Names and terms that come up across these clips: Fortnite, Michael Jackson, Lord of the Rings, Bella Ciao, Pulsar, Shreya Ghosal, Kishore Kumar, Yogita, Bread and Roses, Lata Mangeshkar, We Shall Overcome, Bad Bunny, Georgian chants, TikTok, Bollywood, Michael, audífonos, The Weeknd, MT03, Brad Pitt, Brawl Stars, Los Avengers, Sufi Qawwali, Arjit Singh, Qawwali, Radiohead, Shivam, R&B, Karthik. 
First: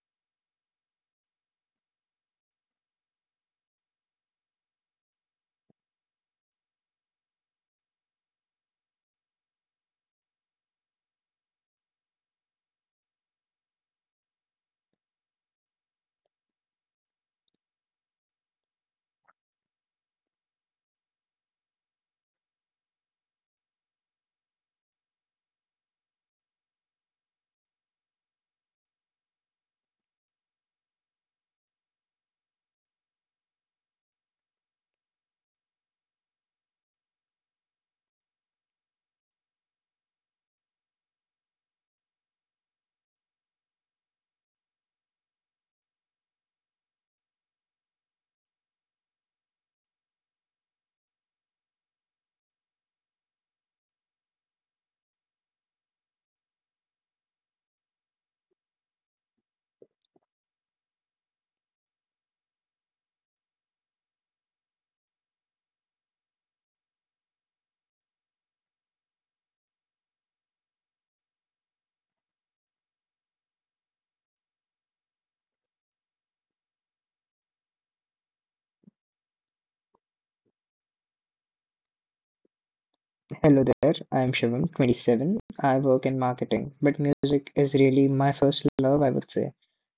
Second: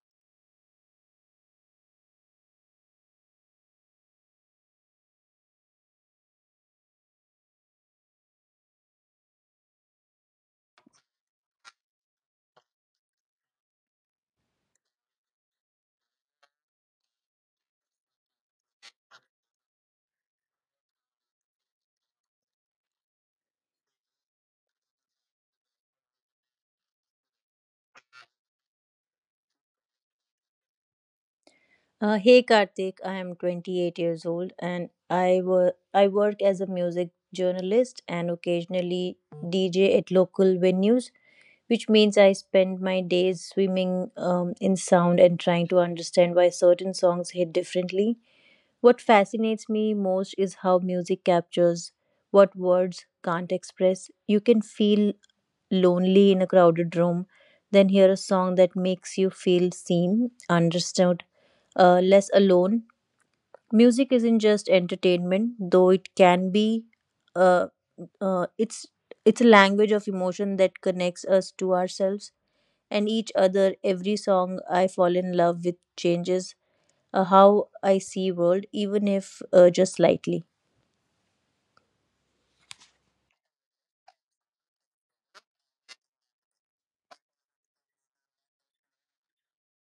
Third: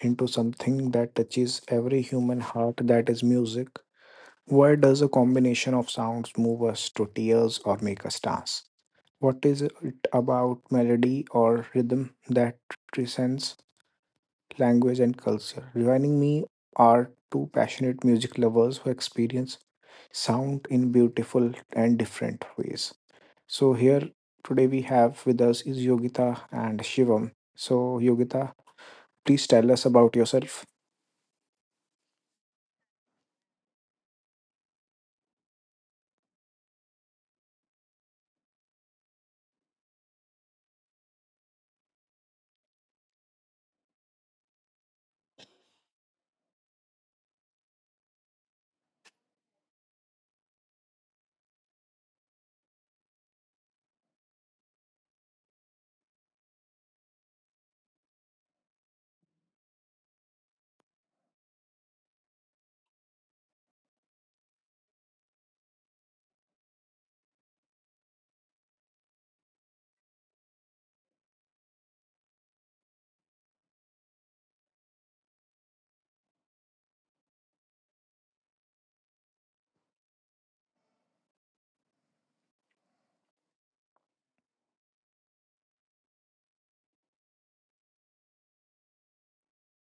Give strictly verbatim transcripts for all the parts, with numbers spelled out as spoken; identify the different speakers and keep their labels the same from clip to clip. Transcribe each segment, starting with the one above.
Speaker 1: into something that touches every human heart that is music. Why does a combination of sounds move us to tears or make us dance? What is it about melody or rhythm that transcends language and culture? Joining me are two passionate music lovers who experience sound in beautiful and different ways. So here today we have with us is Yogita and Shivam. So Yogita, please tell us about yourself.
Speaker 2: Uh, hey Karthik, I am twenty-eight years old and I, wor- I work as a music journalist and occasionally D J at local venues, which means I spend my days swimming um, in sound and trying to understand why certain songs hit differently. What fascinates me most is how music captures what words can't express. You can feel lonely in a crowded room, then hear a song that makes you feel seen, understood, uh, less alone. Music isn't just entertainment, though it can be. Uh, uh, it's it's a language of emotion that connects us to ourselves and each other. Every song I fall in love with changes uh, how I see world, even if uh, just slightly.
Speaker 3: Hello there, I am Shivam, twenty-seven. I work in marketing, but music is really my first love, I would say.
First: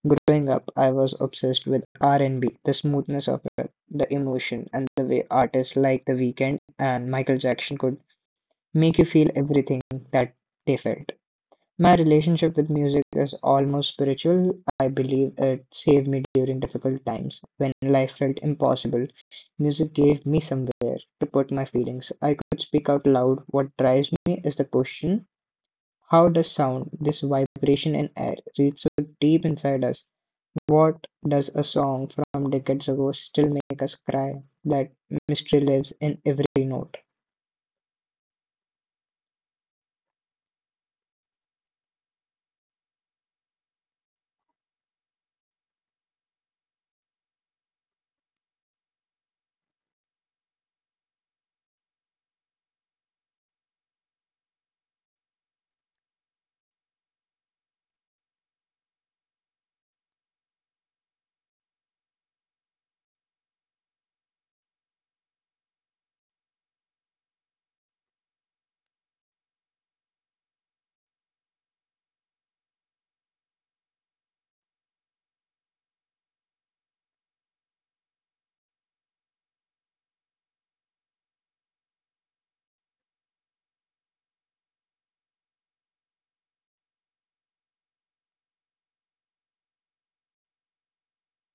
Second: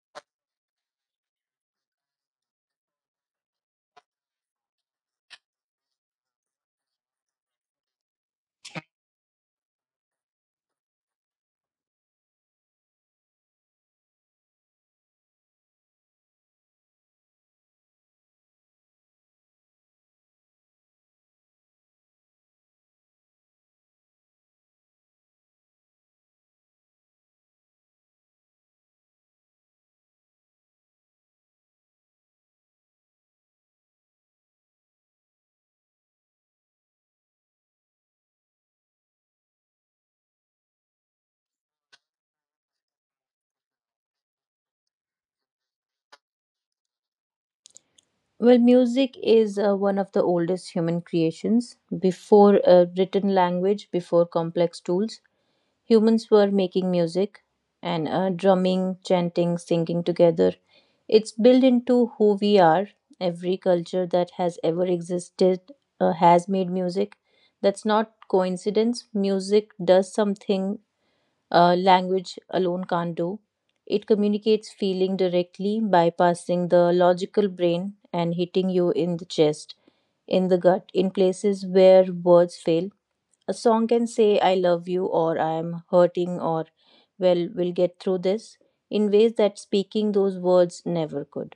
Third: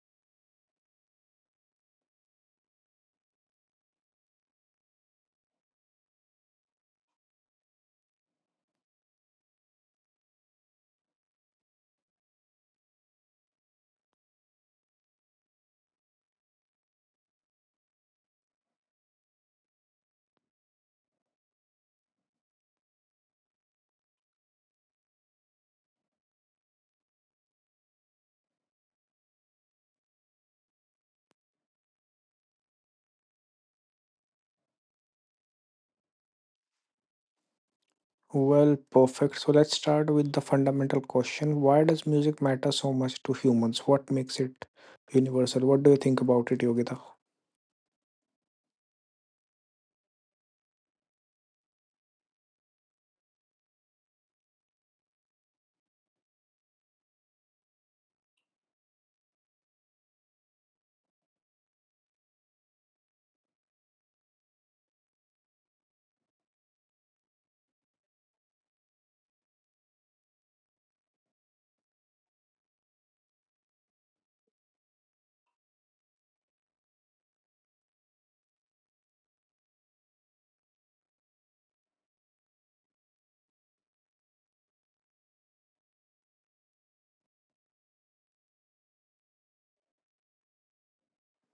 Speaker 3: Growing up, I was obsessed with R and B, the smoothness of it, the emotion, and the way artists like The Weeknd and Michael Jackson could make you feel everything that they felt. My relationship with music is almost spiritual. I believe it saved me during difficult times when life felt impossible. Music gave me somewhere to put my feelings. I could speak out loud. What drives me is the question, how does sound, this vibration in air, reach so deep inside us? What does a song from decades ago still make us cry? That mystery lives in every note.
Speaker 1: Well, perfect. So let's start with the fundamental question. Why does music matter so much to humans? What makes it universal? What do you think about it, Yogita?
Speaker 2: Well, music is uh, one of the oldest human creations. Before uh, written language, before complex tools, humans were making music and uh, drumming, chanting, singing together. It's built into who we are. Every culture that has ever existed uh, has made music. That's not coincidence. Music does something uh, language alone can't do. It communicates feeling directly, bypassing the logical brain and hitting you in the chest, in the gut, in places where words fail. A song can say, I love you, or I am hurting, or well, we'll get through this, in ways that speaking those words never could.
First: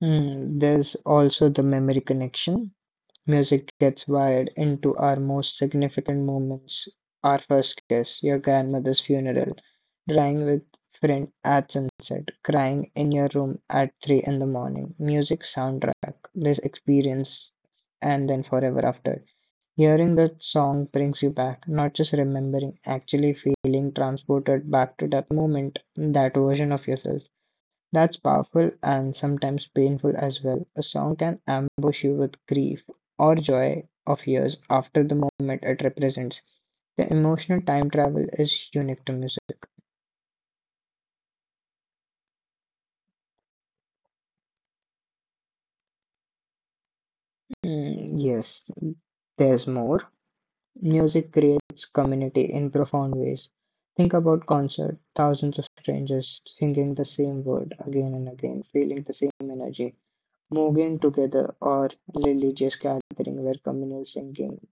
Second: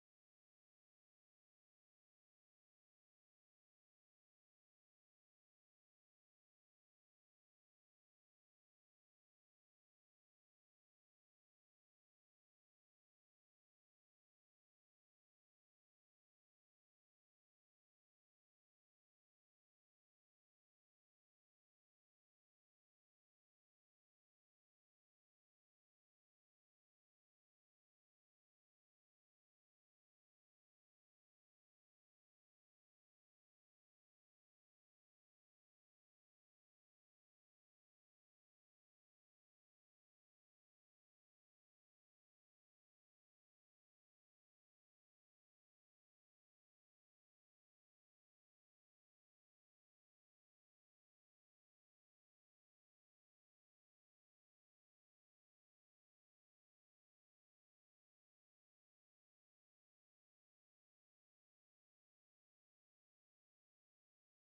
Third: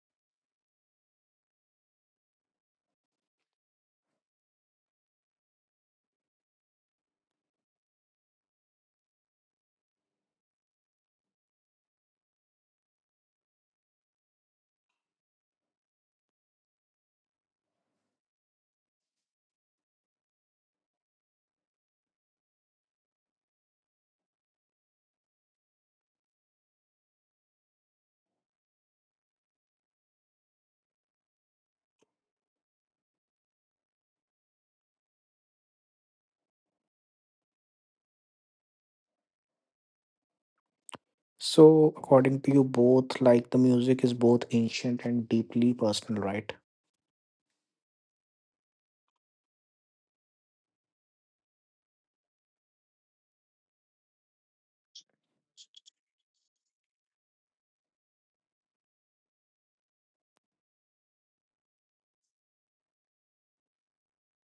Speaker 3: Hmm, there's also the memory connection. Music gets wired into our most significant moments. Our first kiss, your grandmother's funeral, drying with friend at sunset, crying in your room at three in the morning. Music soundtrack, this experience, and then forever after. Hearing that song brings you back, not just remembering, actually feeling transported back to that moment, that version of yourself. That's powerful and sometimes painful as well. A song can ambush you with grief or joy of years after the moment it represents. The emotional time travel is unique to music.
Speaker 1: So according to you both, like the music is both ancient and deeply personal, right?
Speaker 3: Mm, yes, there's more. Music creates community in profound ways. Think about concert, thousands of strangers singing the same word again and again, feeling the same energy, moving together, or religious gathering where communal singing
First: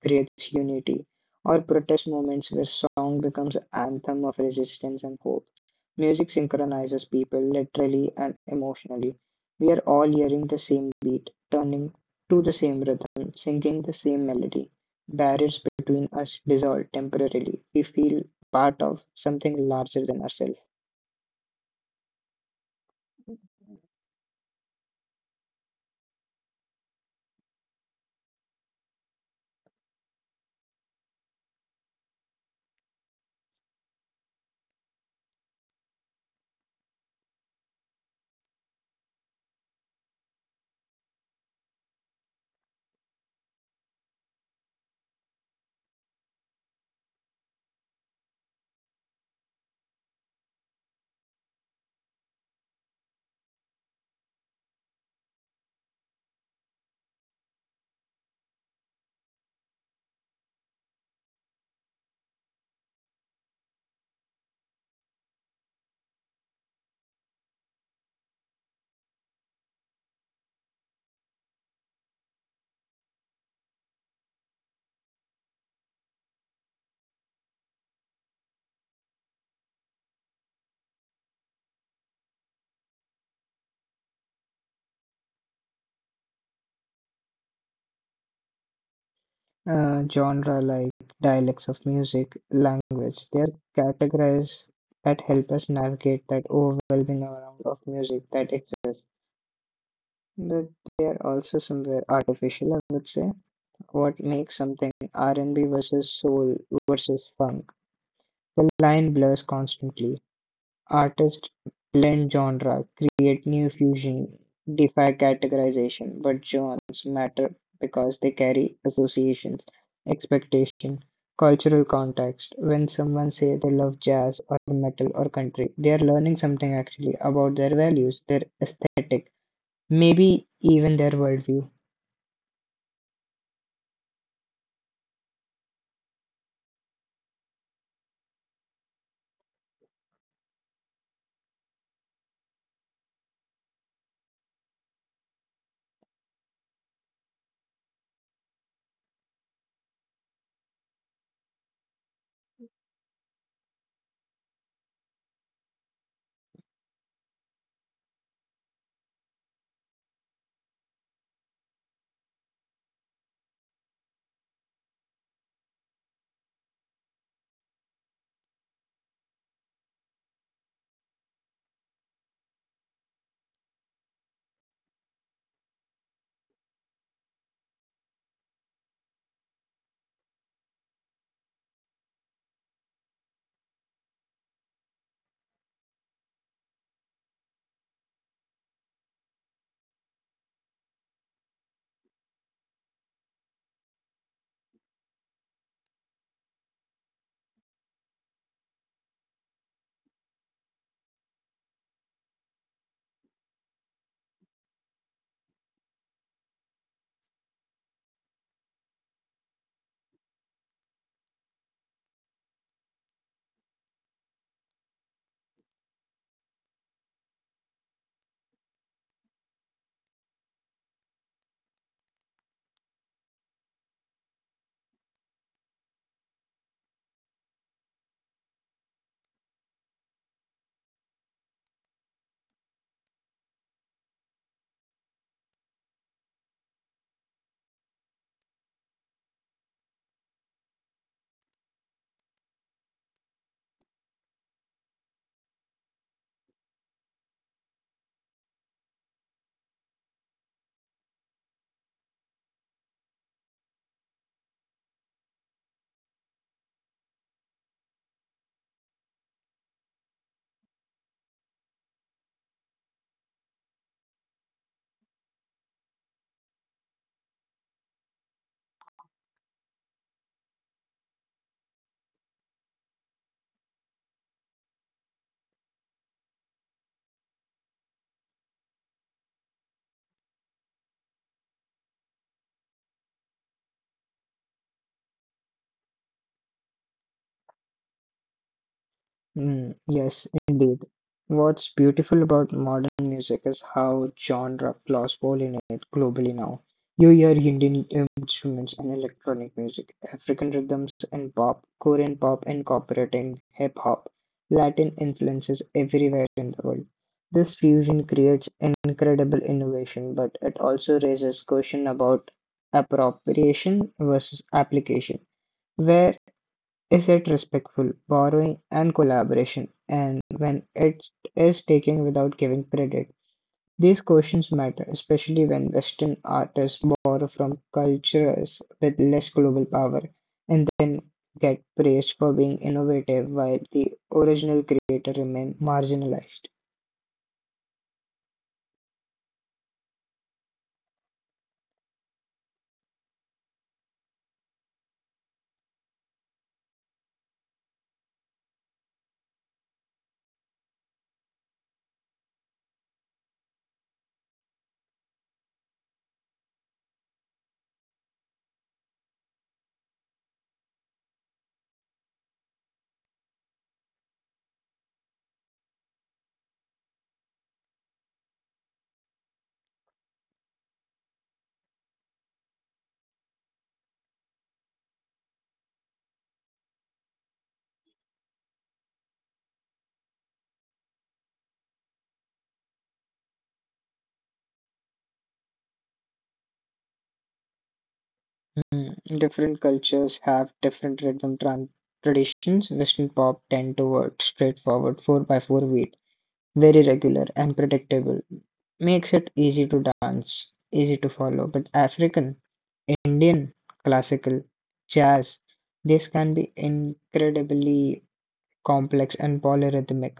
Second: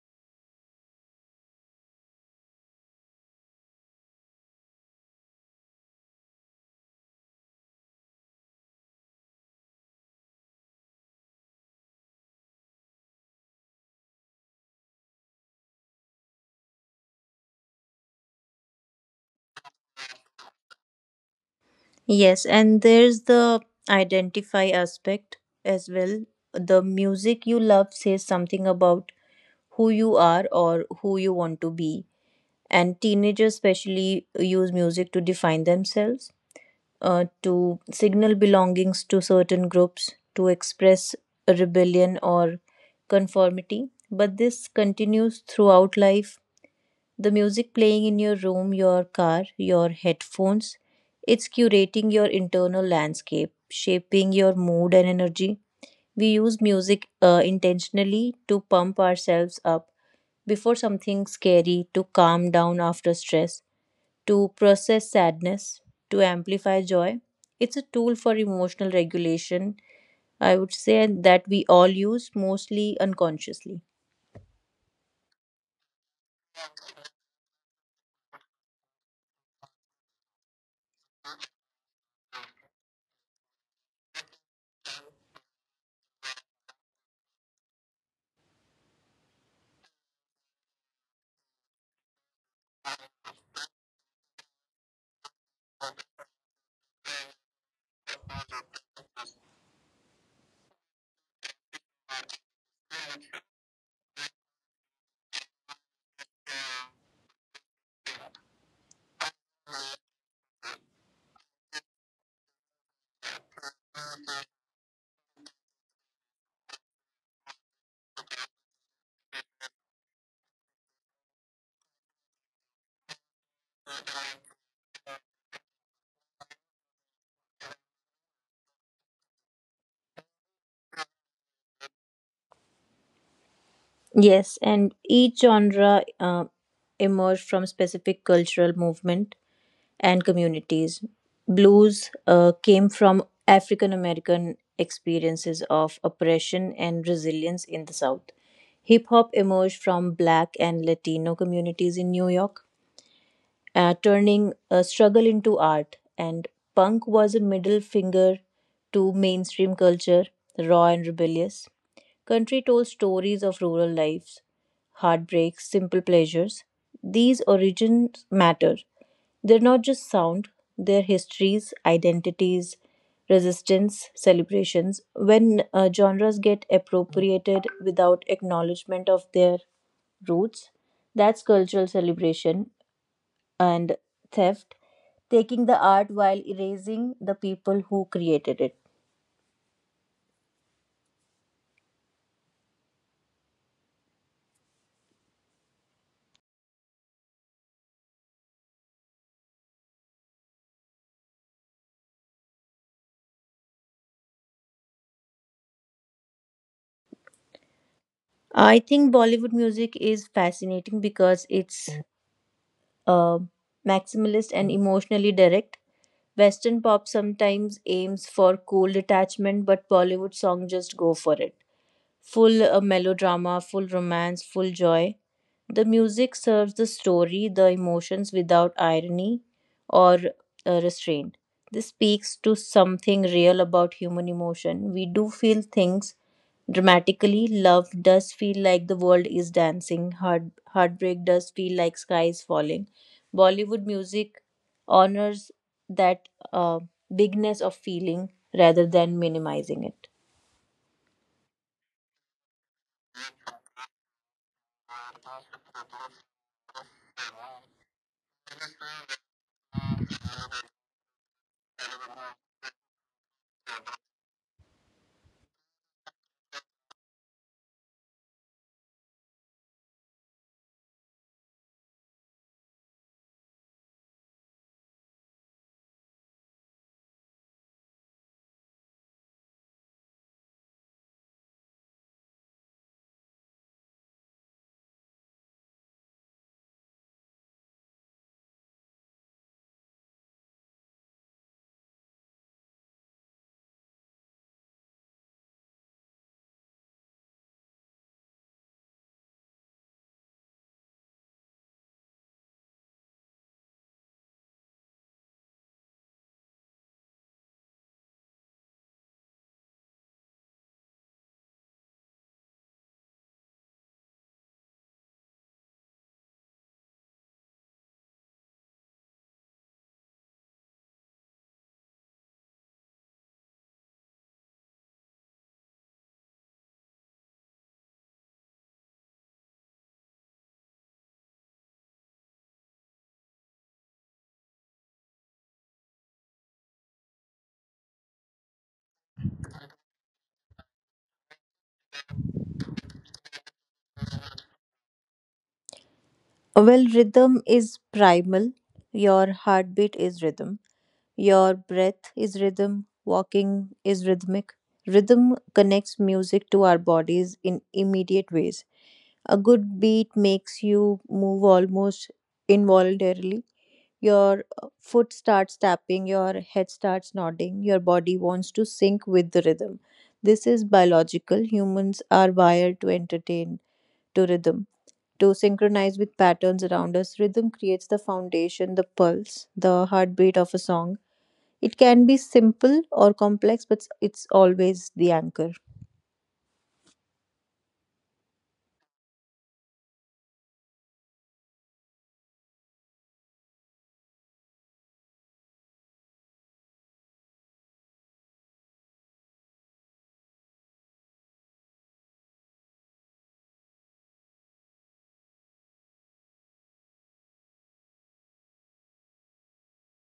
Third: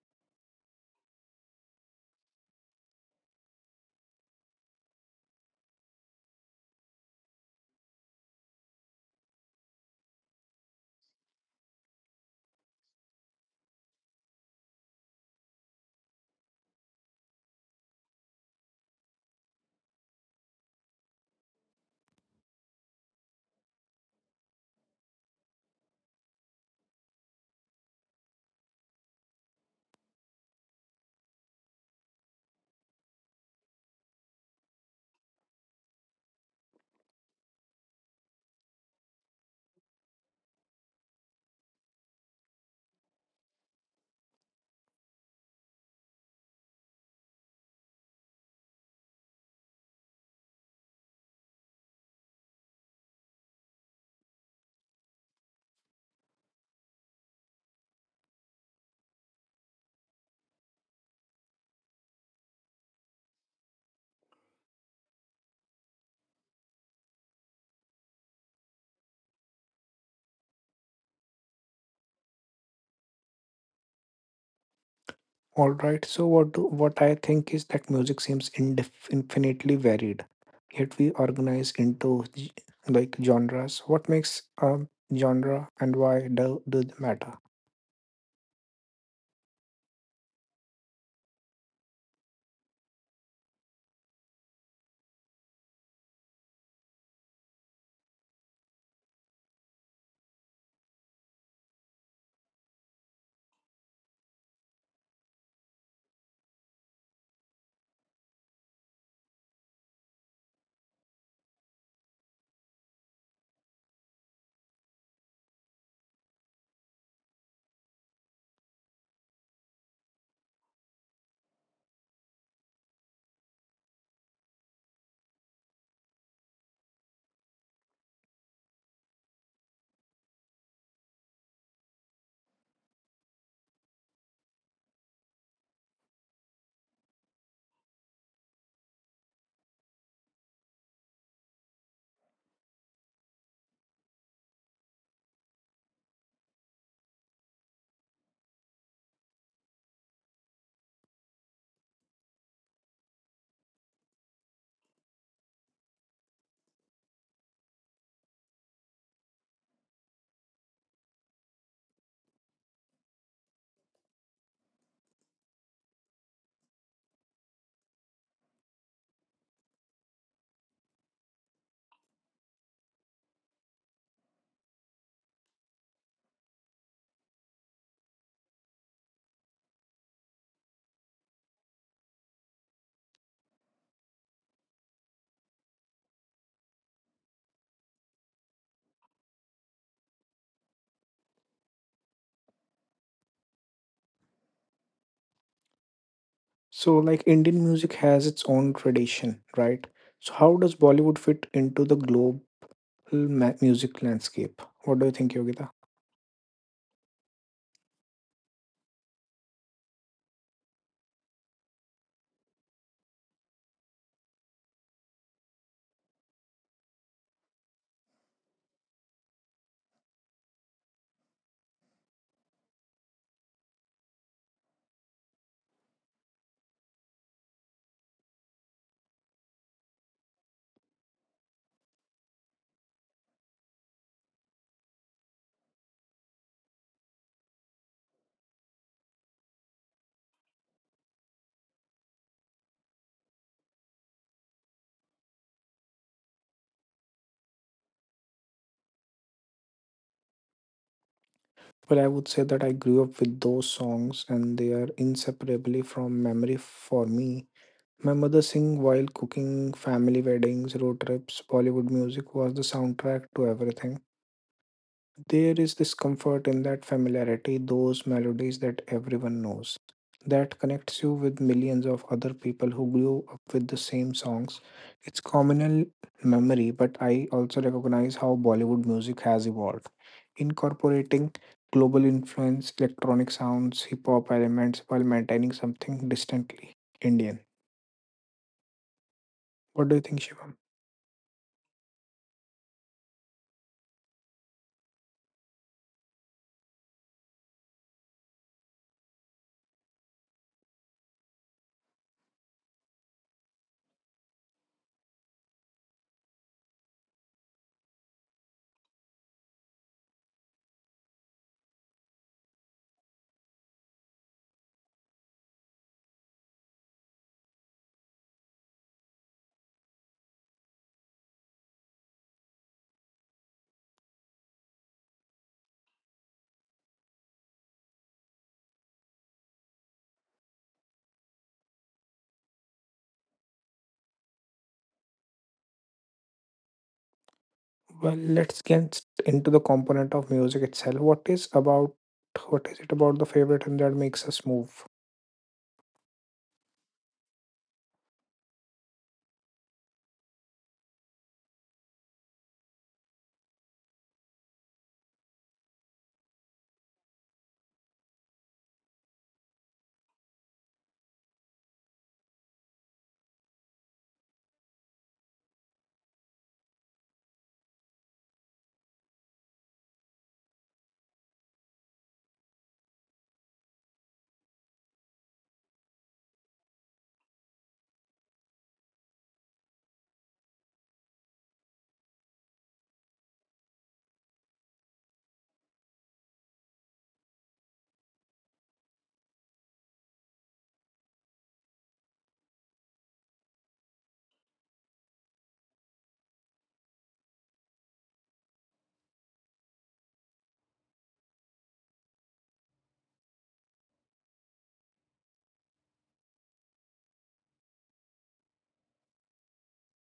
Speaker 3: creates unity, or protest moments where song becomes an anthem of resistance and hope. Music synchronizes people literally and emotionally. We are all hearing the same beat, turning to the same rhythm, singing the same melody. Barriers between us dissolve temporarily. We feel part of something larger than ourselves.
Speaker 2: Yes, and there's the identify aspect as well. The music you love says something about who you are or who you want to be. And teenagers, especially, use music to define themselves, uh, to signal belongings to certain groups, to express rebellion or conformity. But this continues throughout life the music playing in your room, your car, your headphones, it's curating your internal landscape, shaping your mood and energy. We use music uh, intentionally to pump ourselves up before something scary, to calm down after stress, to process sadness, to amplify joy. It's a tool for emotional regulation, I would say, that we all use mostly unconsciously.
Speaker 1: All right. So what do, what I think is that music seems indif infinitely varied, yet we organize into g- like genres. What makes a genre and why do, do they matter?
Speaker 3: uh, Genre, like dialects of music, language, they are categories that help us navigate that overwhelming amount of music that exists. But they are also somewhere artificial, I would say. What makes something R and B versus soul versus funk? The line blurs constantly. Artists blend genre, create new fusions, defy categorization, but genres matter because they carry associations, expectation, cultural context. When someone says they love jazz or metal or country, they are learning something actually about their values, their aesthetic, maybe even their worldview.
Speaker 2: Yes, and each genre uh, emerged from specific cultural movement and communities. Blues uh, came from African American experiences of oppression and resilience in the South. Hip hop emerged from Black and Latino communities in New York uh, turning a struggle into art. And punk was a middle finger to mainstream culture, raw and rebellious. Country told stories of rural lives, heartbreaks, simple pleasures. These origins matter. They're not just sound, they're histories, identities, resistance, celebrations. When uh, genres get appropriated without acknowledgement of their roots, that's cultural celebration and theft, taking the art while erasing the people who created it.
Speaker 1: So like Indian music has its own tradition, right? So how does Bollywood fit into the global ma music landscape? What do you think, Yogita?
Speaker 2: I think Bollywood music is fascinating because it's uh, maximalist and emotionally direct. Western pop sometimes aims for cool detachment, but Bollywood songs just go for it. Full uh, melodrama, full romance, full joy. The music serves the story, the emotions without irony or uh, restraint. This speaks to something real about human emotion. We do feel things dramatically. Love does feel like the world is dancing. Heart, heartbreak does feel like sky is falling. Bollywood music honors that uh, bigness of feeling rather than minimizing it.
Speaker 1: Well, I would say that I grew up with those songs and they are inseparably from memory for me. My mother sing while cooking, family weddings, road trips, Bollywood music was the soundtrack to everything. There is this comfort in that familiarity, those melodies that everyone knows. That connects you with millions of other people who grew up with the same songs. It's communal memory, but I also recognize how Bollywood music has evolved, incorporating global influence, electronic sounds, hip hop elements while maintaining something distantly Indian.
Speaker 3: Mm,
Speaker 1: What do you think,
Speaker 3: yes,
Speaker 1: Shivam?
Speaker 3: indeed. What's beautiful about modern music is how genre plays role in it globally now. You hear Indian instruments and electronic music, African rhythms and pop, Korean pop incorporating hip hop, Latin influences everywhere in the world. This fusion creates incredible innovation, but it also raises question about appropriation versus application. Where is it respectful, borrowing, and collaboration, and when it is taking without giving credit? These questions matter, especially when Western artists borrow from cultures with less global power and then get praised for being innovative while the original creator remains marginalized.
Speaker 1: Well, let's get into the component of music itself. What is about what is it about the favorite hymn that makes us move?
Speaker 2: Well, rhythm is primal. Your heartbeat is rhythm. Your breath is rhythm. Walking is rhythmic. Rhythm connects music to our bodies in immediate ways. A good beat makes you move almost involuntarily. Your uh, foot starts tapping, your head starts nodding, your body wants to sync with the rhythm. This is biological. Humans are wired to entertain to rhythm to synchronize with patterns around us. Rhythm creates the foundation, the pulse, the heartbeat of a song. It can be simple or complex, but it's always the anchor.
Speaker 3: Hmm, different cultures have different rhythm tran- traditions. Western pop tend towards straightforward four by four beat. Very regular and predictable. Makes it easy to dance, easy to follow. But African, Indian, classical, jazz, this can be incredibly complex and polyrhythmic,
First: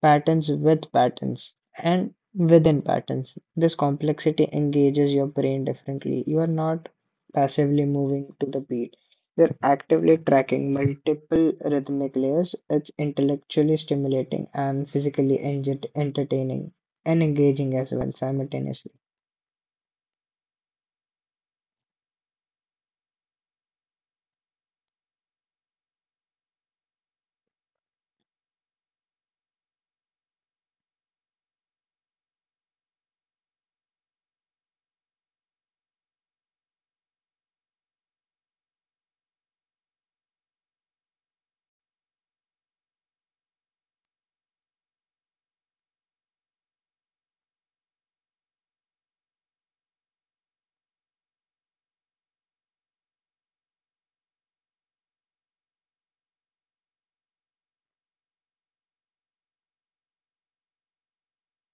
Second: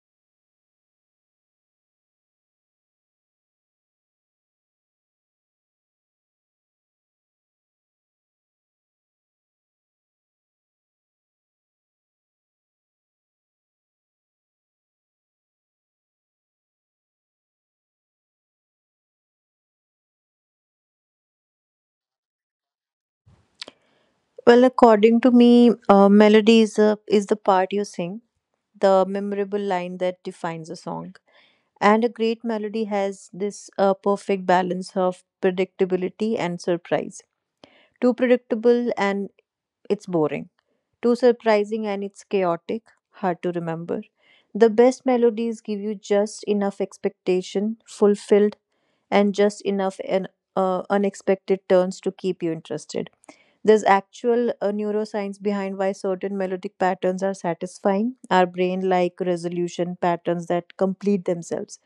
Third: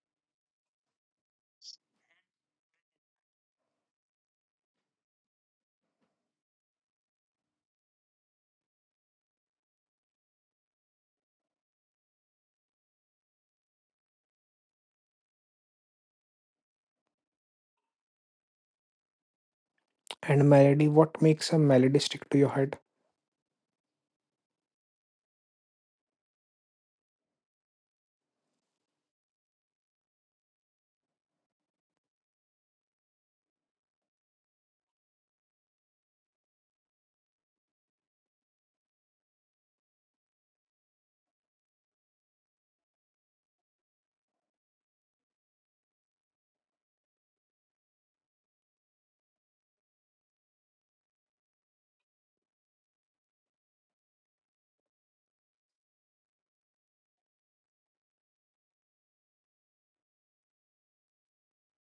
Speaker 3: patterns with patterns and within patterns. This complexity engages your brain differently. You are not passively moving to the beat, you're actively tracking multiple rhythmic layers. It's intellectually stimulating and physically engin- entertaining and engaging as well simultaneously.
Speaker 1: And melody, what makes a melody stick to your head?
Speaker 2: Well, according to me, uh, melody is, a, is the part you sing, the memorable line that defines a song. And a great melody has this uh, perfect balance of predictability and surprise. Too predictable and it's boring. Too surprising and it's chaotic, hard to remember. The best melodies give you just enough expectation fulfilled and just enough an, uh, unexpected turns to keep you interested. There's actual uh, neuroscience behind why certain melodic patterns are satisfying. Our brain like resolution patterns that complete themselves.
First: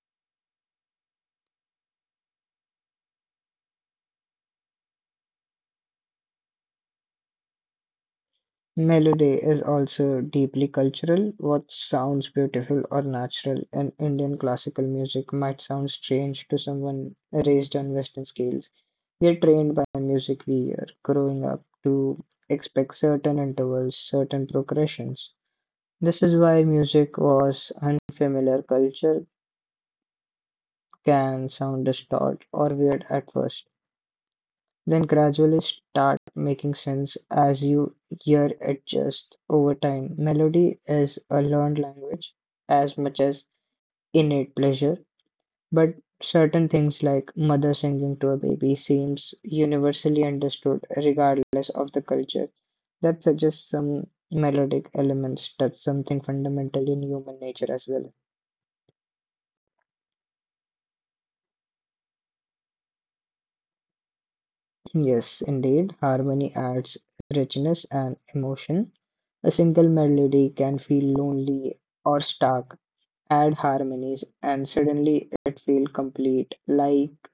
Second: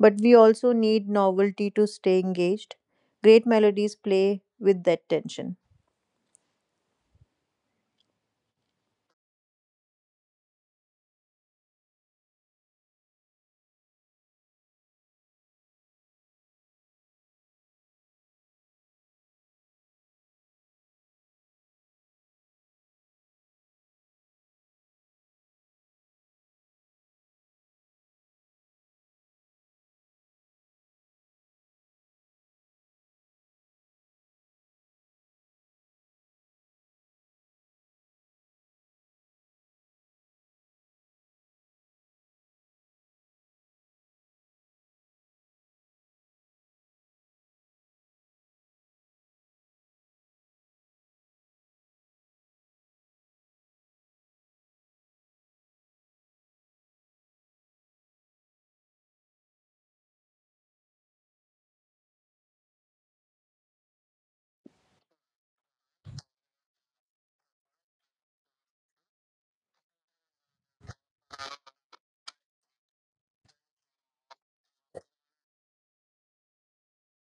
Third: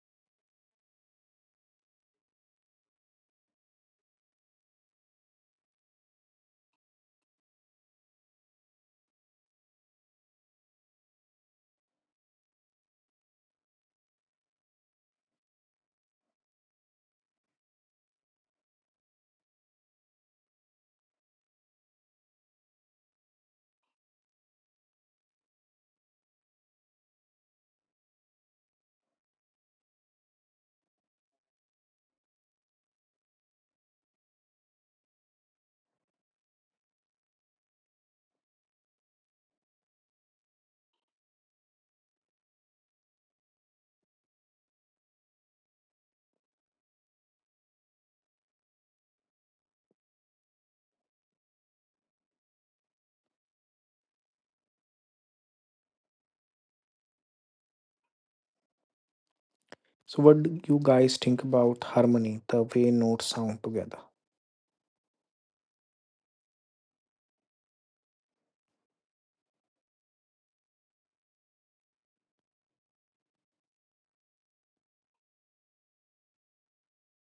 Speaker 2: But we also need novelty to stay engaged. Great melodies play with that tension.
Speaker 3: Melody is also deeply cultural. What sounds beautiful or natural in Indian classical music might sound strange to someone raised on Western scales. We are trained by music we hear growing up to expect certain intervals, certain progressions. This is why music was unfamiliar culture can sound distorted or weird at first. Then gradually start making sense as you hear it just over time. Melody is a learned language as much as innate pleasure, but certain things like mother singing to a baby seems universally understood regardless of the culture. That suggests some melodic elements touch something fundamental in human nature as well.
Speaker 1: So what do you guys think about harmony, the way notes sound together?
Speaker 3: Yes, indeed, harmony adds richness and emotion. A single melody can feel lonely or stark. Add harmonies, and suddenly it feels complete, like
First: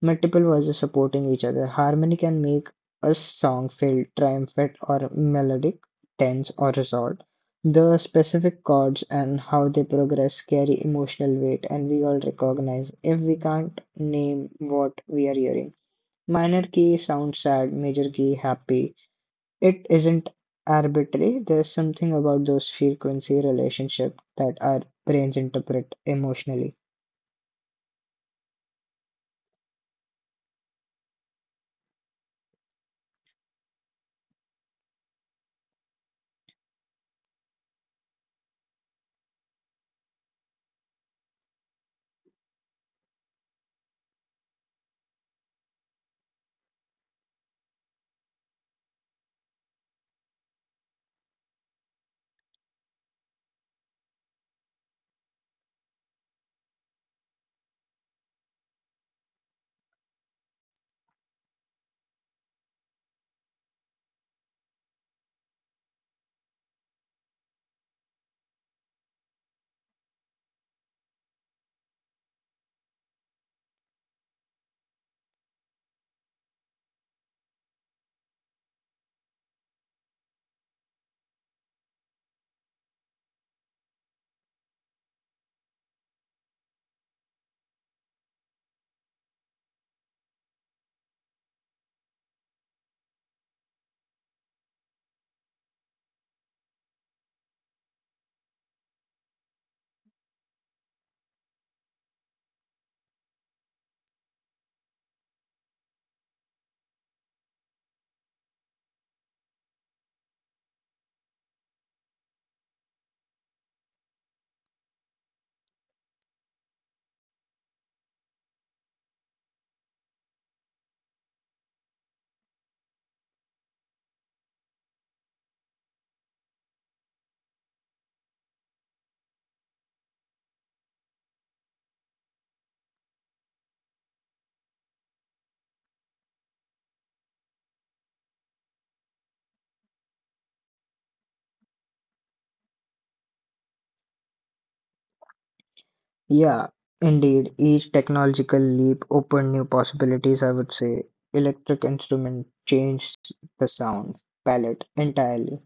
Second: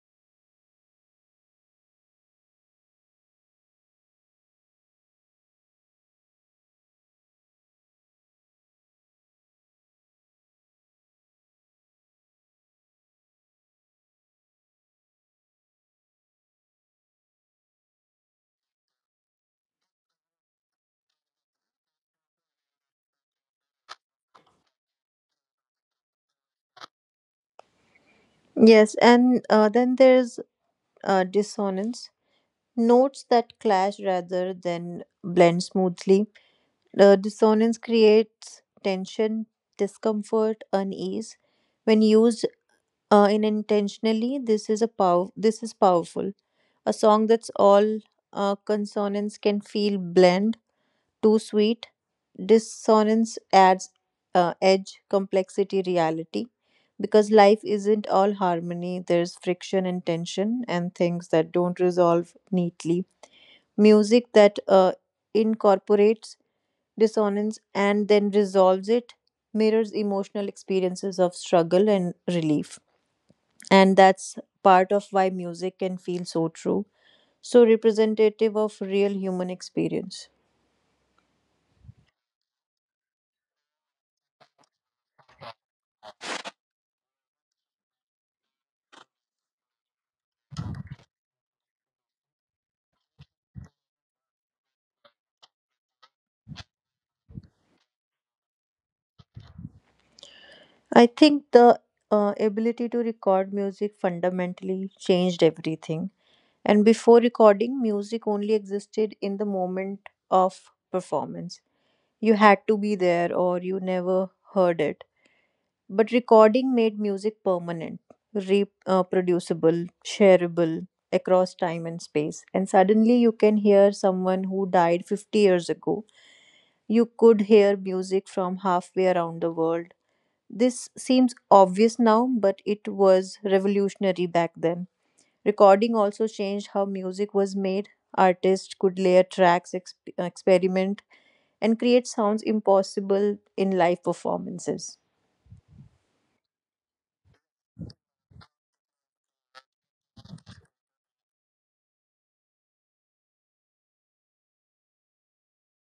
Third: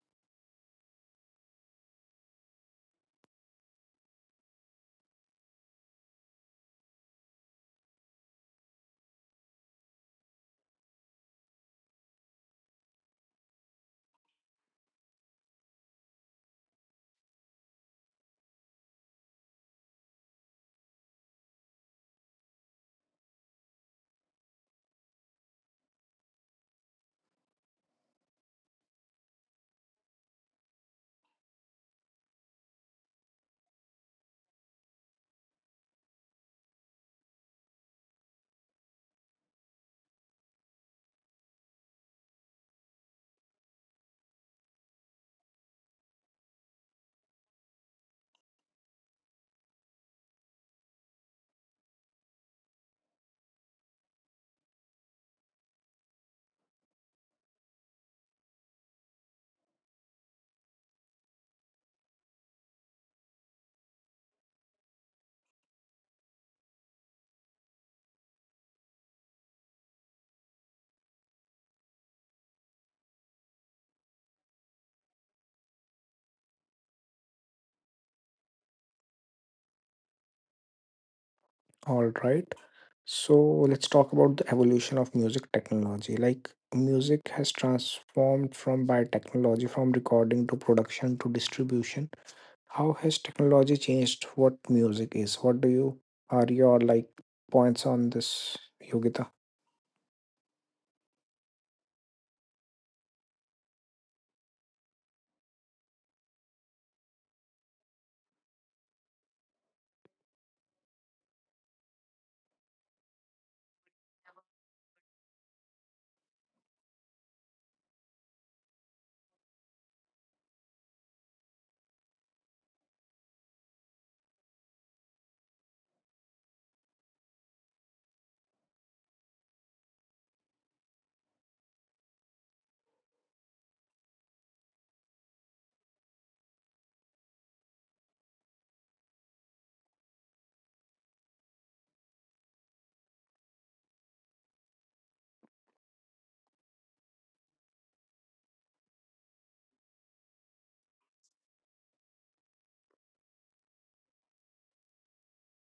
Speaker 3: multiple voices supporting each other. Harmony can make a song feel triumphant or melodic, tense or resolved. The specific chords and how they progress carry emotional weight, and we all recognize if we can't name what we are hearing. Minor key sounds sad, major key happy. It isn't arbitrary. There's something about those frequency relationship that our brains interpret emotionally.
Speaker 2: Yes, and uh, then there's uh, dissonance. Notes that clash rather than blend smoothly. The dissonance creates tension, discomfort, unease. When used uh, unintentionally, this is a pow- this is powerful. A song that's all uh, consonants can feel blend, too sweet. Dissonance adds uh, edge, complexity, reality. Because life isn't all harmony, there's friction and tension, and things that don't resolve neatly music that uh, incorporates dissonance and then resolves it mirrors emotional experiences of struggle and relief, and that's part of why music can feel so true, so representative of real human experience.
Speaker 1: All right. So let's talk about the evolution of music technology. Like music has transformed from by technology from recording to production to distribution. How has technology changed what music is? What do you are your like points on this, Yogita?
Speaker 2: I think the uh, ability to record music fundamentally changed everything, and before recording music only existed in the moment of performance. You had to be there or you never heard it. But recording made music permanent, reproducible, shareable across time and space. And suddenly you can hear someone who died fifty years ago. You could hear music from halfway around the world. This seems obvious now, but it was revolutionary back then. Recording also changed how music was made. Artists could layer tracks, exp- experiment, and create sounds impossible in live performances.
Speaker 3: Yeah, indeed. Each technological leap opened new possibilities, I would say. Electric instrument changed the sound palette entirely.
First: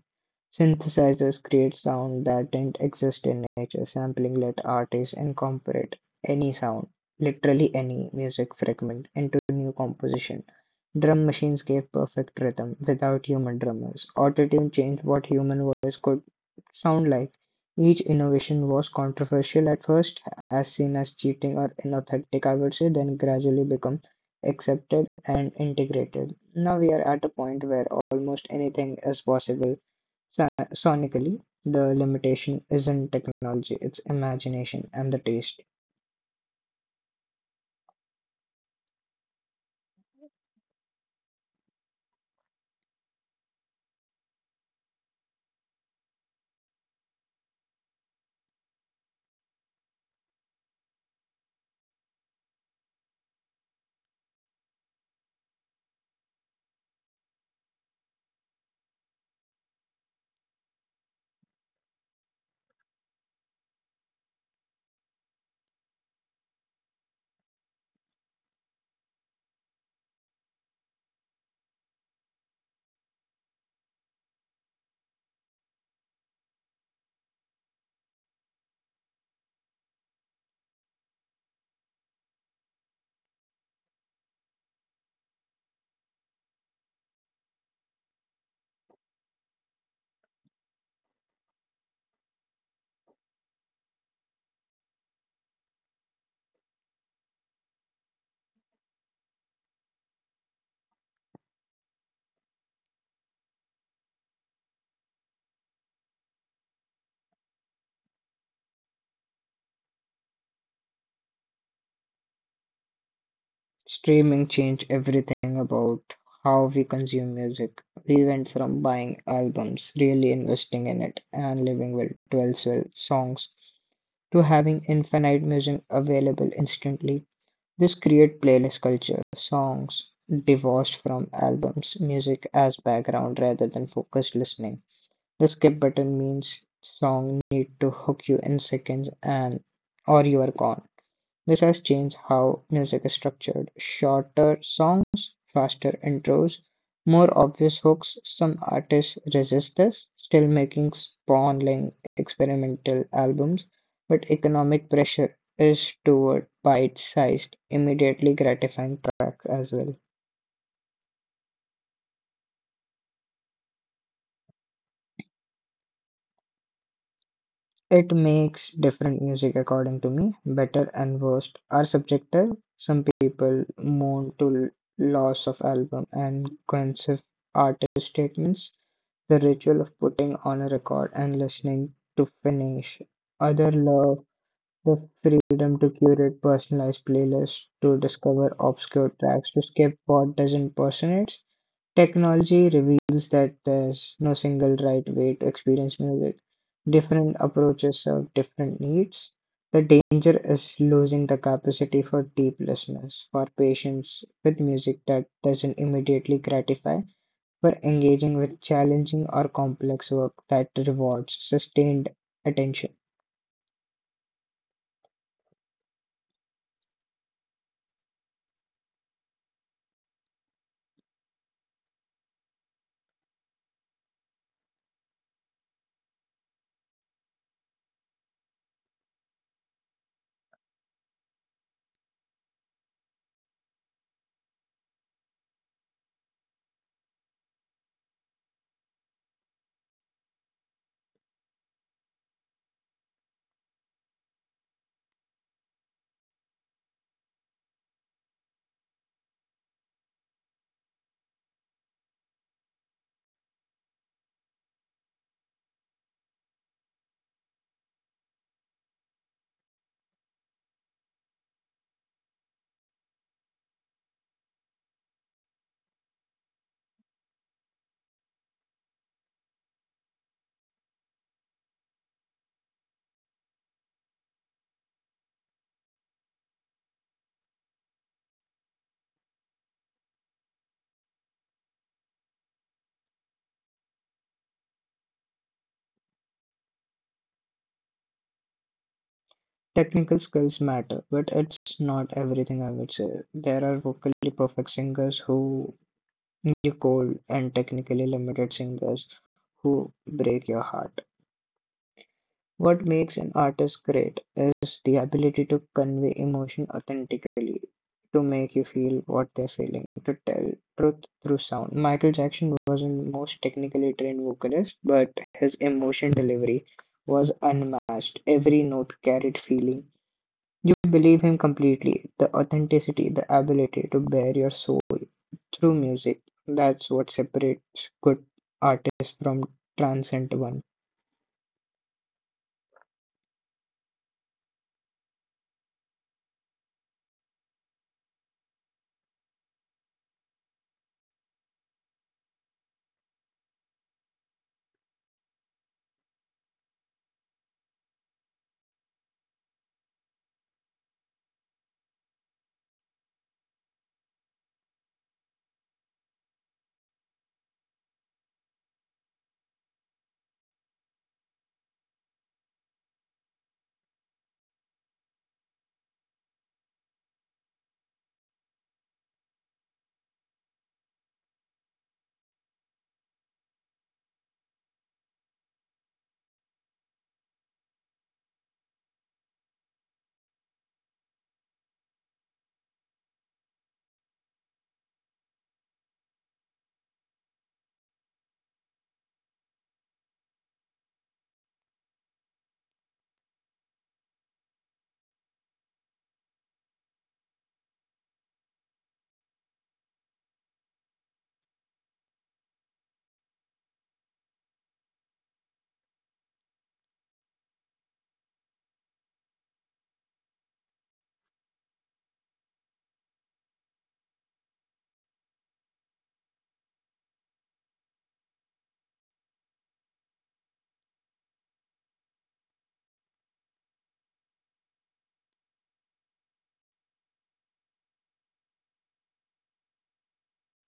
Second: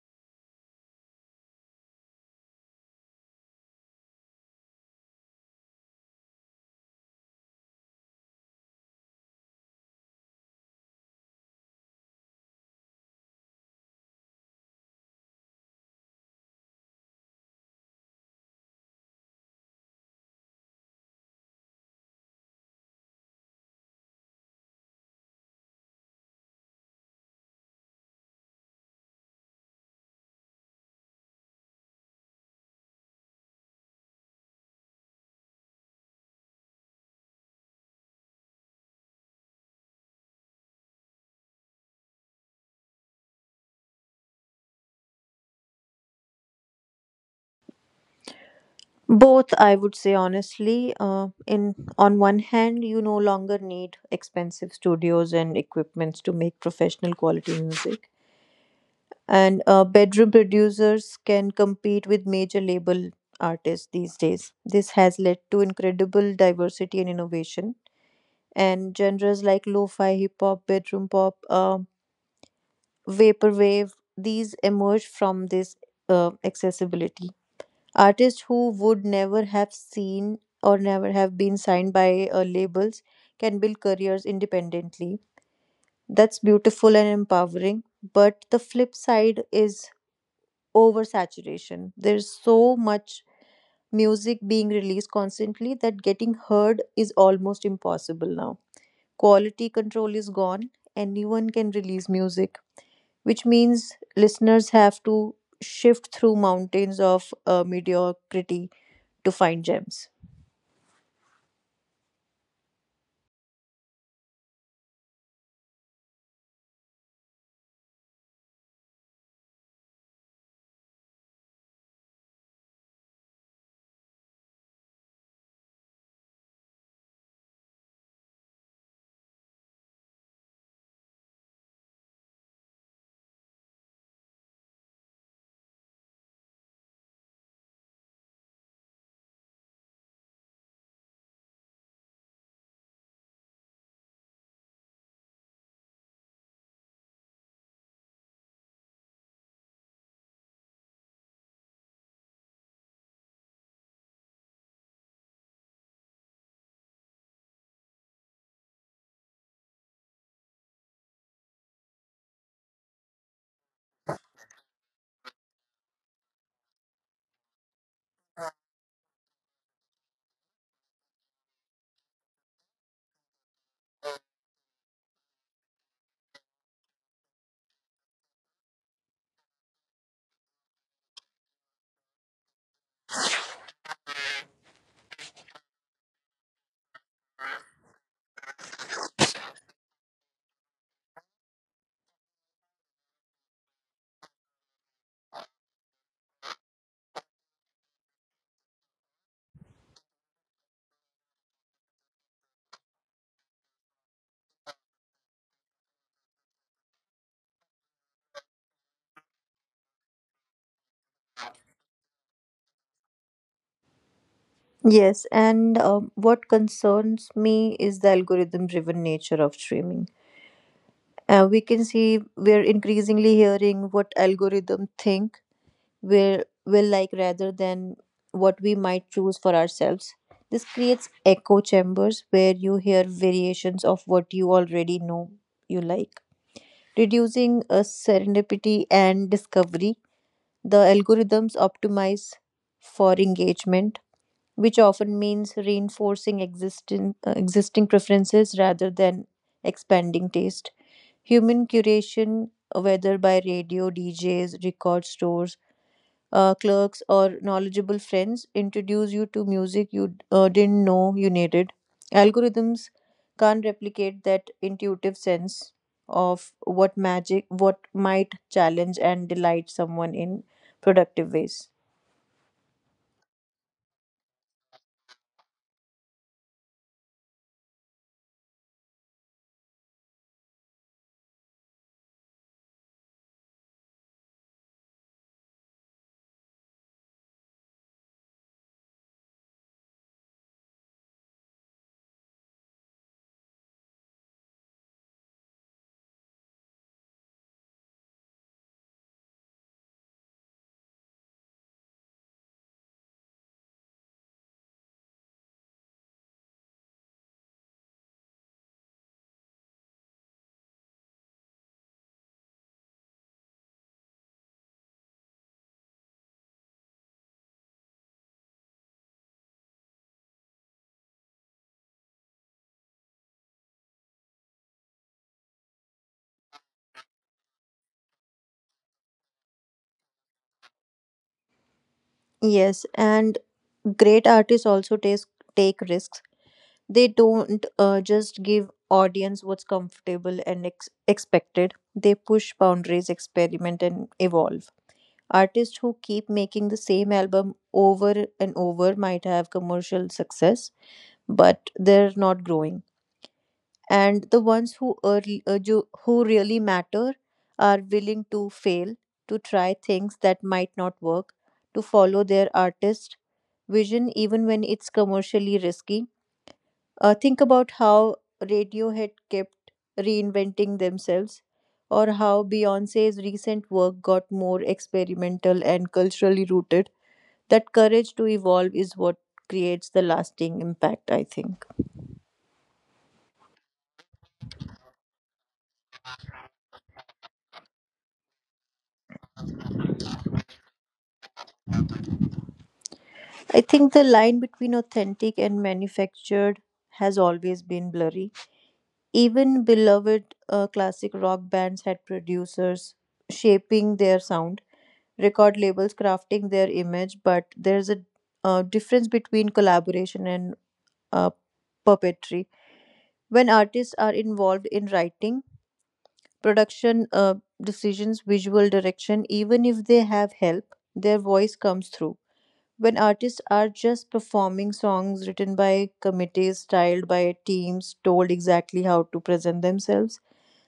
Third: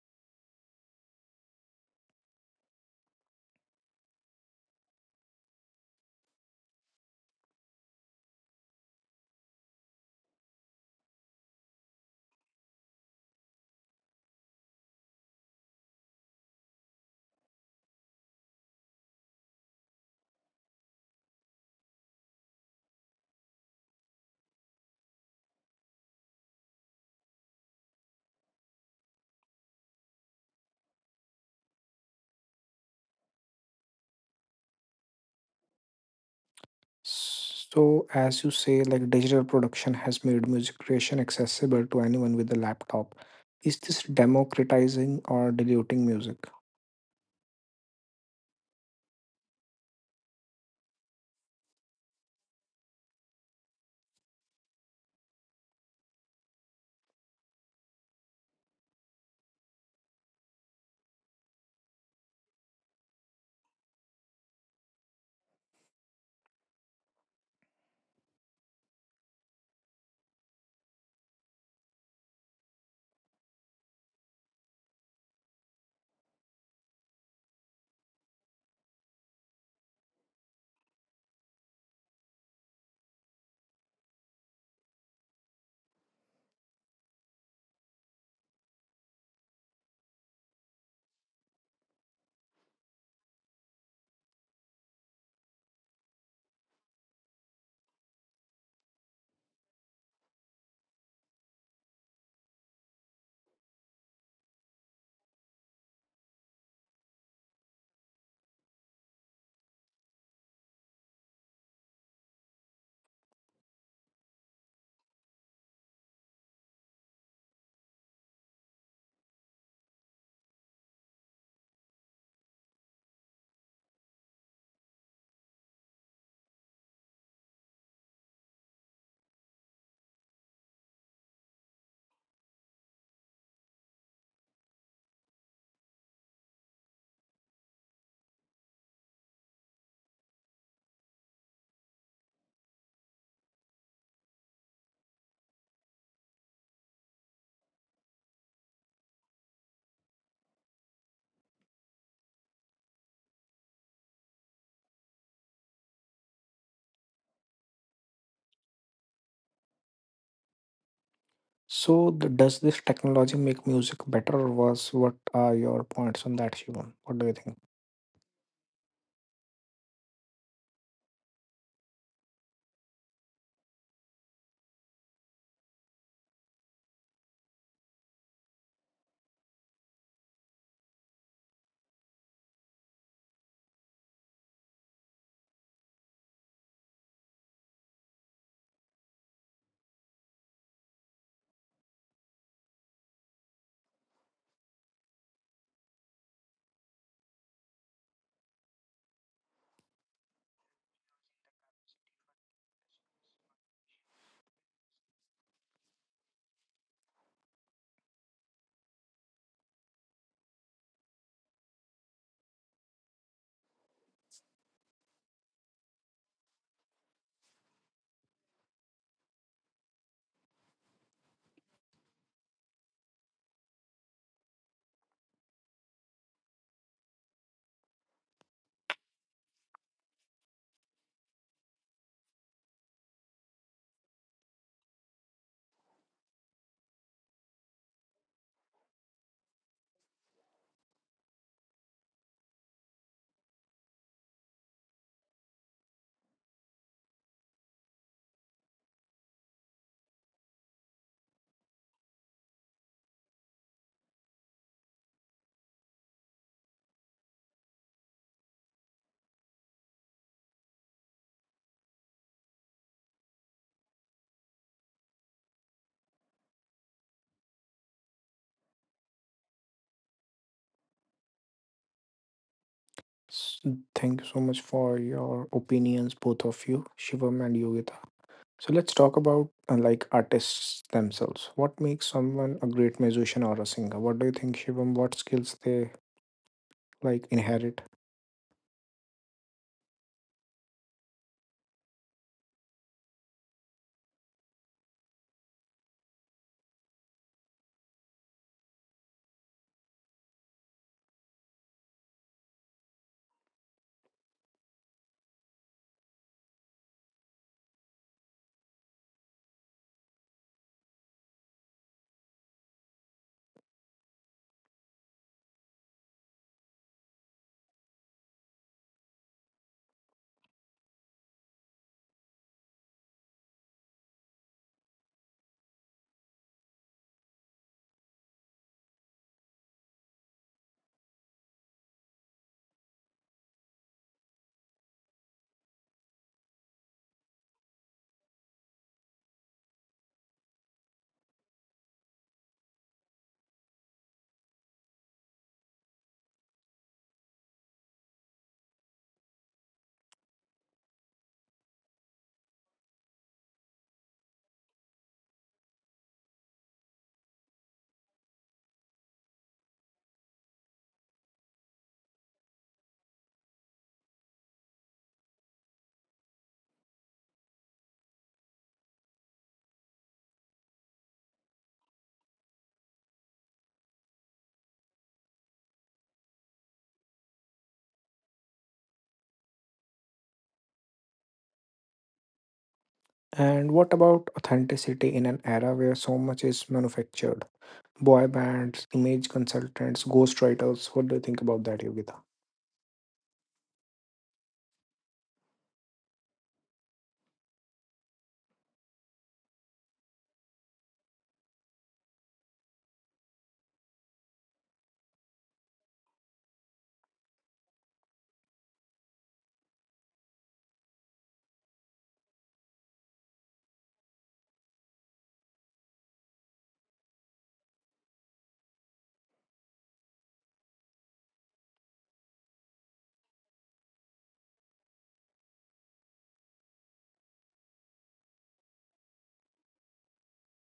Speaker 3: Synthesizers create sound that didn't exist in nature. Sampling let artists incorporate any sound, literally any music fragment, into new composition. Drum machines gave perfect rhythm, without human drummers. Auto changed what human voice could sound like. Each innovation was controversial at first, as seen as cheating or inauthentic, I would say, then gradually become accepted and integrated. Now we are at a point where almost anything is possible so- sonically. The limitation isn't technology, it's imagination and the taste.
Speaker 1: So, as you say, like digital production has made music creation accessible to anyone with a laptop. Is this democratizing or diluting music?
Speaker 2: Both, I would say honestly. Uh, in on one hand, you no longer need expensive studios and equipments to make professional quality music, and uh, bedroom producers can compete with major label artists these days. This has led to incredible diversity and innovation, and genres like lo-fi, hip hop, bedroom pop, uh, vaporwave. These emerge from this uh, accessibility. Artists who would never have seen or never have been signed by uh, labels can build careers independently. That's beautiful and empowering. But the flip side is oversaturation. There's so much music being released constantly that getting heard is almost impossible now. Quality control is gone. Anyone can release music, which means listeners have to shift through mountains of uh, mediocrity to find gems.
Speaker 3: Streaming changed everything about how we consume music. We went from buying albums, really investing in it, and living well, twelve well songs, to having infinite music available instantly. This created playlist culture, songs divorced from albums, music as background rather than focused listening. The skip button means song need to hook you in seconds and or you are gone. This has changed how music is structured: shorter songs, faster intros, more obvious hooks. Some artists resist this, still making sprawling experimental albums, but economic pressure is toward bite-sized, immediately gratifying tracks as well.
Speaker 1: So, th- does this technology make music better or worse? What are your points on that, Shivam? What do you think?
Speaker 3: It makes different music, according to me, better and worst are subjective. Some people mourn to l- loss of album and cohesive artist statements. The ritual of putting on a record and listening to finish. Other love the freedom to curate personalized playlists, to discover obscure tracks, to skip what doesn't personate. Technology reveals that there's no single right way to experience music. Different approaches serve different needs. The danger is losing the capacity for deep listeners, for patience with music that doesn't immediately gratify, for engaging with challenging or complex work that rewards sustained attention.
Speaker 2: Yes, and uh, what concerns me is the algorithm driven nature of streaming. Uh, we can see we're increasingly hearing what algorithm think we will like rather than what we might choose for ourselves. This creates echo chambers where you hear variations of what you already know you like, reducing a serendipity and discovery. The algorithms optimize for engagement, which often means reinforcing existing, uh, existing preferences rather than expanding taste. Human curation, whether by radio, D Js, record stores, uh, clerks, or knowledgeable friends, introduce you to music you uh, didn't know you needed. Algorithms can't replicate that intuitive sense of what magic, what might challenge and delight someone in productive ways.
Speaker 1: S- Thank you so much for your opinions, both of you, Shivam and Yogita. So, let's talk about uh, like artists themselves. What makes someone a great musician or a singer? What do you think, Shivam? What skills they like inherit?
Speaker 3: Technical skills matter, but it's not everything, I would say. There are vocally perfect singers who you cold and technically limited singers who break your heart. What makes an artist great is the ability to convey emotion authentically, to make you feel what they're feeling, to tell truth through sound. Michael Jackson wasn't most technically trained vocalist, but his emotion delivery was unmatched. Every note carried feeling. You believe him completely. The authenticity, the ability to bear your soul through music, that's what separates good artists from transient ones.
Speaker 2: Yes, and great artists also take take risks. They don't uh, just give audience what's comfortable and ex- expected. They push boundaries, experiment, and evolve. Artists who keep making the same album over and over might have commercial success, but they're not growing. And the ones who early, uh, ju- who really matter are willing to fail, to try things that might not work, to follow their artist vision even when it's commercially risky. Uh, think about how Radiohead kept reinventing themselves, or how Beyonce's recent work got more experimental and culturally rooted. That courage to evolve is what creates the lasting impact, I think.
Speaker 1: And what about authenticity in an era where so much is manufactured? Boy bands, image consultants, ghostwriters. What do you think about that, Yogita?
Speaker 2: I think the line between authentic and manufactured has always been blurry. Even beloved uh, classic rock bands had producers shaping their sound, record labels crafting their image, but there's a uh, difference between collaboration and uh, puppetry. When artists are involved in writing, production uh, decisions, visual direction, even if they have help, their voice comes through. When artists are just performing songs written by committees, styled by teams, told exactly how to present themselves,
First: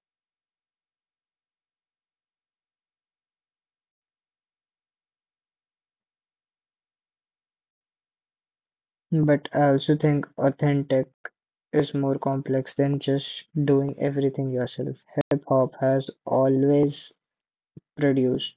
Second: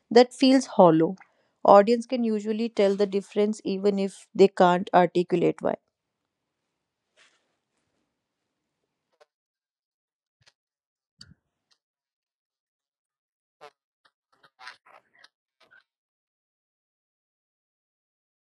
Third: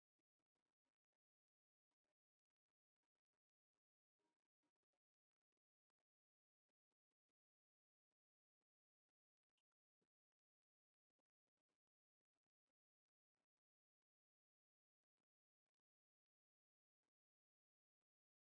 Speaker 2: that feels hollow. Audience can usually tell the difference even if they can't articulate why.
Speaker 3: But I also think authentic is more complex than just doing everything yourself. Hip hop has always produced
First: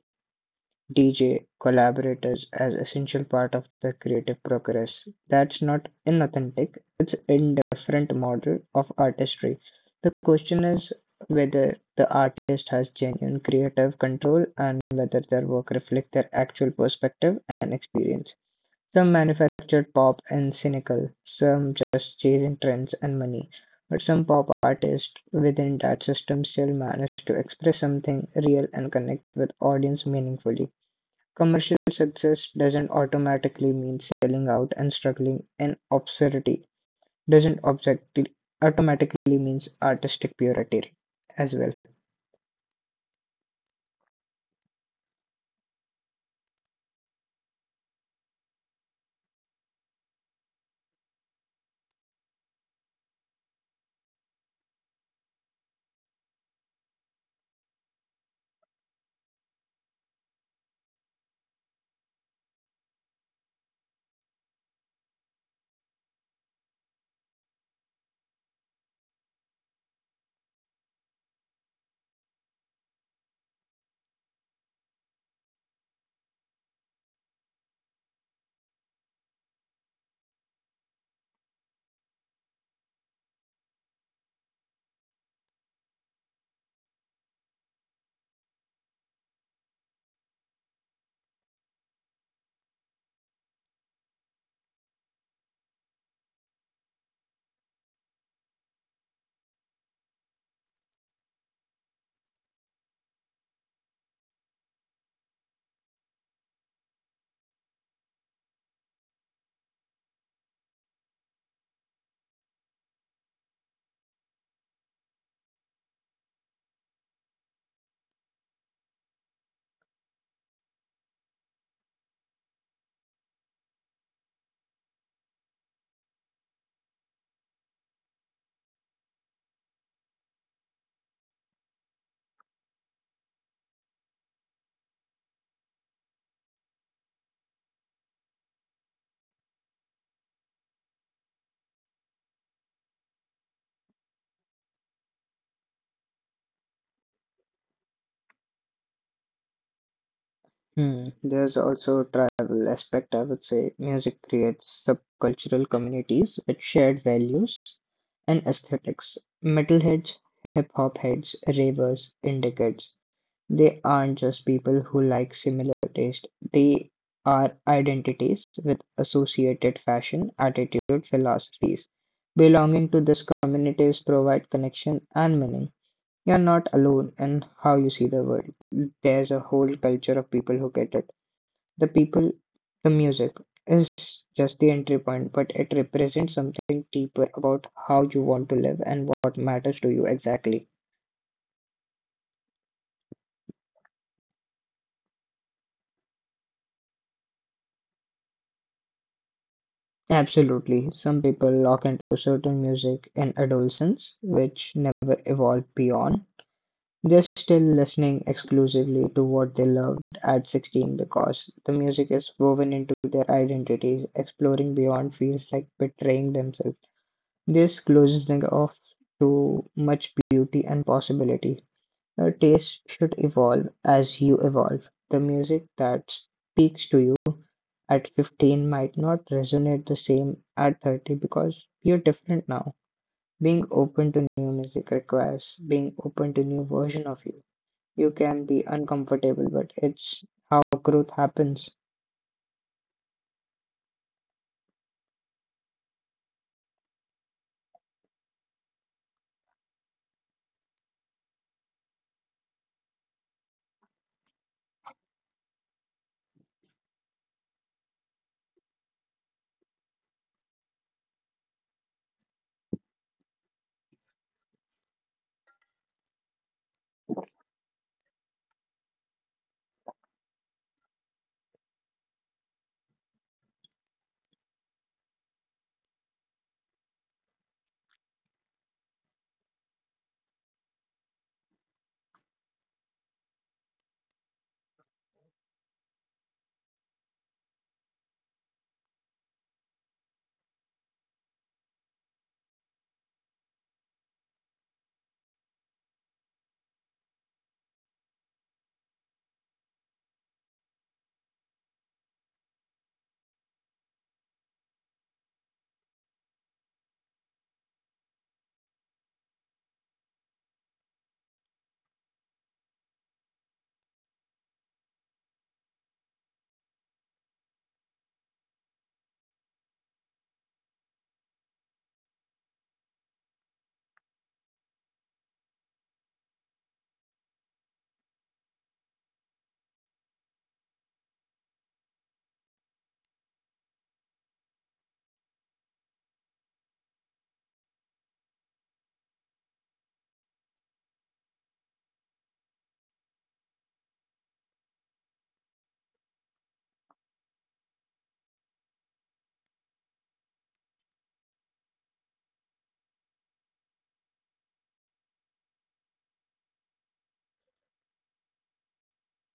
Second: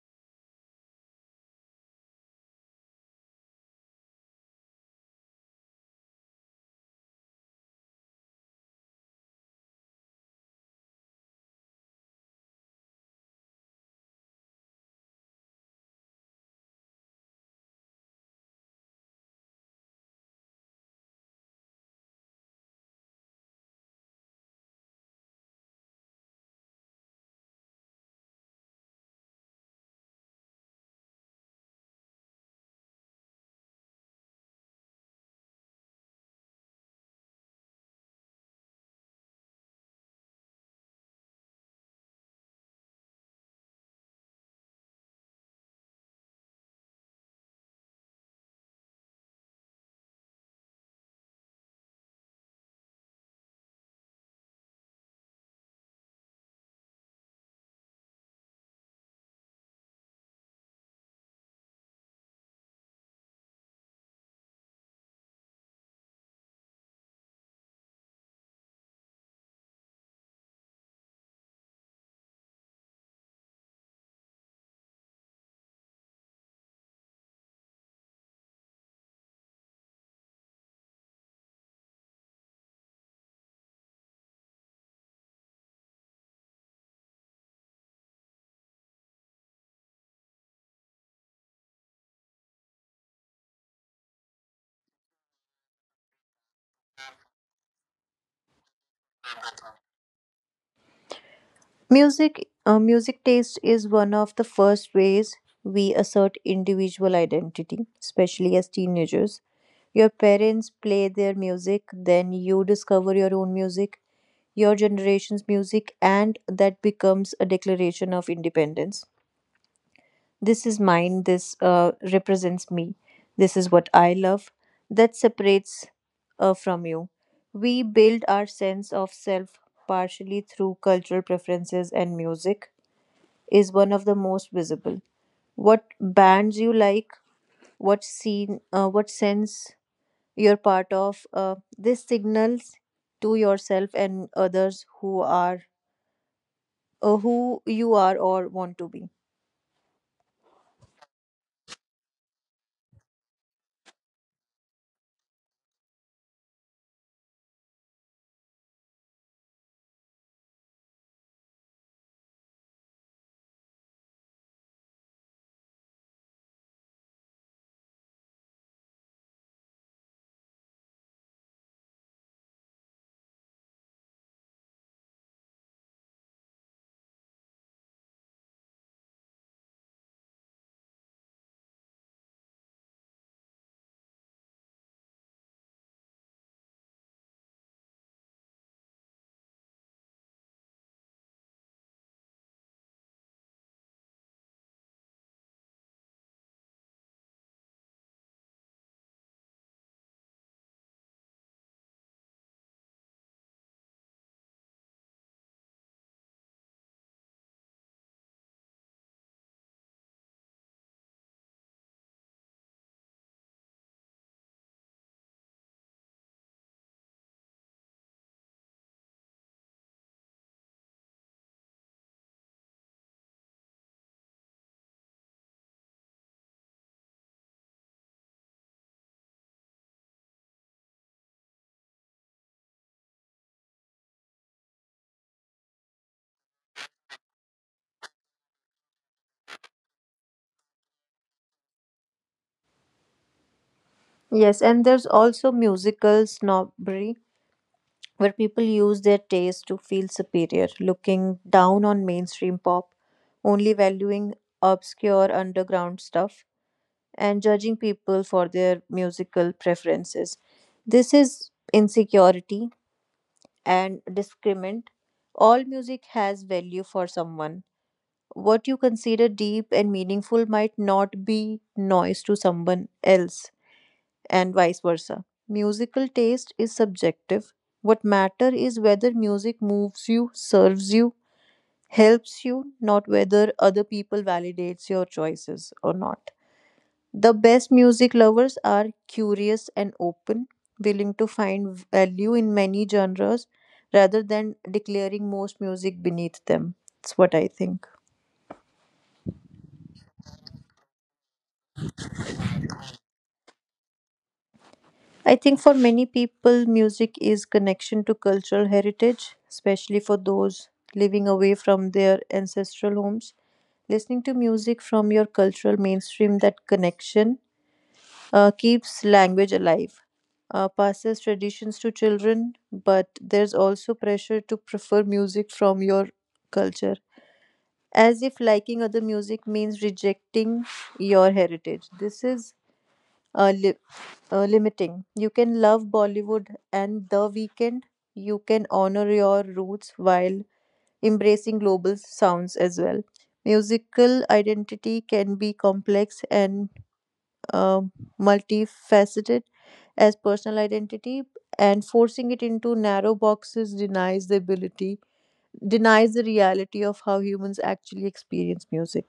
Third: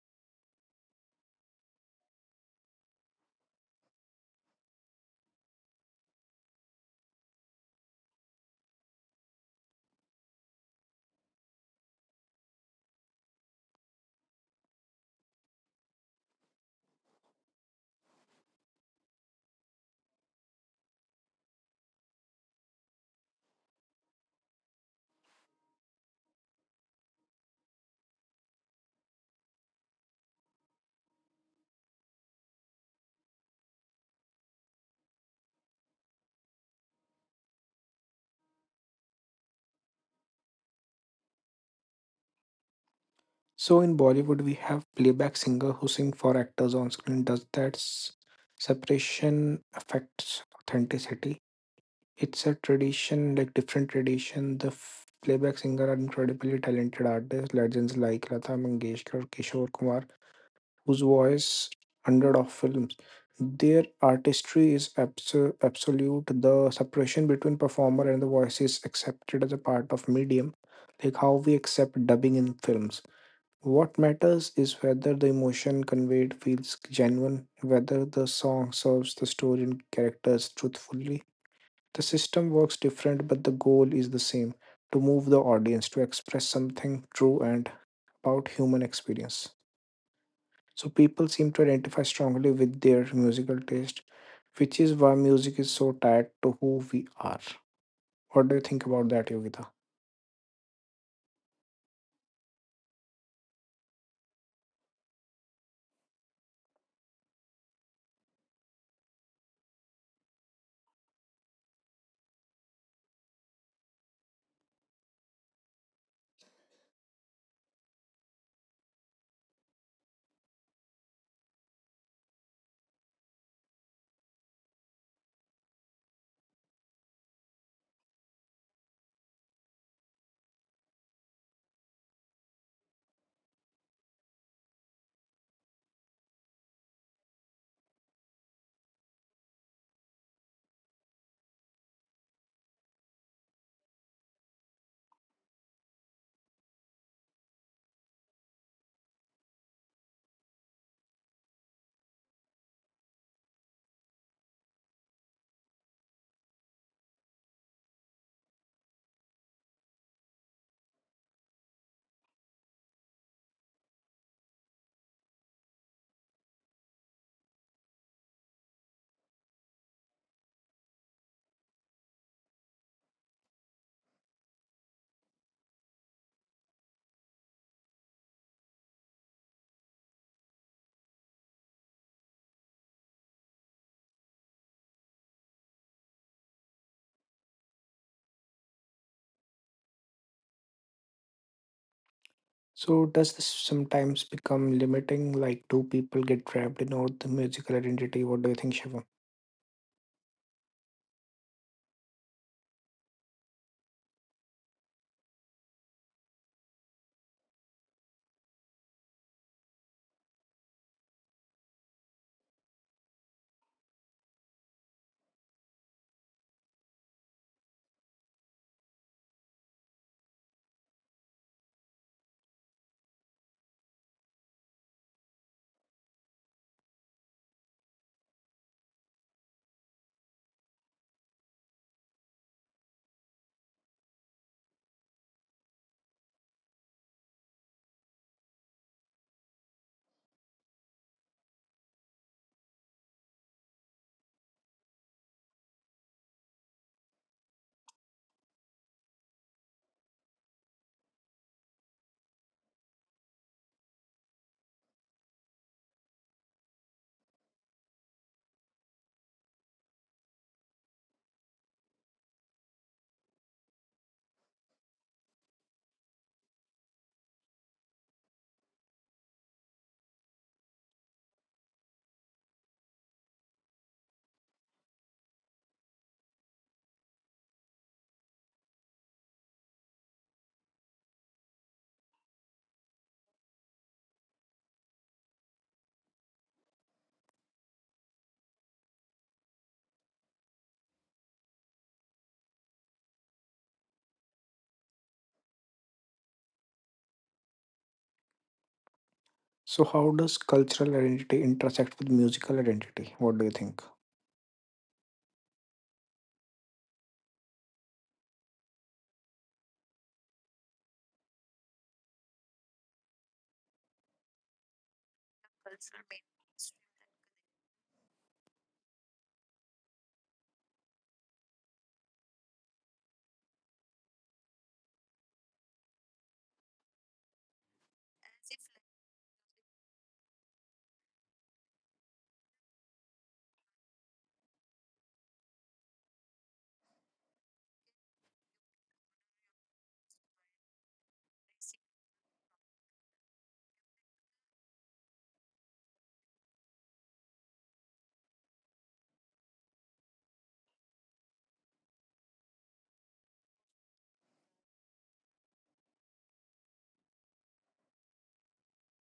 Speaker 3: D J collaborators as essential part of the creative progress. That's not inauthentic, it's indifferent model of artistry. The question is whether the artist has genuine creative control and whether their work reflects their actual perspective and experience. Some manufactured pop and cynical, some just chasing trends and money, but some pop artists within that system still manage to express something real and connect with audience meaningfully. Commercial success doesn't automatically mean selling out and struggling and obscenity doesn't objecti- automatically means artistic purity as well.
Speaker 1: So in Bollywood, we have playback singer who sing for actors on screen. Does that s- separation affects authenticity? It's a tradition, like different tradition. The f- playback singer are incredibly talented artists, legends like Lata Mangeshkar, Kishore Kumar, whose voice hundred of films. Their artistry is abso- absolute. The separation between performer and the voice is accepted as a part of medium, like how we accept dubbing in films. What matters is whether the emotion conveyed feels genuine, whether the song serves the story and characters truthfully. The system works different, but the goal is the same to move the audience to express something true and about human experience. So, people seem to identify strongly with their musical taste, which is why music is so tied to who we are. What do you think about that, Yogita?
Speaker 2: Music uh, music taste is one of the first ways we assert individual identity, especially as teenagers. Your parents play their music, then you discover your own music, your generation's music, and that becomes a declaration of independence. This is mine, this uh, represents me, this is what I love, that separates uh, from you. We build our sense of self partially through cultural preferences, and music is one of the most visible. What bands you like, what scene, uh, what sense you're part of, uh, this signals to yourself and others who are uh, who you are or want to be.
Speaker 3: Hmm. There's also tribal aspect, I would say. Music creates subcultural communities with shared values and aesthetics. Metalheads, hip hop heads, ravers, indicates they aren't just people who like similar taste, they are identities with associated fashion, attitude, philosophies. Belonging to these communities provide connection and meaning. You're not alone in how you see the world. There's a whole culture of people who get it. The people, the music is just the entry point, but it represents something deeper about how you want to live and what matters to you exactly.
Speaker 1: So does this sometimes become limiting? Like, do people get trapped in all the musical identity? What do you think, Shivam?
Speaker 3: Absolutely. Some people lock into certain music in adolescence, which never evolved beyond. They're still listening exclusively to what they loved at sixteen because the music is woven into their identities. Exploring beyond feels like betraying themselves. This closes them off to much beauty and possibility. Your taste should evolve as you evolve. The music that speaks to you at fifteen might not resonate the same at thirty because you're different now. Being open to new music requires being open to new version of you. You can be uncomfortable, but it's how growth happens.
Speaker 2: Yes, and there's also musical snobbery where people use their taste to feel superior, looking down on mainstream pop, only valuing obscure underground stuff, and judging people for their musical preferences. This is insecurity and discriminant. All music has value for someone. What you consider deep and meaningful might not be noise to someone else and vice versa. Musical taste is subjective. What matters is whether music moves you, serves you, helps you, not whether other people validates your choices or not. The best music lovers are curious and open, willing to find value in many genres rather than declaring most music beneath them. That's what I think.
Speaker 1: So how does cultural identity intersect with musical identity? What do you think?
Speaker 2: I think for many people, music is connection to cultural heritage, especially for those living away from their ancestral homes. Listening to music from your cultural mainstream, that connection uh, keeps language alive, uh, passes traditions to children, but there's also pressure to prefer music from your culture, as if liking other music means rejecting your heritage. This is uh, li- uh, limiting. You can love Bollywood and The Weekend. You can honor your roots while embracing global sounds as well. Musical identity can be complex and uh multifaceted as personal identity, and forcing it into narrow boxes denies the ability, denies the reality of how humans actually experience music.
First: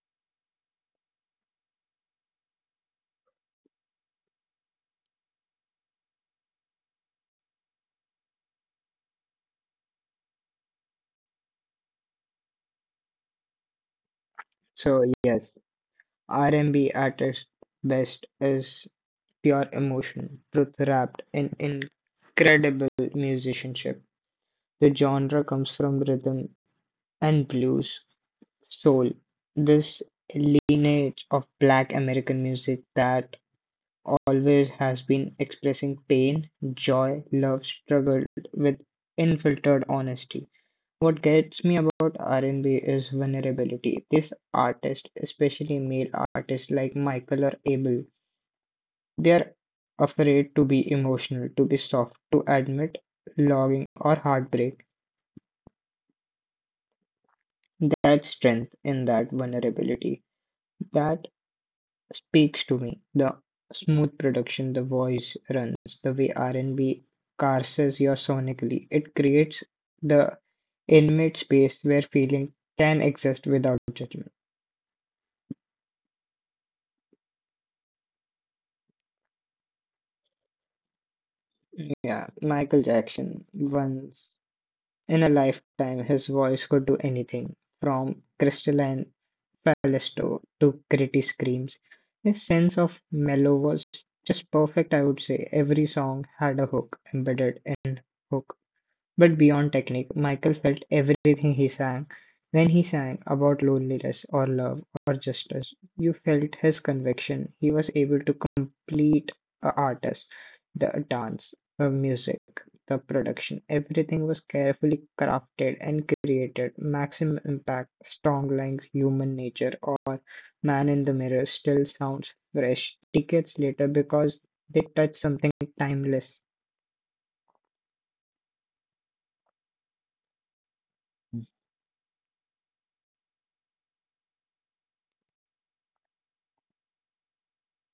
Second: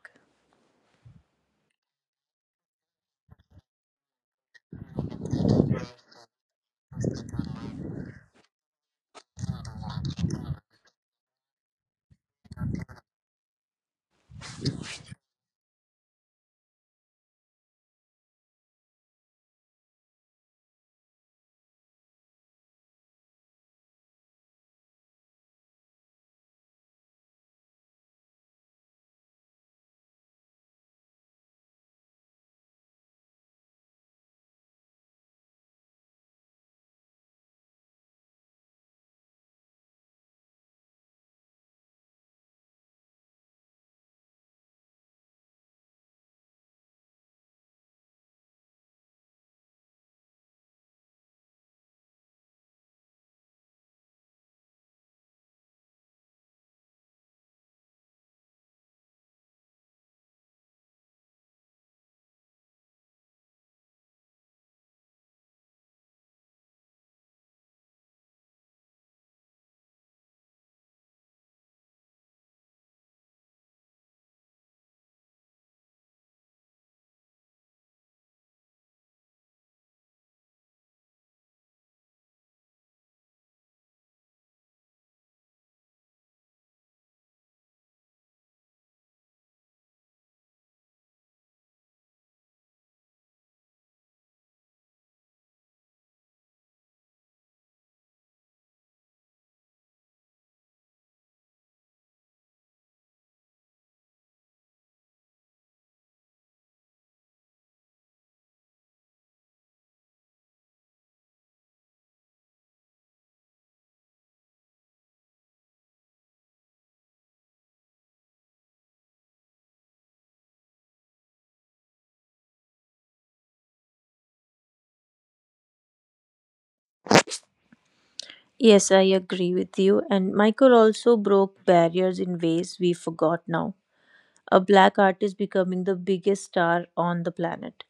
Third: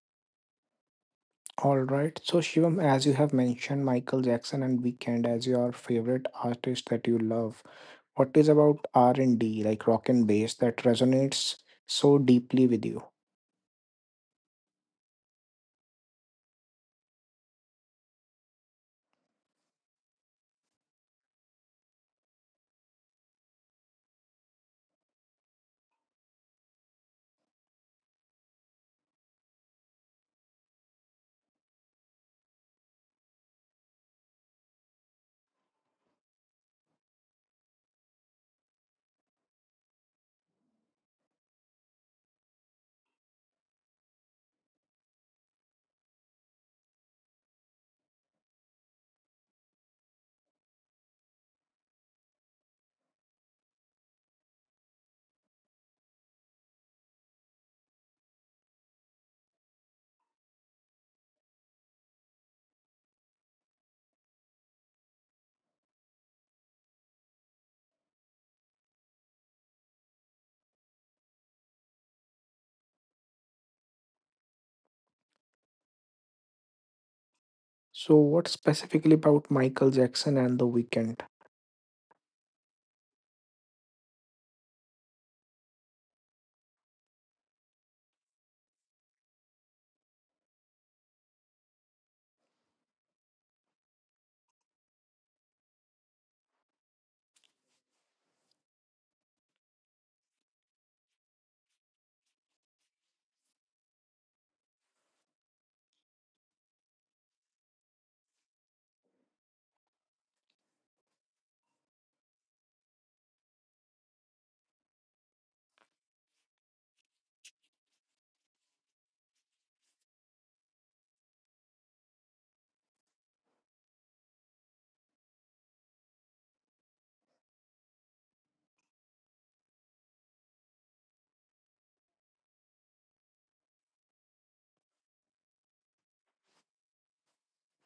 Speaker 1: All right. So Shivam, as you have mentioned Michael Jackson and Weekend as your favorite artist that you love, what is about R and D, like rock and bass, that resonates so deeply with you?
Speaker 3: So yes, R and B at its best is pure emotion, truth wrapped in incredible musicianship. The genre comes from rhythm and blues, soul, this lineage of Black American music that always has been expressing pain, joy, love, struggle with unfiltered honesty. What gets me about R and B is vulnerability. This artist, especially male artists like Michael or Abel, they are afraid to be emotional, to be soft, to admit longing or heartbreak. That strength in that vulnerability, that speaks to me. The smooth production, the voice runs, the way R and B carses you sonically, it creates the intimate space where feeling can exist without judgment.
Speaker 1: So what specifically about Michael Jackson and The Weekend?
Speaker 3: Yeah, Michael Jackson, once in a lifetime, his voice could do anything from crystalline Palaisto to gritty screams. His sense of mellow was just perfect, I would say. Every song had a hook embedded in hook. But beyond technique, Michael felt everything he sang. When he sang about loneliness or love or justice, you felt his conviction. He was able to complete a artist, the dance, the music, the production. Everything was carefully crafted and created. Maximum impact, strong lines, human nature, or man in the mirror still sounds fresh decades later because they touch something timeless.
Speaker 2: Yes, I agree with you. And Michael also broke barriers in ways we forgot now. A black artist becoming the biggest star on the planet,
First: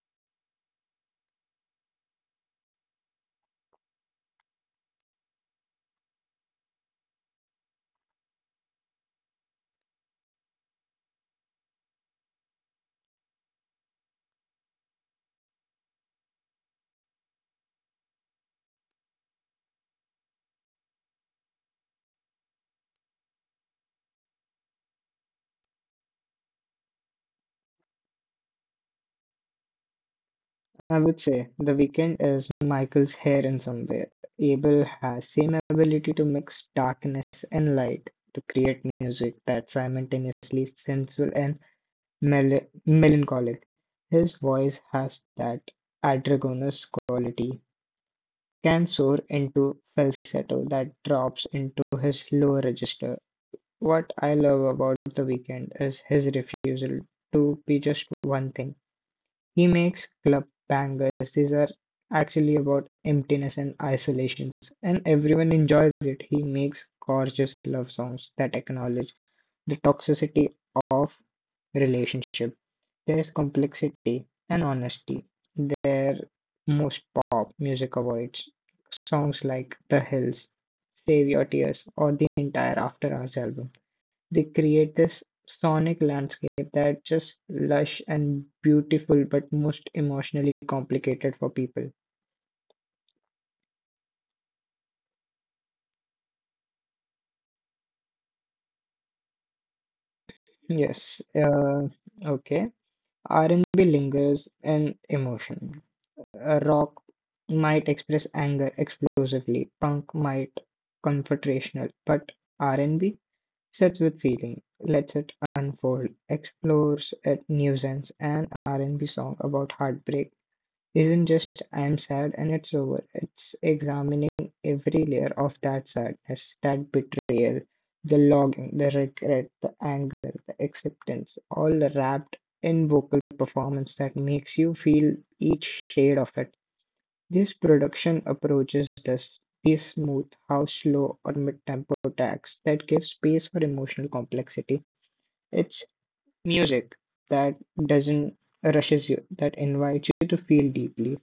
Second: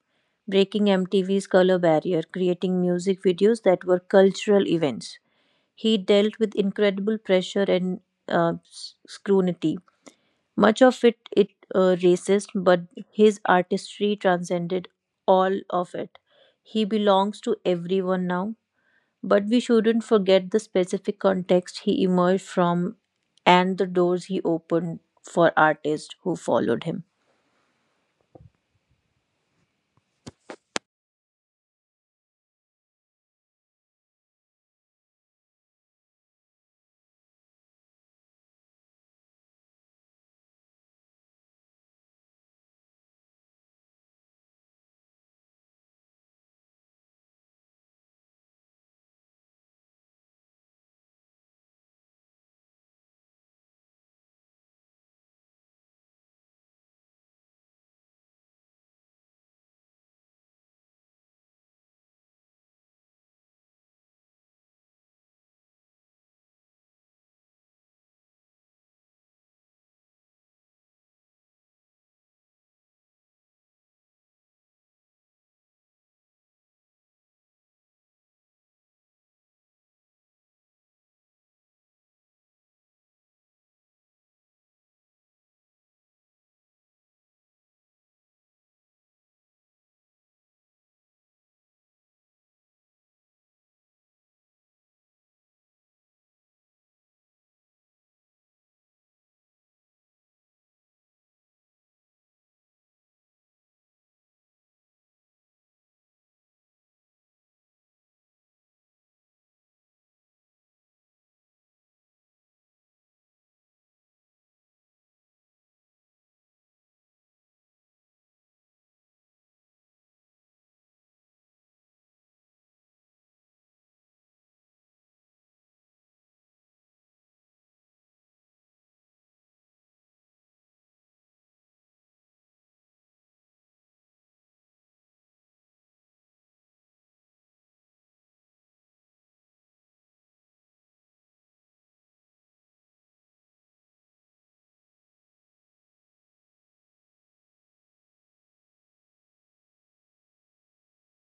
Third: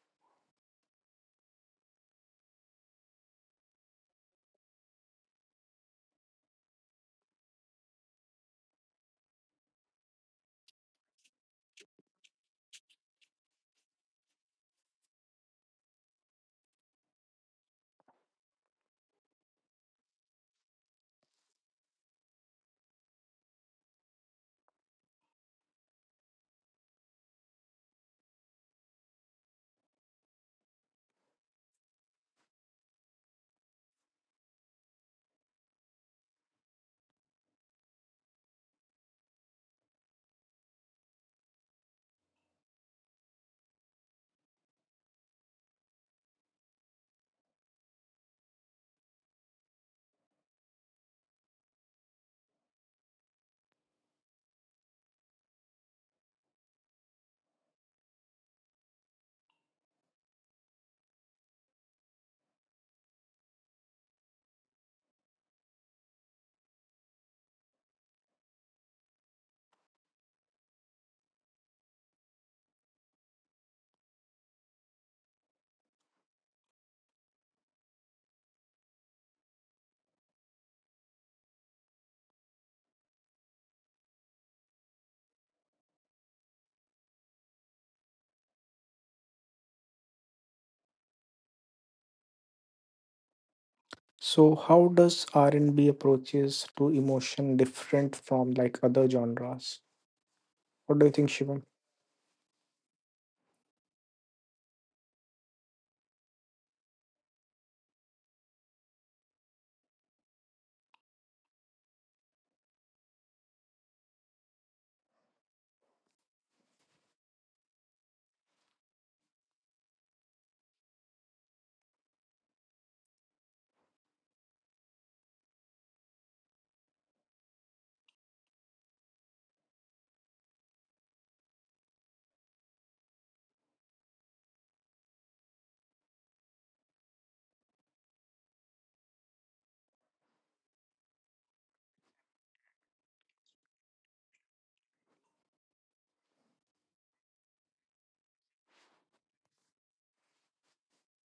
Speaker 2: breaking M T V's color barrier, creating music videos that were cultural events. He dealt with incredible pressure and uh, s- scrutiny. Much of it, it uh, racist, but his artistry transcended all of it. He belongs to everyone now, but we shouldn't forget the specific context he emerged from and the doors he opened for artists who followed him.
Speaker 3: I would say The Weeknd is Michael's hair in some way. Abel has same ability to mix darkness and light to create music that's simultaneously sensual and mel- melancholic. His voice has that androgynous quality, can soar into falsetto that drops into his lower register. What I love about The Weeknd is his refusal to be just one thing. He makes club bangers, these are actually about emptiness and isolation, and everyone enjoys it. He makes gorgeous love songs that acknowledge the toxicity of relationship. There's complexity and honesty. There most pop music avoids songs like The Hills, Save Your Tears, or the entire After Hours album. They create this sonic landscape that's just lush and beautiful, but most emotionally complicated for people.
Speaker 1: So how does R and B approaches to emotion different from like other genres? What do you think,
Speaker 3: Yes.
Speaker 1: Shivam?
Speaker 3: Uh, okay. R and B lingers in emotion. Uh, rock might express anger explosively. Punk might confrontational, but R and B sits with feeling, lets it unfold, explores a nuisance, and R and B song about heartbreak isn't just "I'm sad and it's over," it's examining every layer of that sadness, that betrayal, the longing, the regret, the anger, the acceptance, all wrapped in vocal performance that makes you feel each shade of it. This production approaches this, these smooth, how slow or mid-tempo tracks that give space for emotional complexity. It's music that doesn't rushes you, that invites you to feel deeply.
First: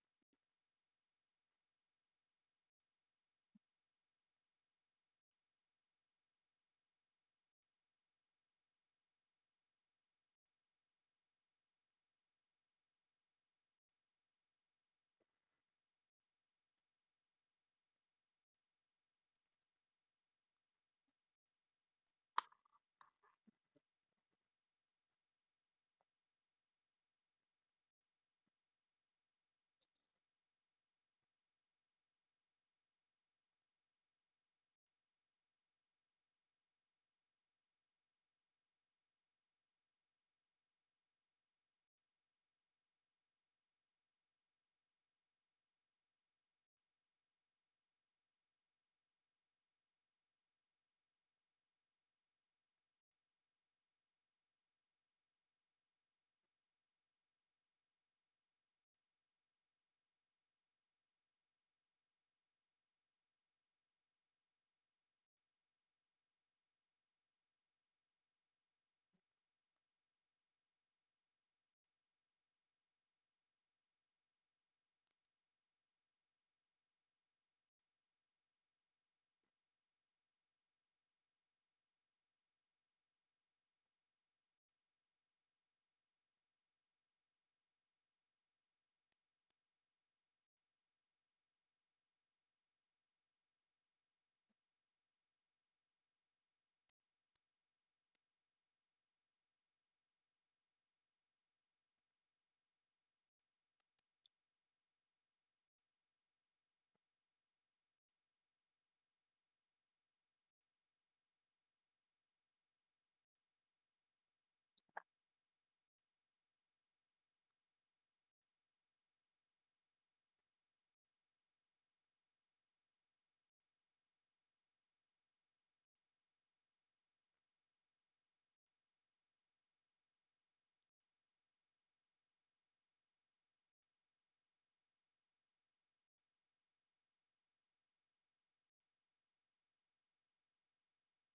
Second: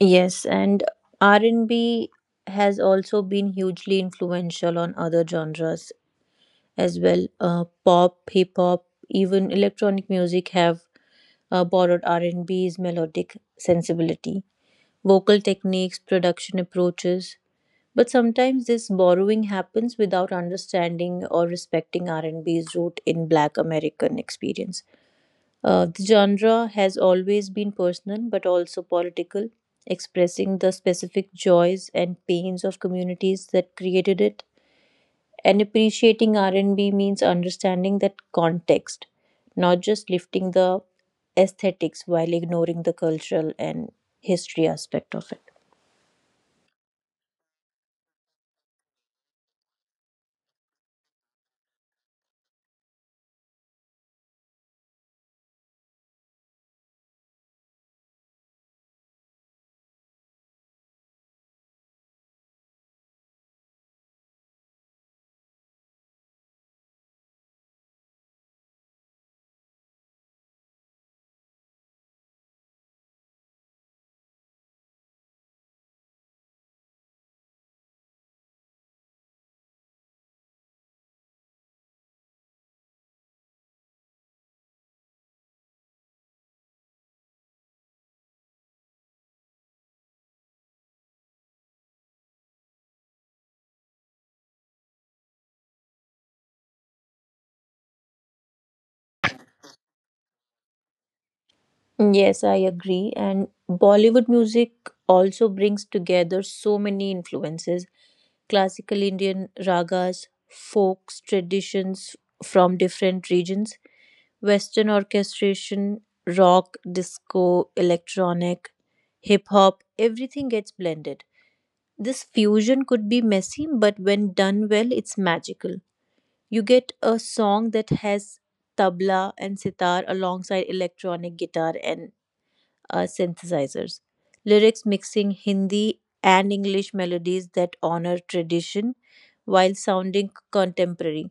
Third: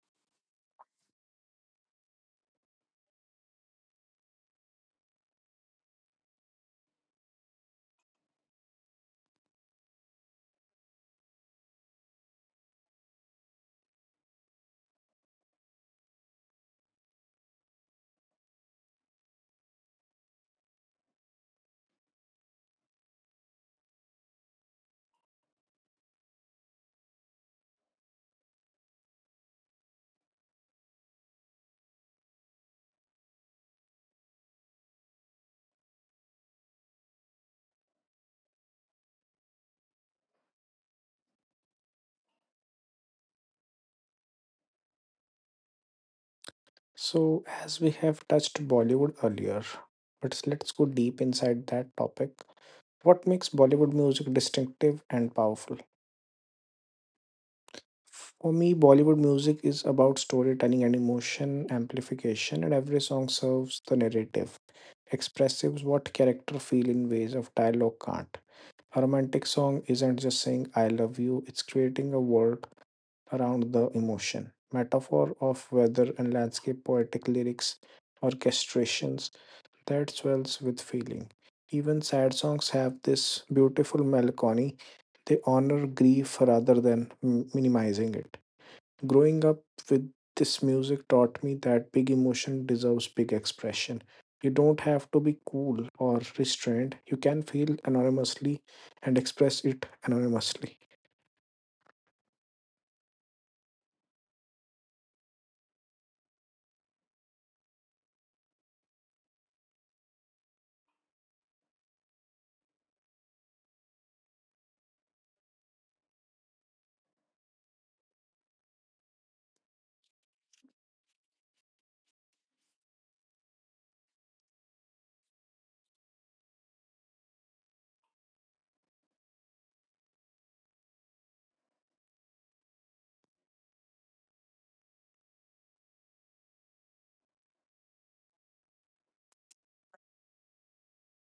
Speaker 2: Yes, and R and B has also been hugely influential on other genres as well. Uh, pop, hip hop, even electronic music have uh, borrowed R and B's melodic sensibility. Vocal techniques, production approaches, but sometimes this borrowing happens without understanding or respecting R and B's root in Black American experience. Uh, the genre has always been personal but also political, expressing the specific joys and pains of communities that created it. And appreciating R and B means understanding that context, not just lifting the aesthetics while ignoring the cultural and history aspect of it.
Speaker 1: So as we have touched Bollywood earlier, but let's go deep inside that topic. What makes Bollywood music distinctive and powerful? For me, Bollywood music is about storytelling and emotion amplification, and every song serves the narrative, expresses what character feel in ways of dialogue can't. A romantic song isn't just saying I love you, it's creating a world around the emotion. Metaphor of weather and landscape, poetic lyrics, orchestrations that swells with feeling. Even sad songs have this beautiful melancholy. They honor grief rather than m- minimizing it. Growing up with this music taught me that big emotion deserves big expression. You don't have to be cool or restrained. You can feel anonymously and express it anonymously.
Speaker 2: Yes, I agree. And Bollywood music also brings together so many influences: classical Indian ragas, folks, traditions from different regions, Western orchestration, rock, disco, electronic, hip hop, everything gets blended. This fusion could be messy, but when done well, it's magical. You get a song that has tabla and sitar alongside electronic guitar and uh, synthesizers. Lyrics mixing Hindi and English melodies that honor tradition while sounding contemporary.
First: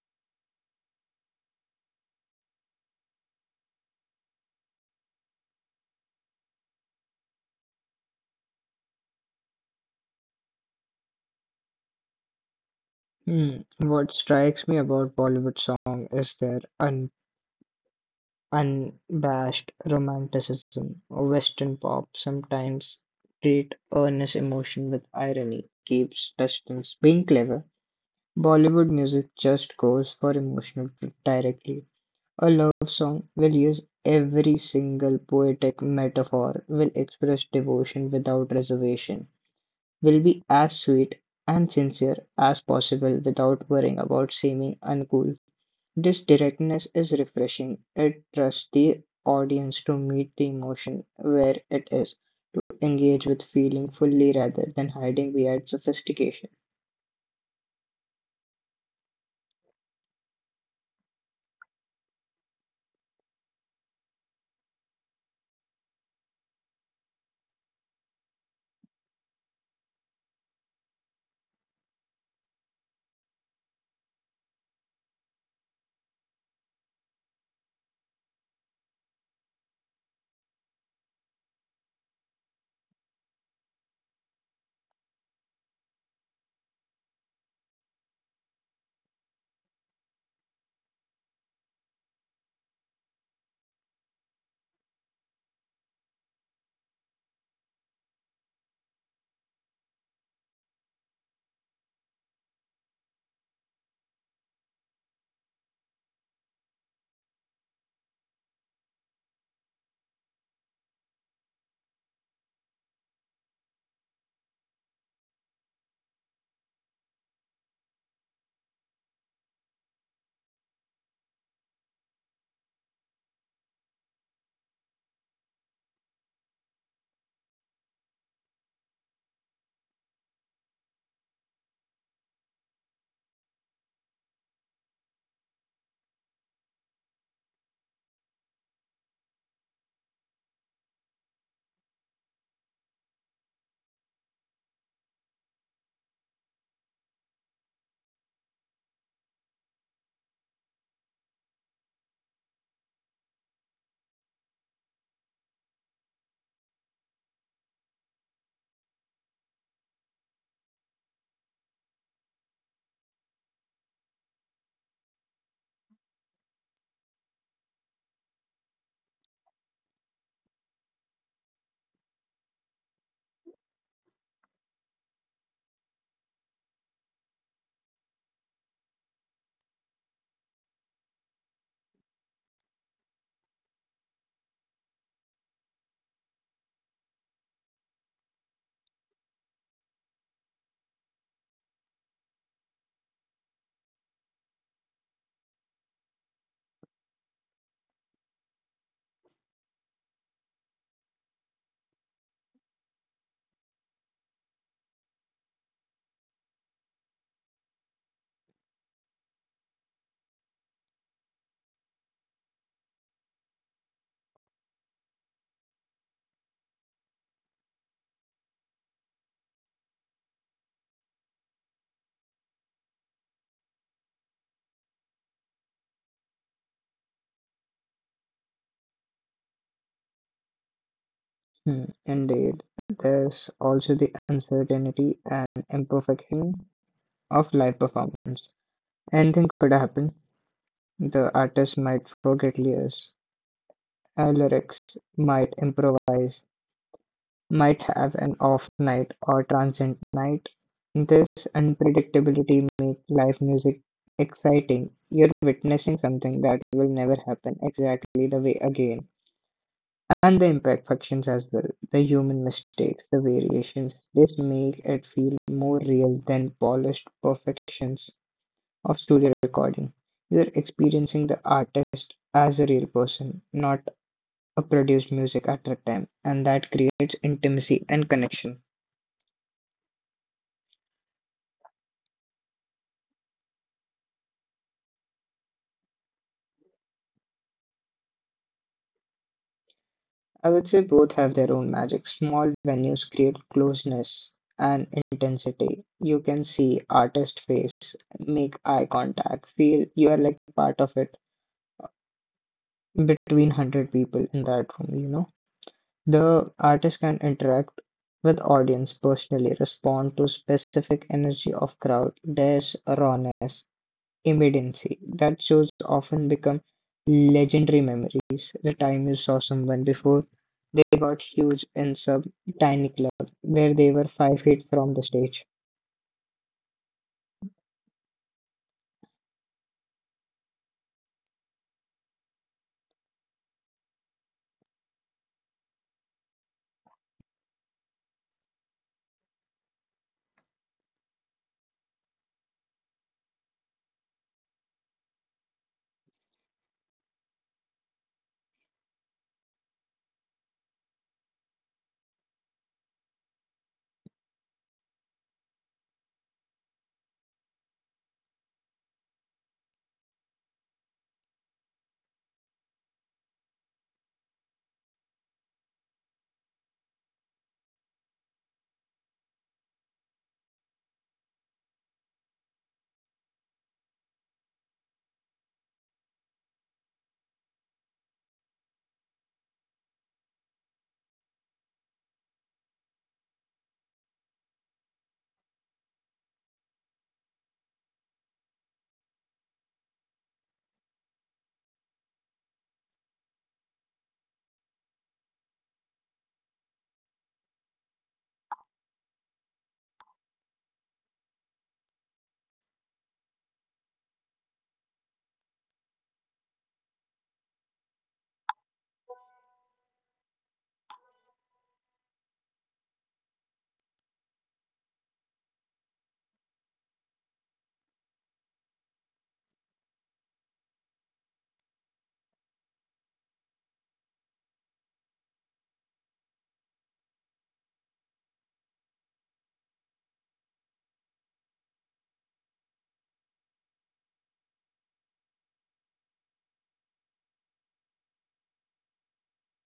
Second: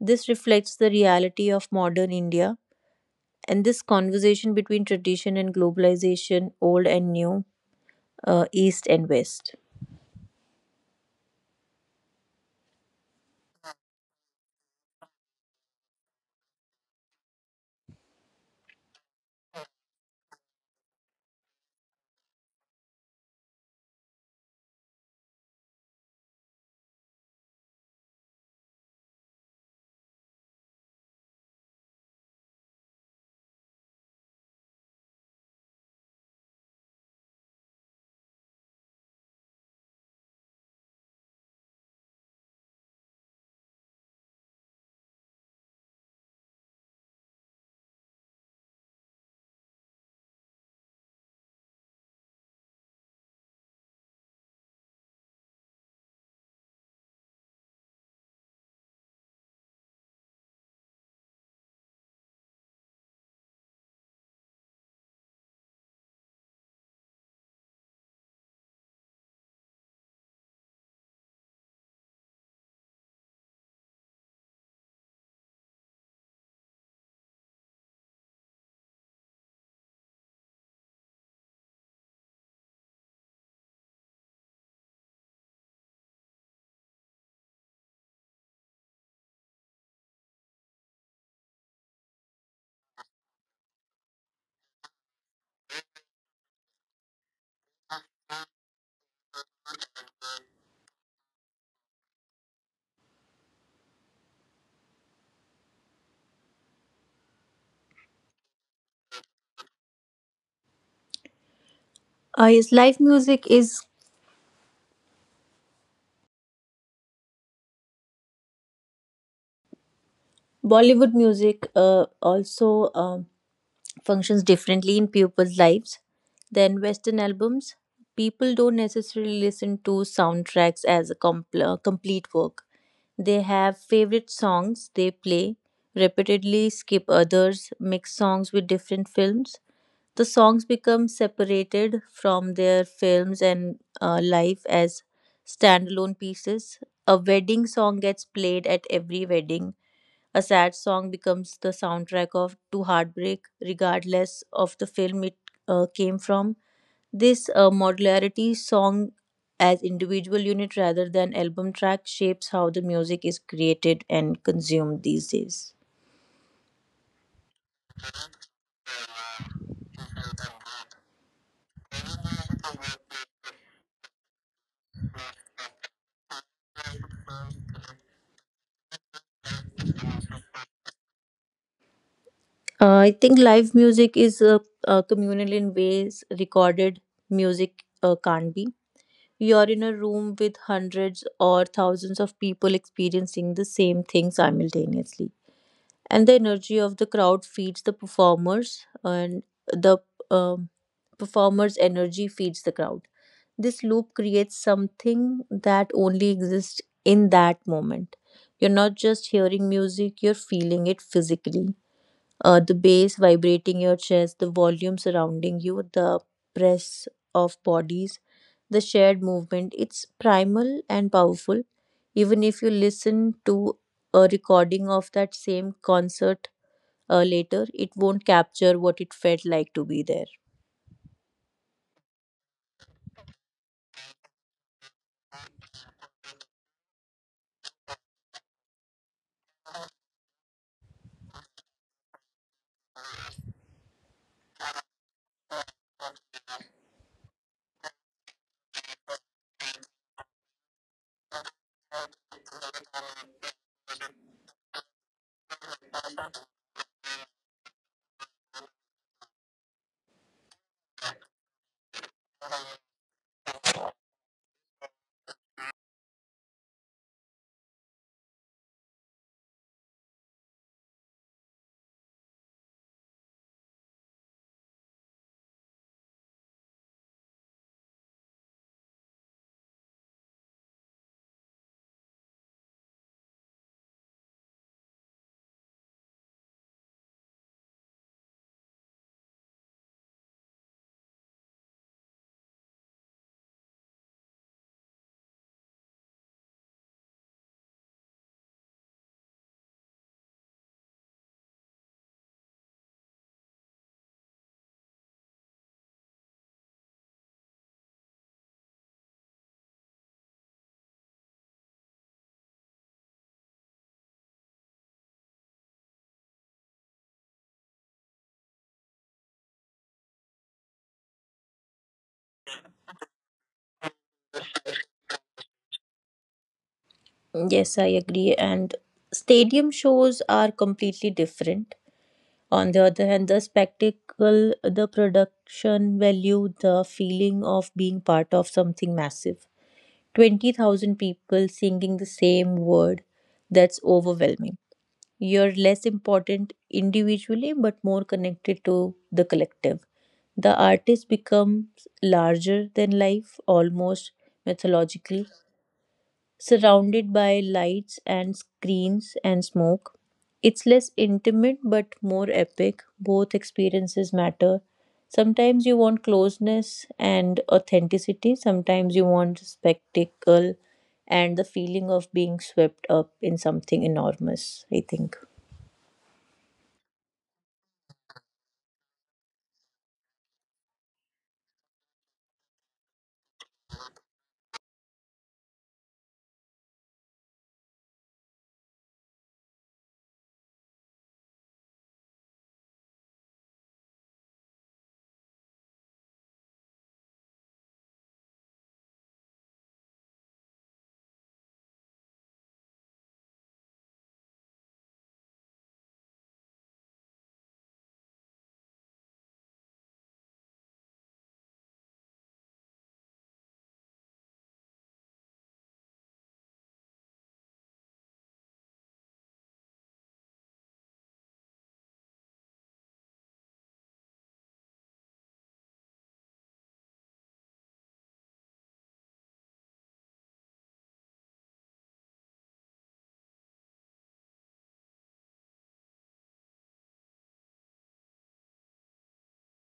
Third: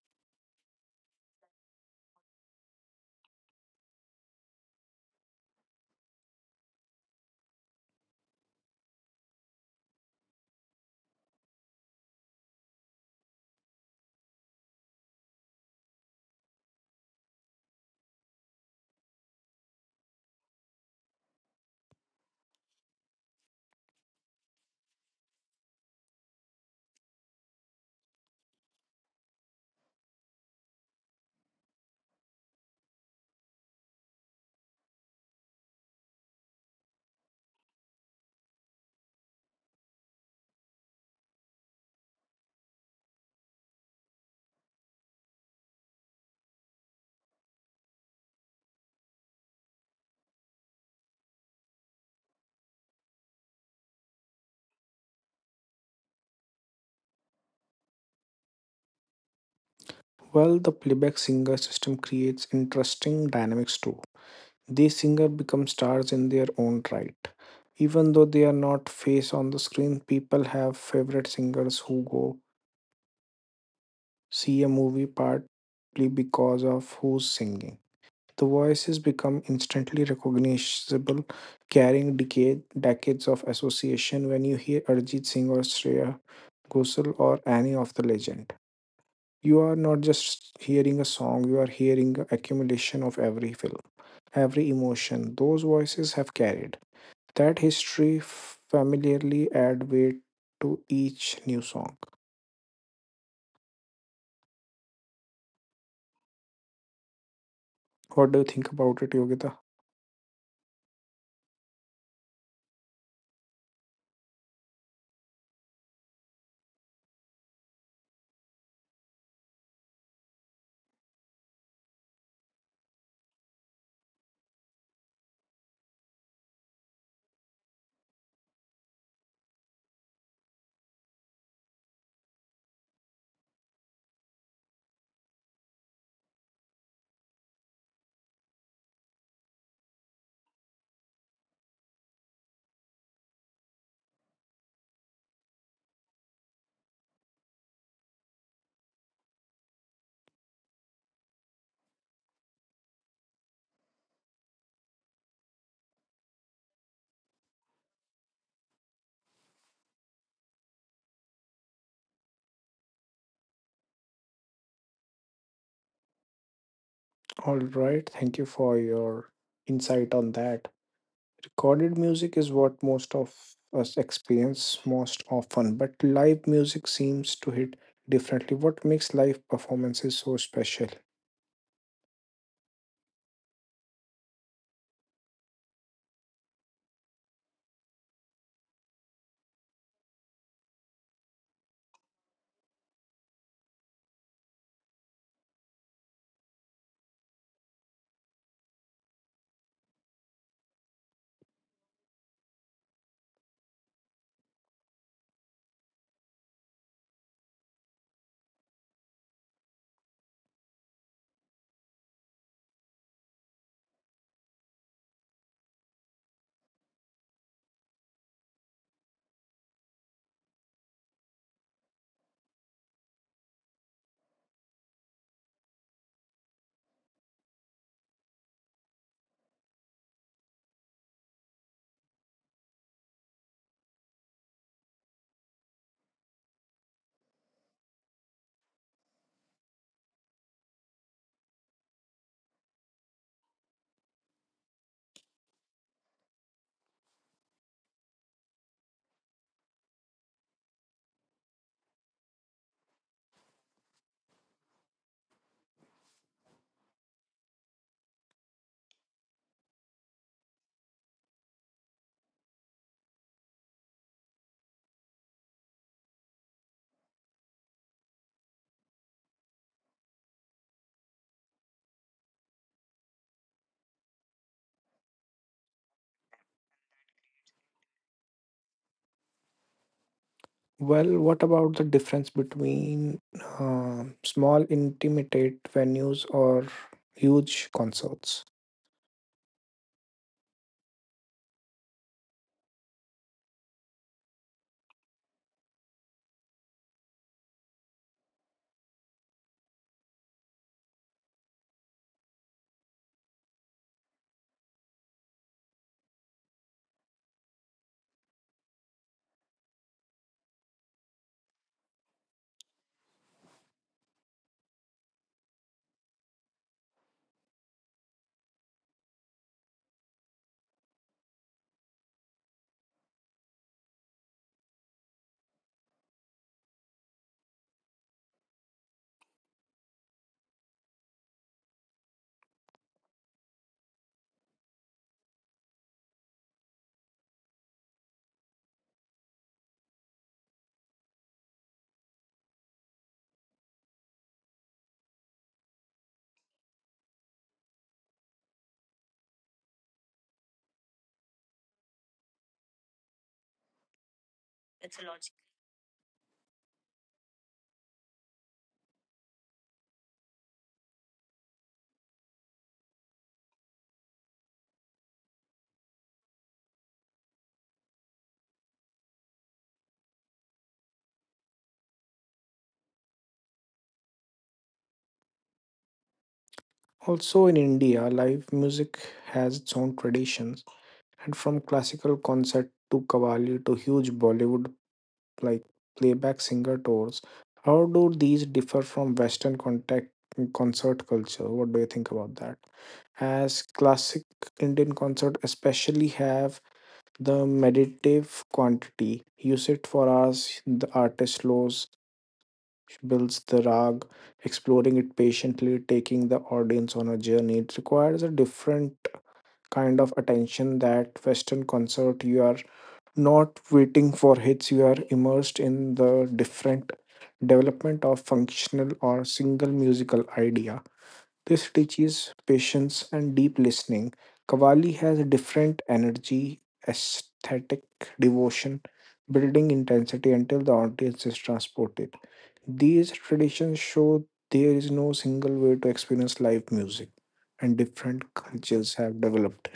Speaker 2: This reflects the reality of modern India and this conversation between tradition and globalization, old and new, uh, east and west.
Speaker 3: Hmm. What strikes me about Bollywood song is their un- unabashed romanticism. Western pop sometimes treat earnest emotion with irony, keeps distance, being clever. Bollywood music just goes for emotional truth directly. A love song will use every single poetic metaphor, will express devotion without reservation, will be as sweet and sincere as possible without worrying about seeming uncool. This directness is refreshing. It trusts the audience to meet the emotion where it is, to engage with feeling fully rather than hiding behind sophistication.
Speaker 1: Well, the playback singer system creates interesting dynamics too. These singers become stars in their own right. Even though they are not face on the screen, people have favorite singers who go see a movie partly because of who's singing. The voices become instantly recognizable, carrying decade, decades of association. When you hear Arjit Singh or Shreya Ghosal or any of the legend, you are not just hearing a song, you are hearing a accumulation of every film, every emotion those voices have carried. That history familiarly add weight to each new song. What do you think about it, Yogita?
Speaker 2: Uh, yes, live music is Bollywood music. Uh, also, um functions differently in people's lives than Western albums. People don't necessarily listen to soundtracks as a compl- uh, complete work. They have favorite songs they play, repeatedly skip others, mix songs with different films. The songs become separated from their films and uh, life as standalone pieces. A wedding song gets played at every wedding, a sad song becomes the soundtrack of to heartbreak, regardless of the film it uh, came from. This uh, modularity song as individual unit rather than album track shapes how the music is created and consumed these days.
Speaker 1: All right, thank you for your insight on that. Recorded music is what most of us experience most often, but live music seems to hit differently. What makes live performances so special?
Speaker 2: Uh, I think live music is uh, uh, communal in ways recorded music uh, can't be. You're in a room with hundreds or thousands of people experiencing the same thing simultaneously, and the energy of the crowd feeds the performers, and the um performers energy feeds the crowd. This loop creates something that only exists in that moment. You're not just hearing music, you're feeling it physically. Uh, the bass vibrating your chest, the volume surrounding you, the press of bodies, the shared movement, it's primal and powerful. Even if you listen to a recording of that same concert uh, later, it won't capture what it felt like to be there.
Speaker 3: Hmm, indeed, there's also the uncertainty and imperfection of live performance. Anything could happen. The artist might forget lyrics, uh, lyrics might improvise, might have an off night or transient night. This unpredictability makes live music exciting. You're witnessing something that will never happen exactly the way again. And the imperfections as well, the human mistakes, the variations. This make it feel more real than polished perfections of studio recording. You're experiencing the artist as a real person, not a produced music at a time, and that creates intimacy and connection.
Speaker 1: Well, what about the difference between uh, small, intimate venues or huge concerts?
Speaker 3: I would say both have their own magic. Small venues create closeness and intensity. You can see artist face, make eye contact, feel you are like part of it between one hundred people in that room, you know. The artist can interact with audience personally, respond to specific energy of crowd. There's rawness, immediacy that shows often become legendary memories. The time you saw someone before they got huge in some tiny club where they were five feet from the stage.
Speaker 2: Yes, I agree. And stadium shows are completely different. On the other hand, the spectacle, the production value, the feeling of being part of something massive. twenty thousand people singing the same word, that's overwhelming. You're less important individually, but more connected to the collective. The artist becomes larger than life, almost mythologically, surrounded by lights and screens and smoke. It's less intimate but more epic. Both experiences matter. Sometimes you want closeness and authenticity, sometimes you want spectacle and the feeling of being swept up in something enormous, I think.
Speaker 1: Also, in India, live music has its own traditions, and from classical concert to Qawwali to huge Bollywood like playback singer tours. How do these differ from Western contact concert culture? What do you think about that? As classic Indian concert especially have the meditative quantity. You sit for hours, the artist slows, builds the rag, exploring it patiently, taking the audience on a journey. It requires a different kind of attention that Western concert you are not waiting for hits, you are immersed in the different development of functional or single musical idea. This teaches patience and deep listening. Kavali has a different energy, aesthetic devotion, building intensity until the audience is transported. These traditions show there is no single way to experience live music, and different cultures have developed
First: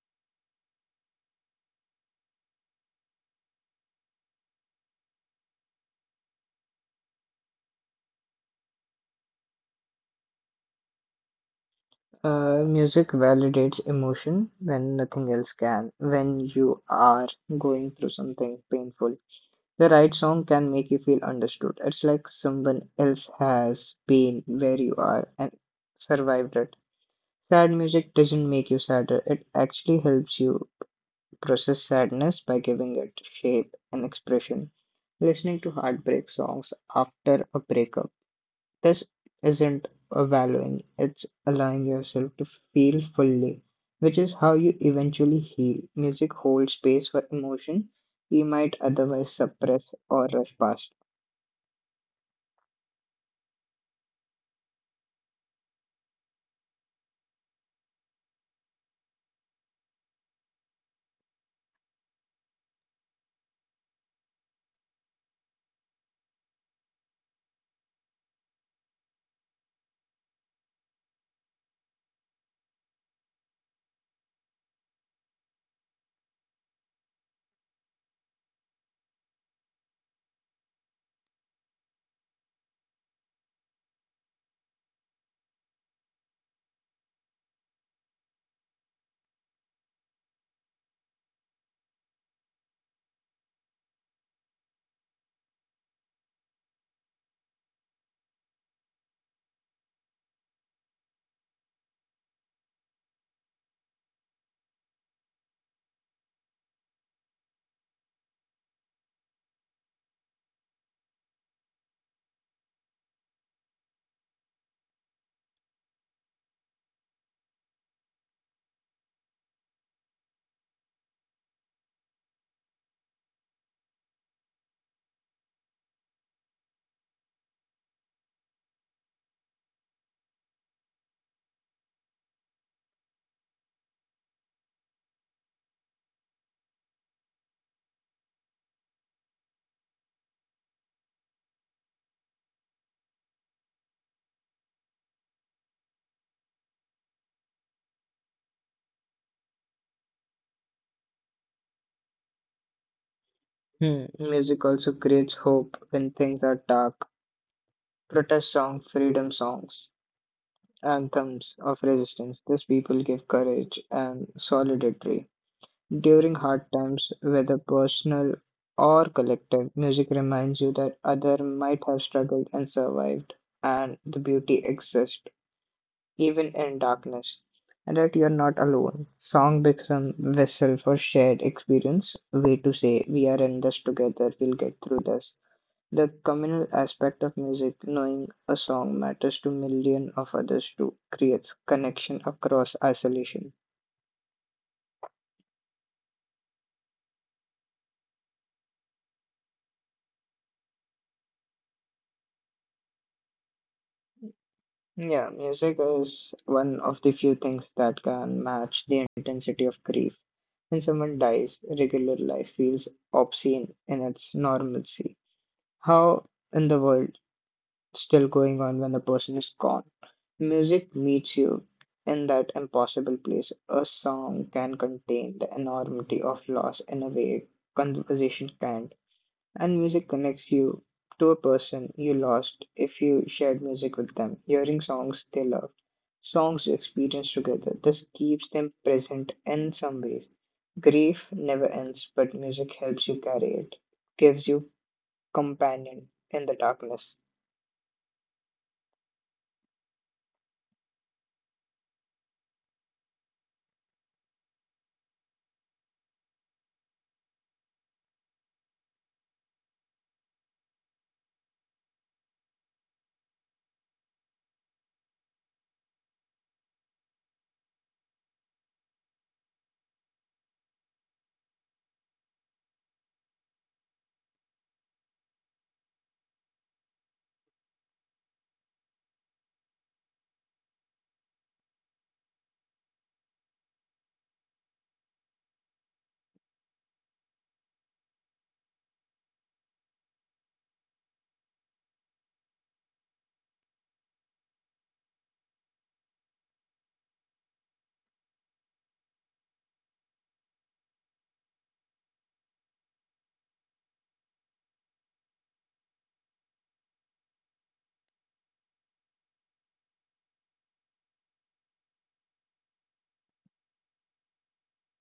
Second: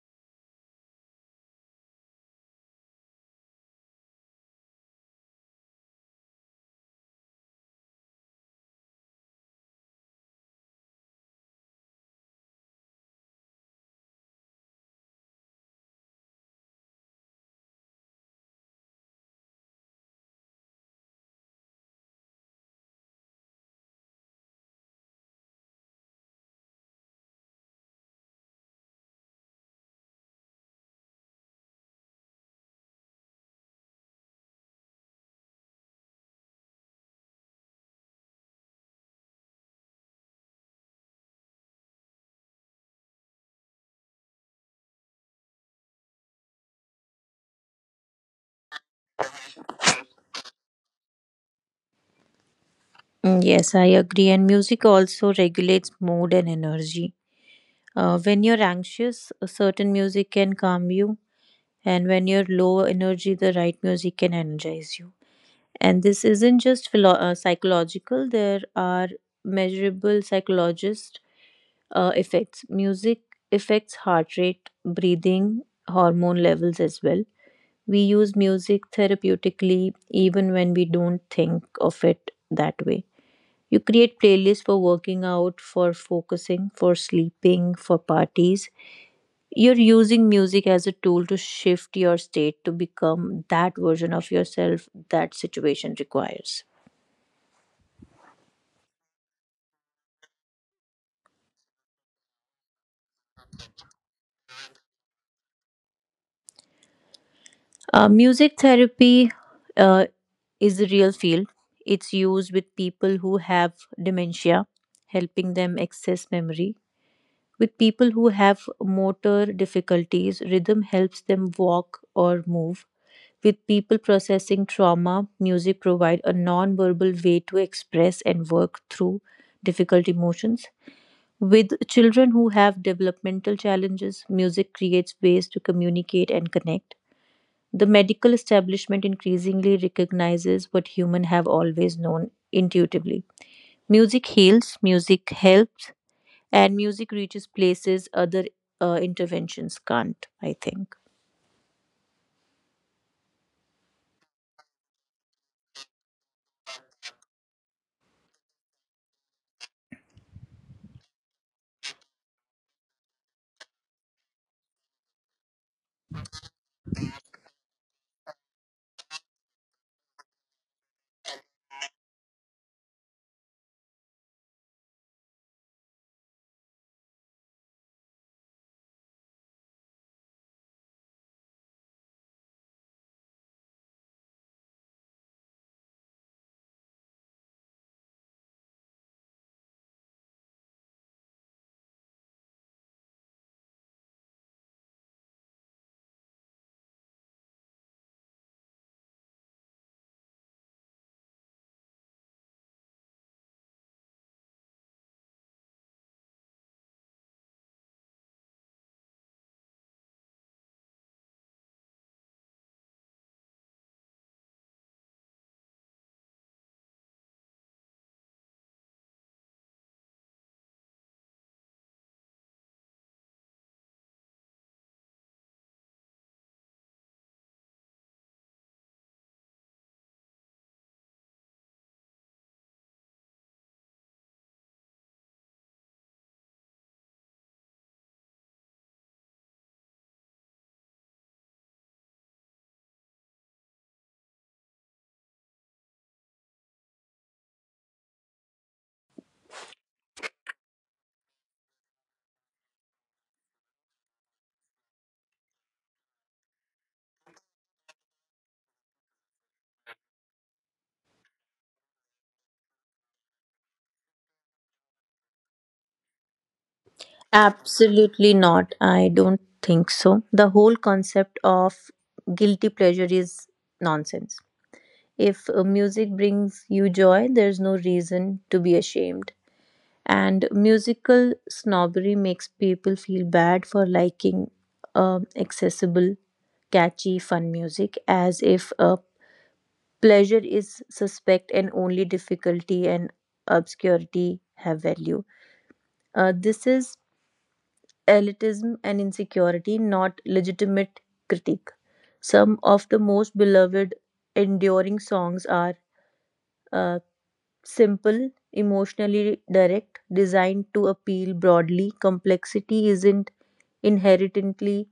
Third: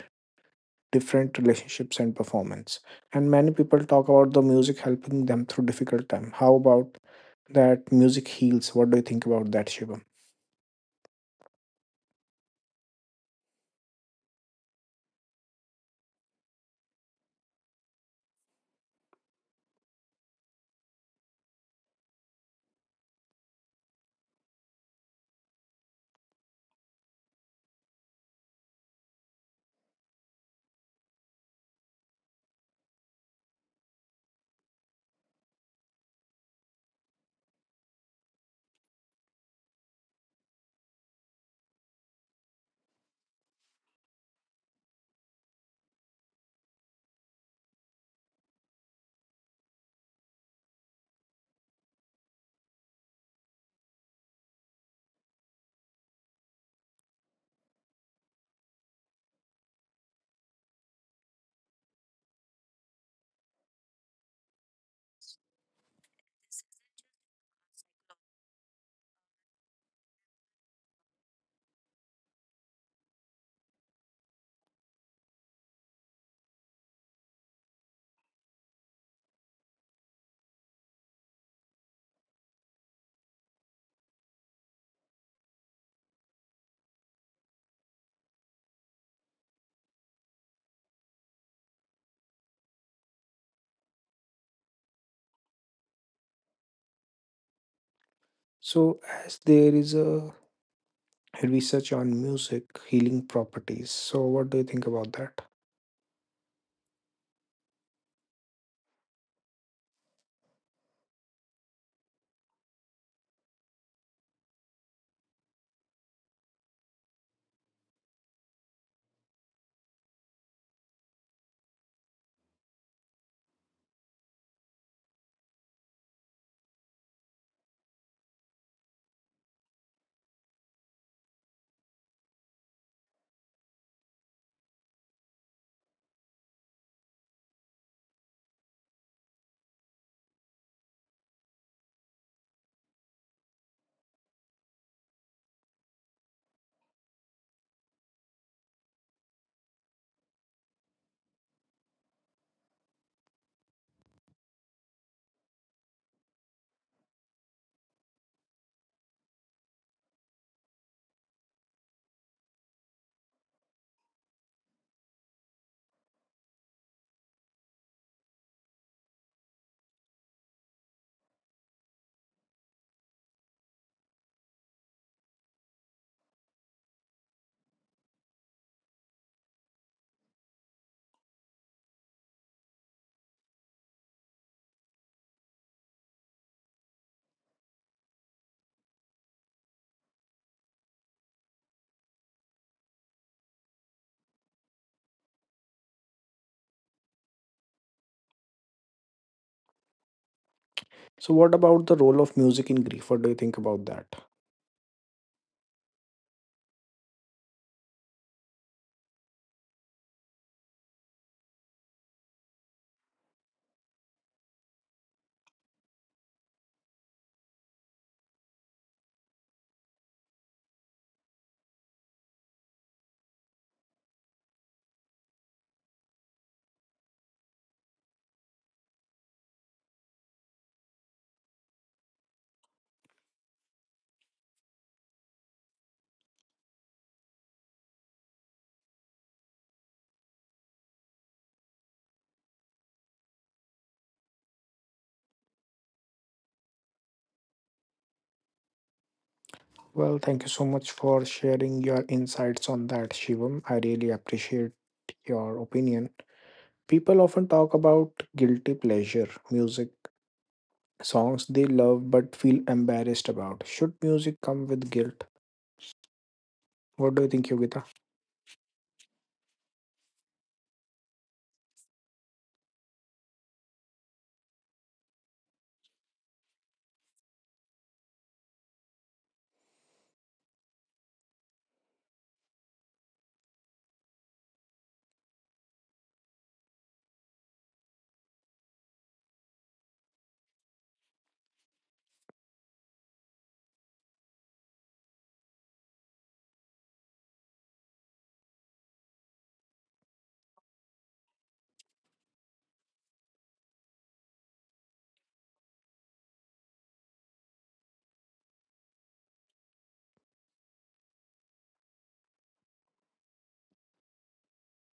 Speaker 1: different relationships and performance. And many people talk about the music helping them through difficult time. How about that music heals? What do you think about that, Shivam?
Speaker 3: Uh, music validates emotion when nothing else can. When you are going through something painful, the right song can make you feel understood. It's like someone else has been where you are and survived it. Sad music doesn't make you sadder, it actually helps you process sadness by giving it shape and expression. Listening to heartbreak songs after a breakup. This isn't a valuing, it's allowing yourself to feel fully, which is how you eventually heal. Music holds space for emotion you might otherwise suppress or rush past.
Speaker 2: Mm, yes, I agree. And music also regulates mood and energy. Uh, when you're anxious, a certain music can calm you. And when you're low energy, the right music can energize you. And this isn't just philo- uh, psychological, there are measurable psychologist uh, effects. Music affects heart rate, breathing, hormone levels as well. We use music therapeutically even when we don't think of it that way. You create playlists for working out, for focusing, for sleeping, for parties. You're using music as a tool to shift your state to become that version of yourself that situation requires.
Speaker 1: So, as there is a research on music healing properties, so what do you think about that?
Speaker 2: Uh, music therapy uh, is a real field. It's used with people who have dementia, helping them access memory. With people who have motor difficulties, rhythm helps them walk or move. With people processing trauma, music provides a non-verbal way to express and work through difficult emotions. With children who have developmental challenges, music creates ways to communicate and connect. The medical establishment increasingly recognizes what humans have always known intuitively. Music heals, music helps, and music reaches places other uh, interventions can't, I think.
Speaker 3: Hmm. Music also creates hope when things are dark. Protest songs, freedom songs, anthems of resistance. These people give courage and solidarity during hard times, whether personal or collective. Music reminds you that other might have struggled and survived, and the beauty exists even in darkness, and that you're not alone. Song become vessel for shared experience, way to say we are in this together, we'll get through this. The communal aspect of music, knowing a song matters to million of others too, creates connection across isolation.
Speaker 1: So, what about the role of music in grief? What do you think about that?
Speaker 3: Yeah, music is one of the few things that can match the intensity of grief. When someone dies, regular life feels obscene in its normalcy. How in the world still going on when a person is gone? Music meets you in that impossible place. A song can contain the enormity of loss in a way conversation can't. And music connects you to a person you lost. If you shared music with them, hearing songs they loved, songs you experienced together, this keeps them present in some ways. Grief never ends, but music helps you carry it, gives you companion in the darkness.
Speaker 1: Well, thank you so much for sharing your insights on that, Shivam. I really appreciate your opinion. People often talk about guilty pleasure music songs they love but feel embarrassed about. Should music come with guilt? What do you think, Yogita?
Speaker 2: Absolutely not. I don't think so. The whole concept of guilty pleasure is nonsense. If uh, music brings you joy, there's no reason to be ashamed. And musical snobbery makes people feel bad for liking um accessible, catchy, fun music, as if uh, pleasure is suspect and only difficulty and obscurity have value. Uh, this is elitism and insecurity, not legitimate critique. Some of the most beloved, enduring songs are uh, simple, emotionally direct, designed to appeal broadly. Complexity isn't inherently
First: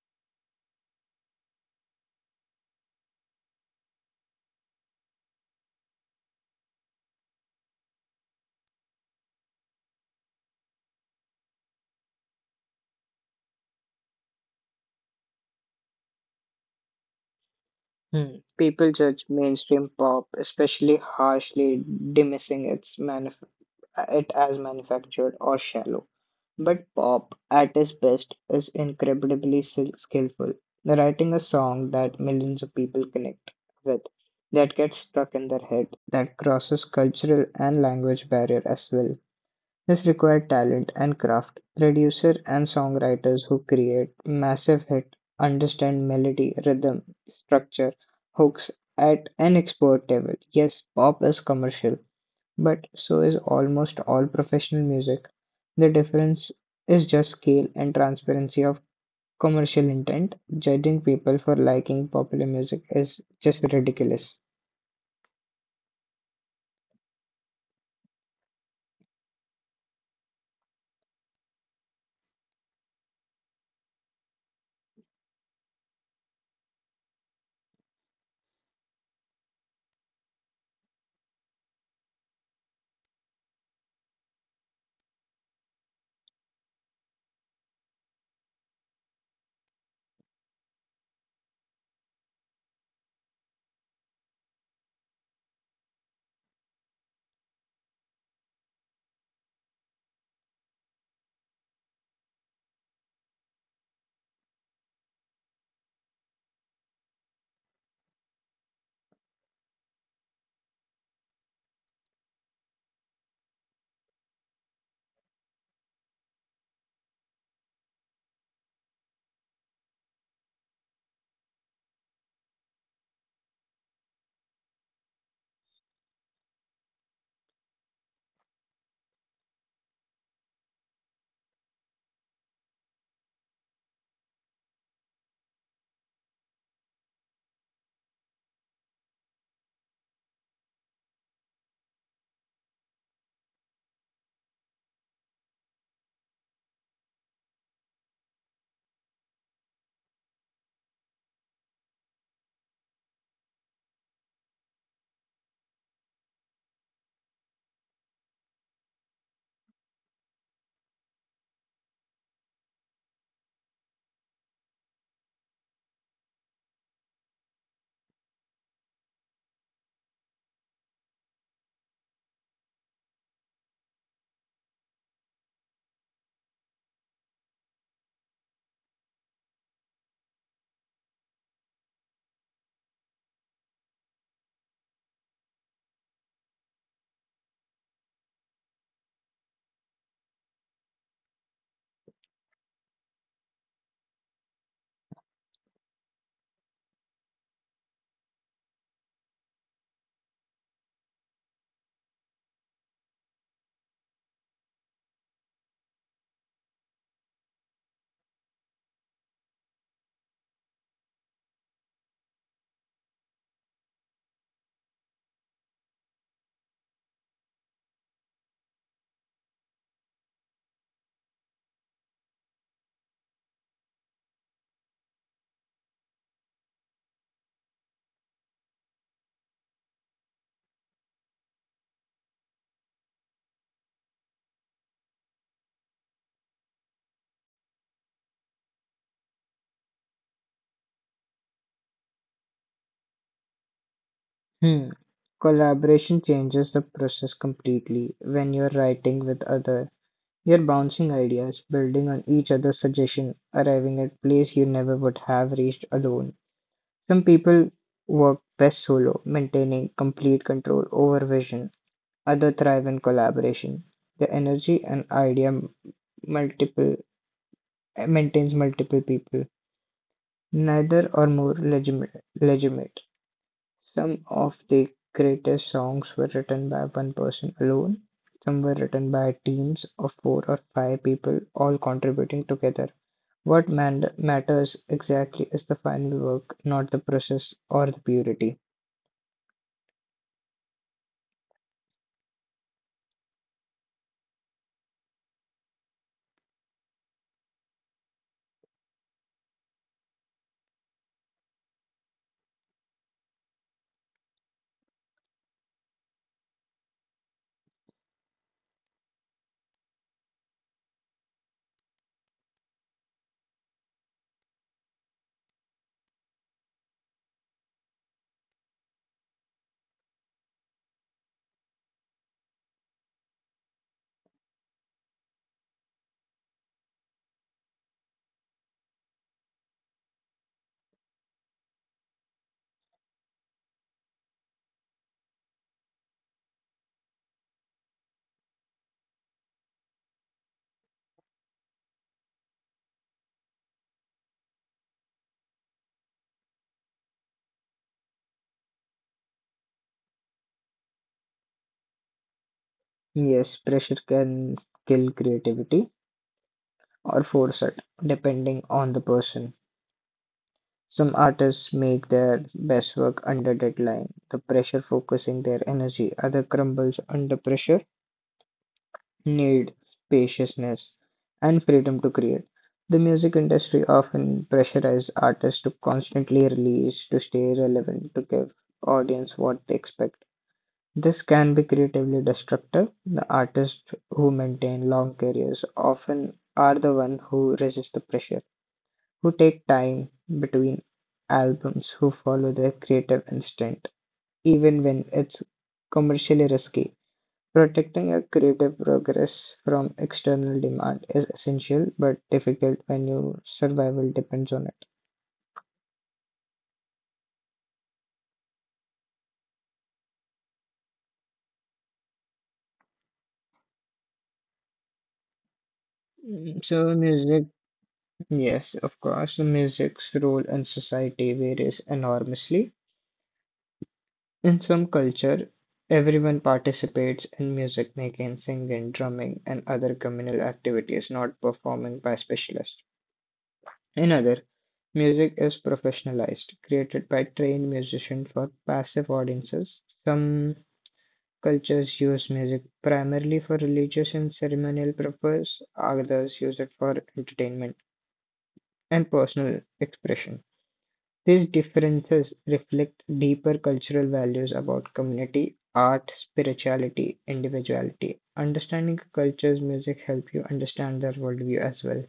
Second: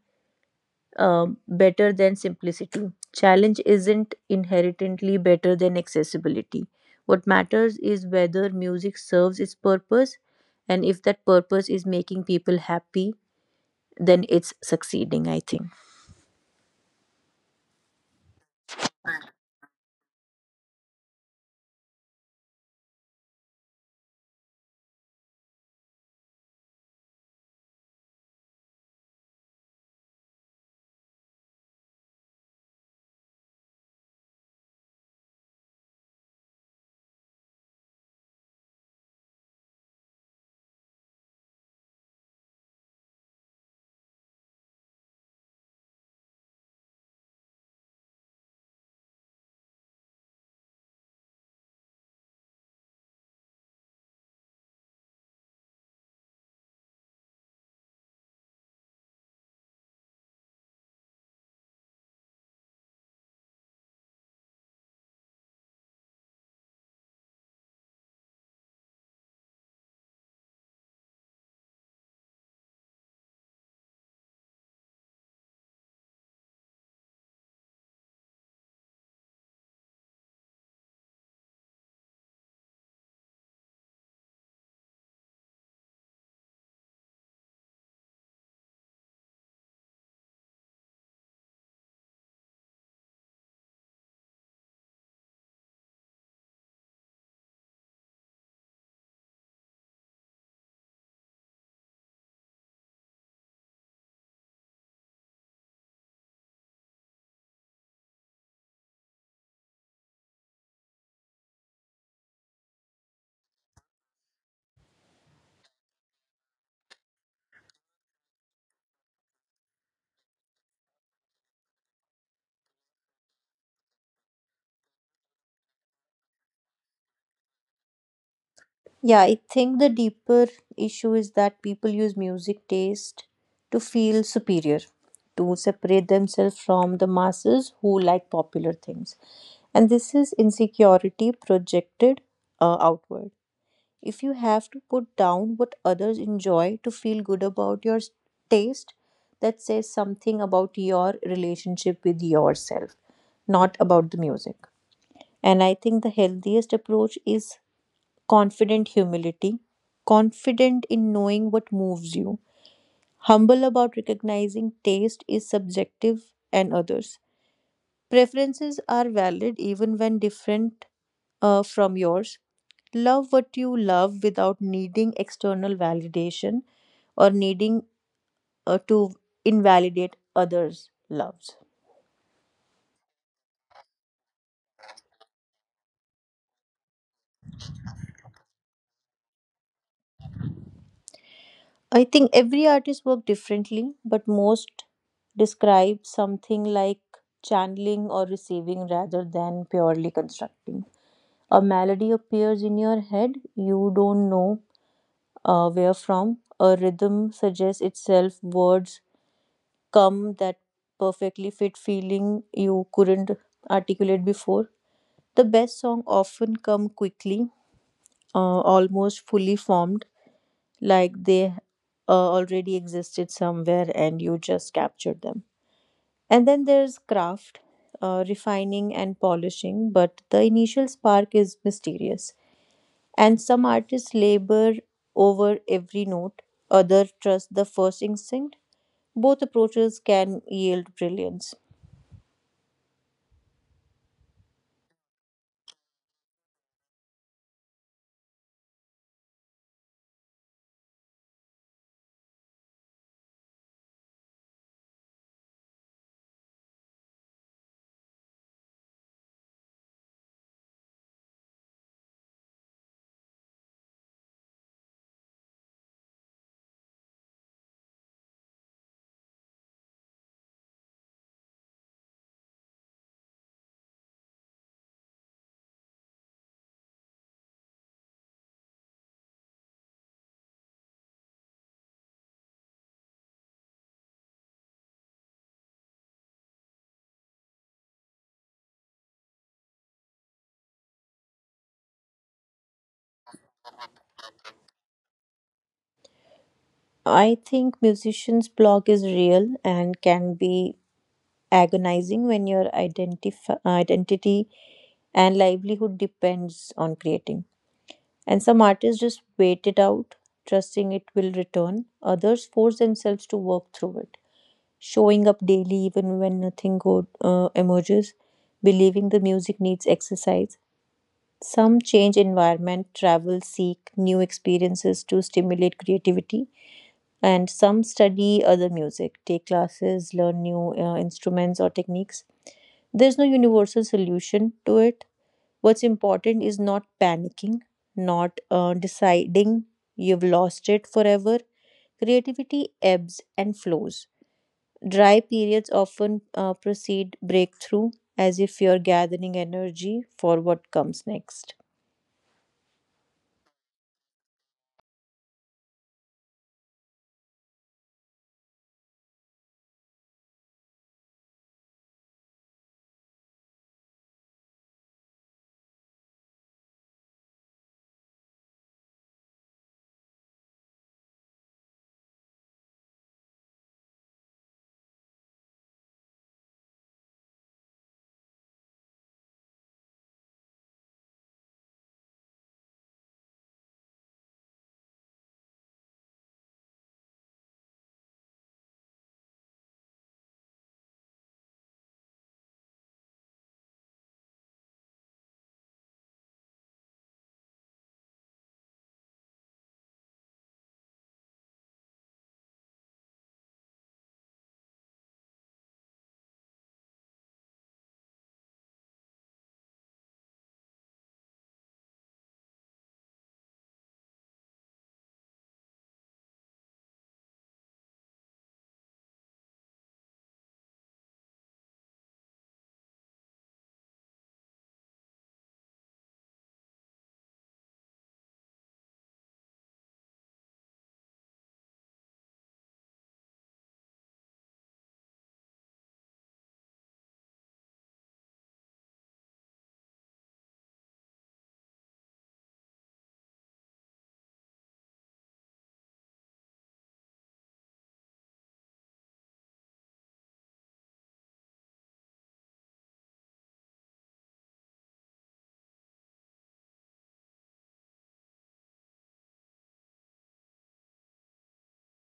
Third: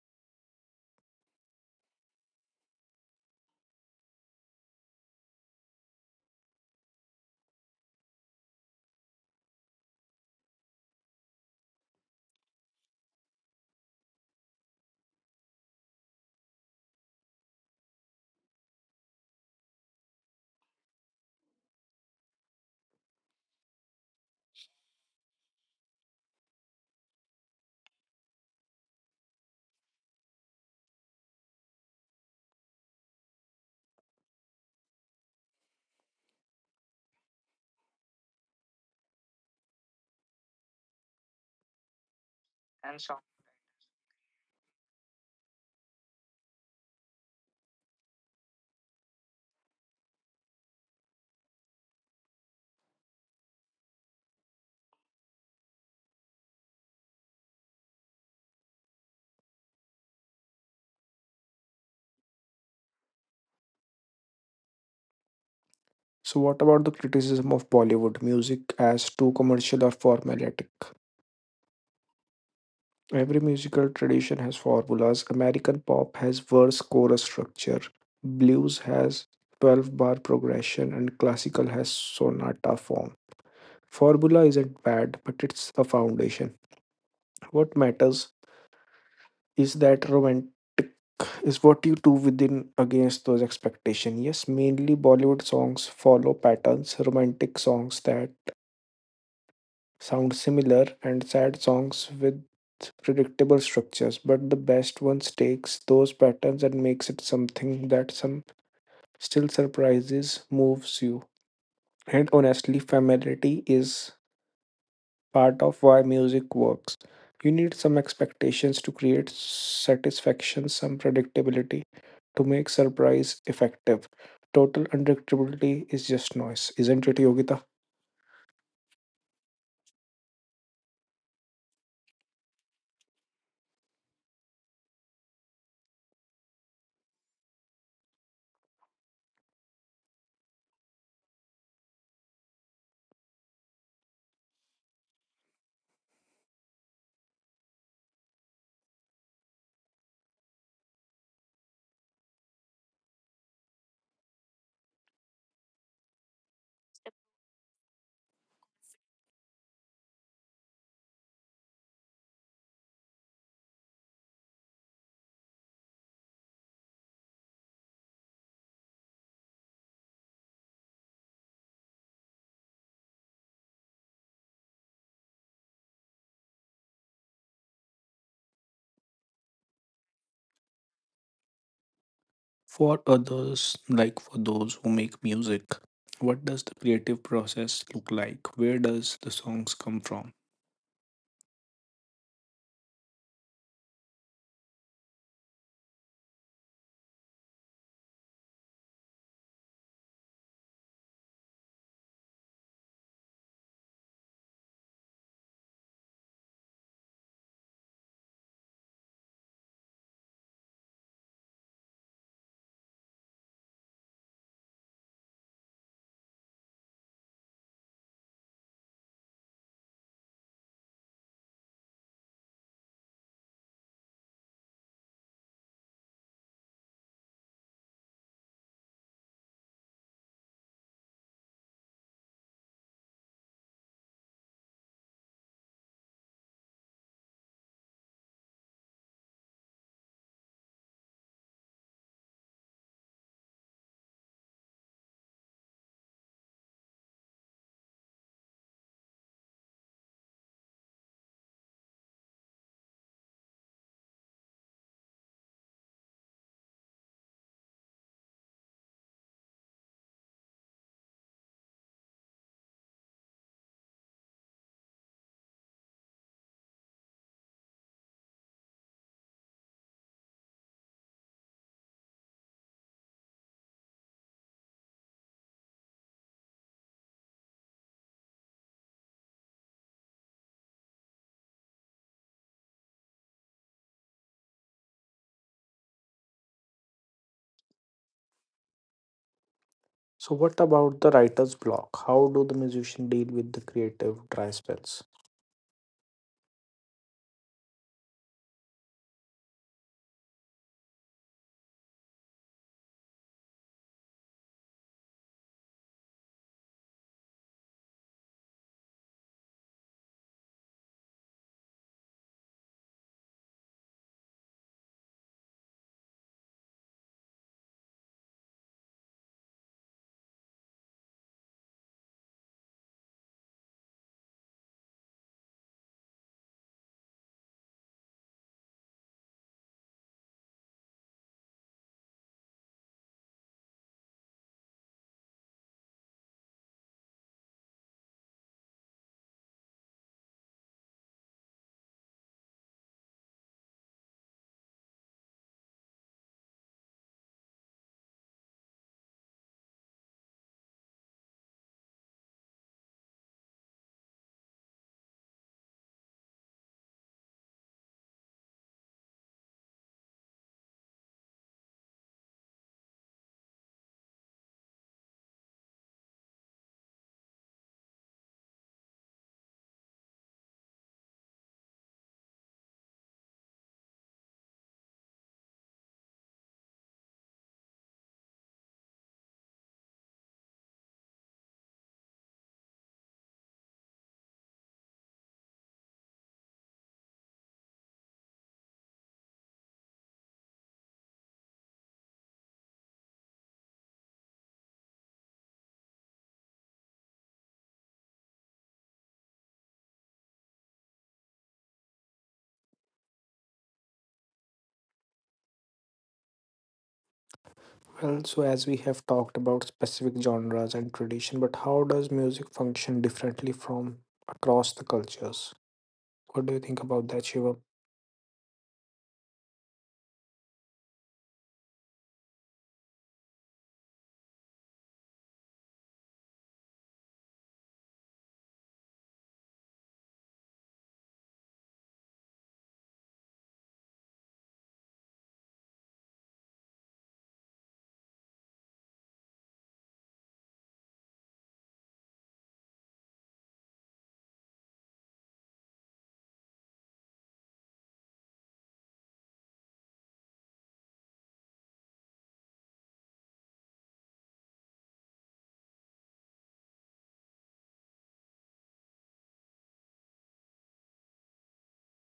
Speaker 2: um, better than simplicity. Challenge isn't inherently better than accessibility. What matters is whether music serves its purpose, and if that purpose is making people happy, then it's succeeding, I think.
Speaker 3: Hmm. People judge mainstream pop, especially harshly, dismissing its manuf- it as manufactured or shallow. But pop, at its best, is incredibly sil- skillful, writing a song that millions of people connect with, that gets stuck in their head, that crosses cultural and language barrier as well. This required talent and craft. Producer and songwriters who create massive hit understand melody, rhythm, structure, hooks at an expert level. Yes, pop is commercial, but so is almost all professional music. The difference is just scale and transparency of commercial intent. Judging people for liking popular music is just ridiculous.
Speaker 1: So, what about the criticism of Bollywood music as too commercial or formulaic? Every musical tradition has formulas. American pop has verse chorus structure, blues has twelve bar progression, and classical has sonata form. Formula isn't bad, but it's a foundation. What matters is that romantic is what you do within against those expectations. Yes, mainly Bollywood songs follow patterns, romantic songs that sound similar, and sad songs with predictable structures. But the best ones takes those patterns and makes it something that some still surprises, moves you. And honestly, familiarity is part of why music works. You need some expectations to create satisfaction, some predictability to make surprise effective. Total unpredictability is just noise, isn't it, Yogita?
Speaker 2: Yeah, I think the deeper issue is that people use music taste to feel superior, to separate themselves from the masses who like popular things. And this is insecurity projected uh, outward. If you have to put down what others enjoy to feel good about your s- taste, that says something about your relationship with yourself, not about the music. And I think the healthiest approach is confident humility, confident in knowing what moves you, humble about recognizing taste is subjective and others. Preferences are valid even when different uh, from yours. Love what you love without needing external validation or needing uh, to invalidate others' loves.
Speaker 1: For others, like for those who make music, what does the creative process look like? Where does the songs come from?
Speaker 2: I think every artist works differently, but most describe something like channeling or receiving rather than purely constructing. A melody appears in your head, you don't know uh, where from. A rhythm suggests itself, words come that perfectly fit feeling you couldn't articulate before. The best song often come quickly, uh, almost fully formed like they uh, already existed somewhere and you just captured them. And then there's craft, uh, refining and polishing, but the initial spark is mysterious. And some artists labor over every note, others trust the first instinct. Both approaches can yield brilliance.
Speaker 3: Hmm. Collaboration changes the process completely. When you're writing with other, you're bouncing ideas, building on each other's suggestion, arriving at place you never would have reached alone. Some people work best solo, maintaining complete control over vision. Other thrive in collaboration. The energy and idea multiple maintains multiple people, neither or more legitimate. legitimate. Some of the greatest songs were written by one person alone. Some were written by teams of four or five people, all contributing together. What man- matters exactly is the final work, not the process or the purity.
Speaker 1: So, what about the writer's block? How do the musician deal with the creative dry spells?
Speaker 2: I think musician's block is real and can be agonizing when your identif- identity and livelihood depends on creating. And some artists just wait it out, trusting it will return. Others force themselves to work through it, showing up daily even when nothing good uh, emerges, believing the music needs exercise. Some change environment, travel, seek new experiences to stimulate creativity. And some study other music, take classes, learn new uh, instruments or techniques. There's no universal solution to it. What's important is not panicking, not uh, deciding you've lost it forever. Creativity ebbs and flows. Dry periods often uh, precede breakthrough, as if you're gathering energy for what comes next.
Speaker 3: Yes, pressure can kill creativity or force it, depending on the person. Some artists make their best work under deadline, the pressure focusing their energy; other crumbles under pressure, need spaciousness and freedom to create. The music industry often pressurizes artists to constantly release to stay relevant, to give audience what they expect. This can be creatively destructive. The artists who maintain long careers often are the one who resist the pressure, who take time between albums, who follow their creative instinct, even when it's commercially risky. Protecting your creative progress from external demand is essential but difficult when your survival depends on it.
Speaker 1: Well, so as we have talked about specific genres and tradition, but how does music function differently from across the cultures? What do you
Speaker 3: Mm,
Speaker 1: think
Speaker 3: so,
Speaker 1: about that,
Speaker 3: music,
Speaker 1: Shiva?
Speaker 3: yes, of course, music's role in society varies enormously. In some culture, everyone participates in music making, singing, drumming, and other communal activities not performing by specialists. In other, music is professionalized, created by trained musicians for passive audiences. Some cultures use music primarily for religious and ceremonial purposes, others use it for entertainment and personal expression. These differences reflect deeper cultural values about community, art, spirituality, individuality. Understanding a culture's music helps you understand their worldview as well.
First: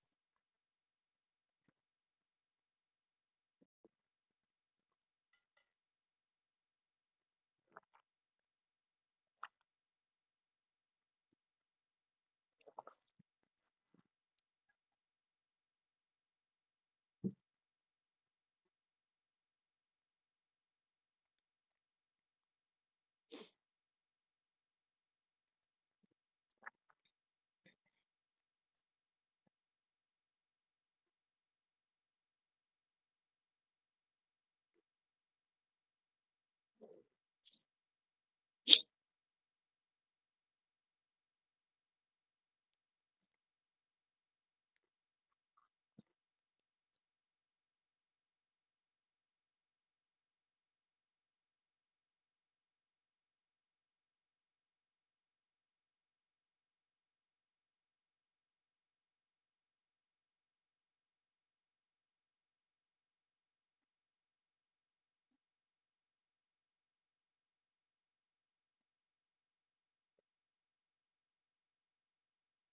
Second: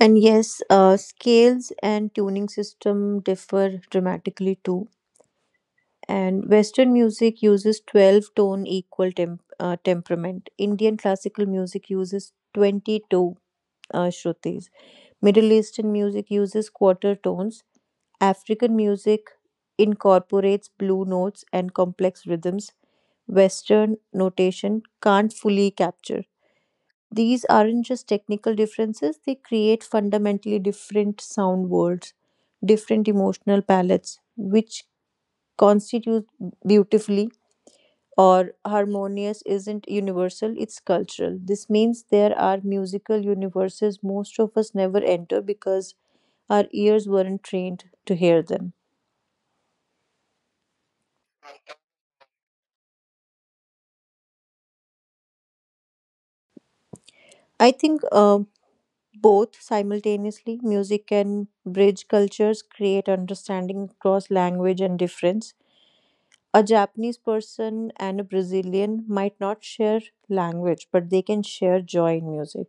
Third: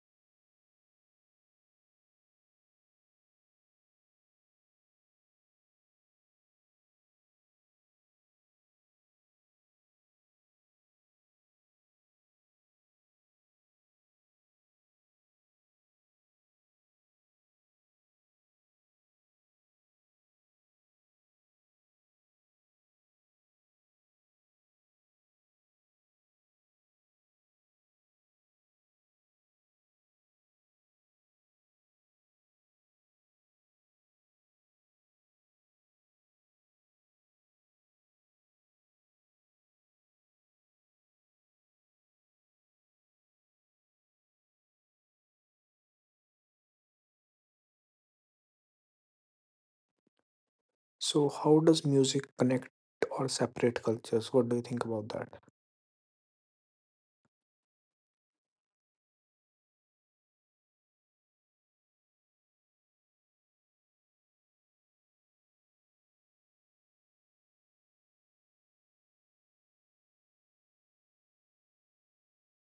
Speaker 2: And yes, uh, scales and tuning system differ dramatically too. And western music uses twelve tone equal temp- uh, temperament, indian classical music uses twenty-two uh, shrutis, middle eastern music uses quarter tones, african music incorporates blue notes and complex rhythms. Western notation can't fully capture. These aren't just technical differences, they create fundamentally different sound worlds, different emotional palettes, which constitute beautifully or harmonious isn't universal, it's cultural. This means there are musical universes most of us never enter because our ears weren't trained to hear them.
Speaker 1: So, how does music connect or separate cultures? What do you think about that?
Speaker 2: I think uh, both simultaneously, music can bridge cultures, create understanding across language and difference. A Japanese person and a Brazilian might not share language, but they can share joy in music,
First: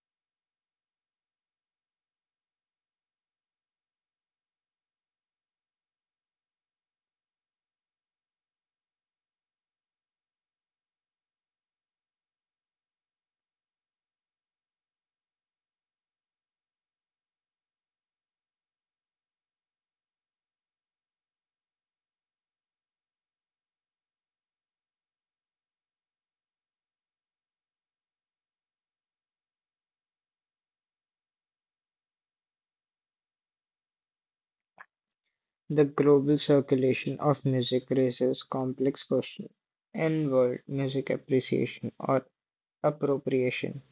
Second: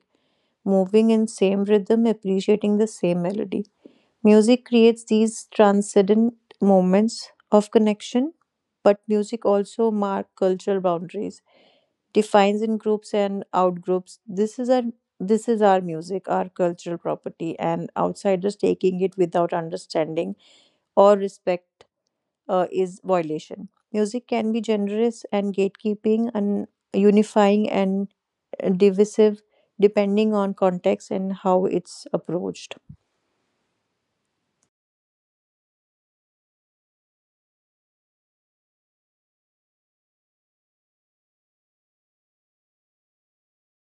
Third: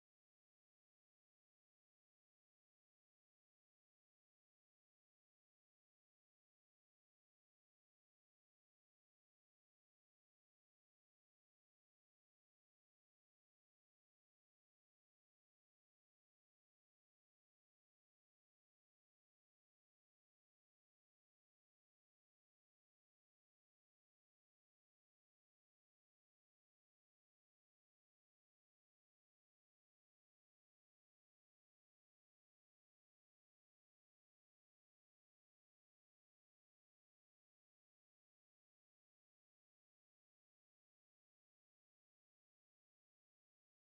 Speaker 2: moving in same rhythm, appreciating the same melody. Music creates these transcendent moments of connection, but music also marks cultural boundaries, defines in groups and out groups. This is our this is our music, our cultural property, and outsiders taking it without understanding or respect uh, is violation. Music can be generous and gatekeeping and unifying and divisive depending on context and how it's approached.
Speaker 3: The global circulation of music raises complex questions in world music appreciation or appropriation.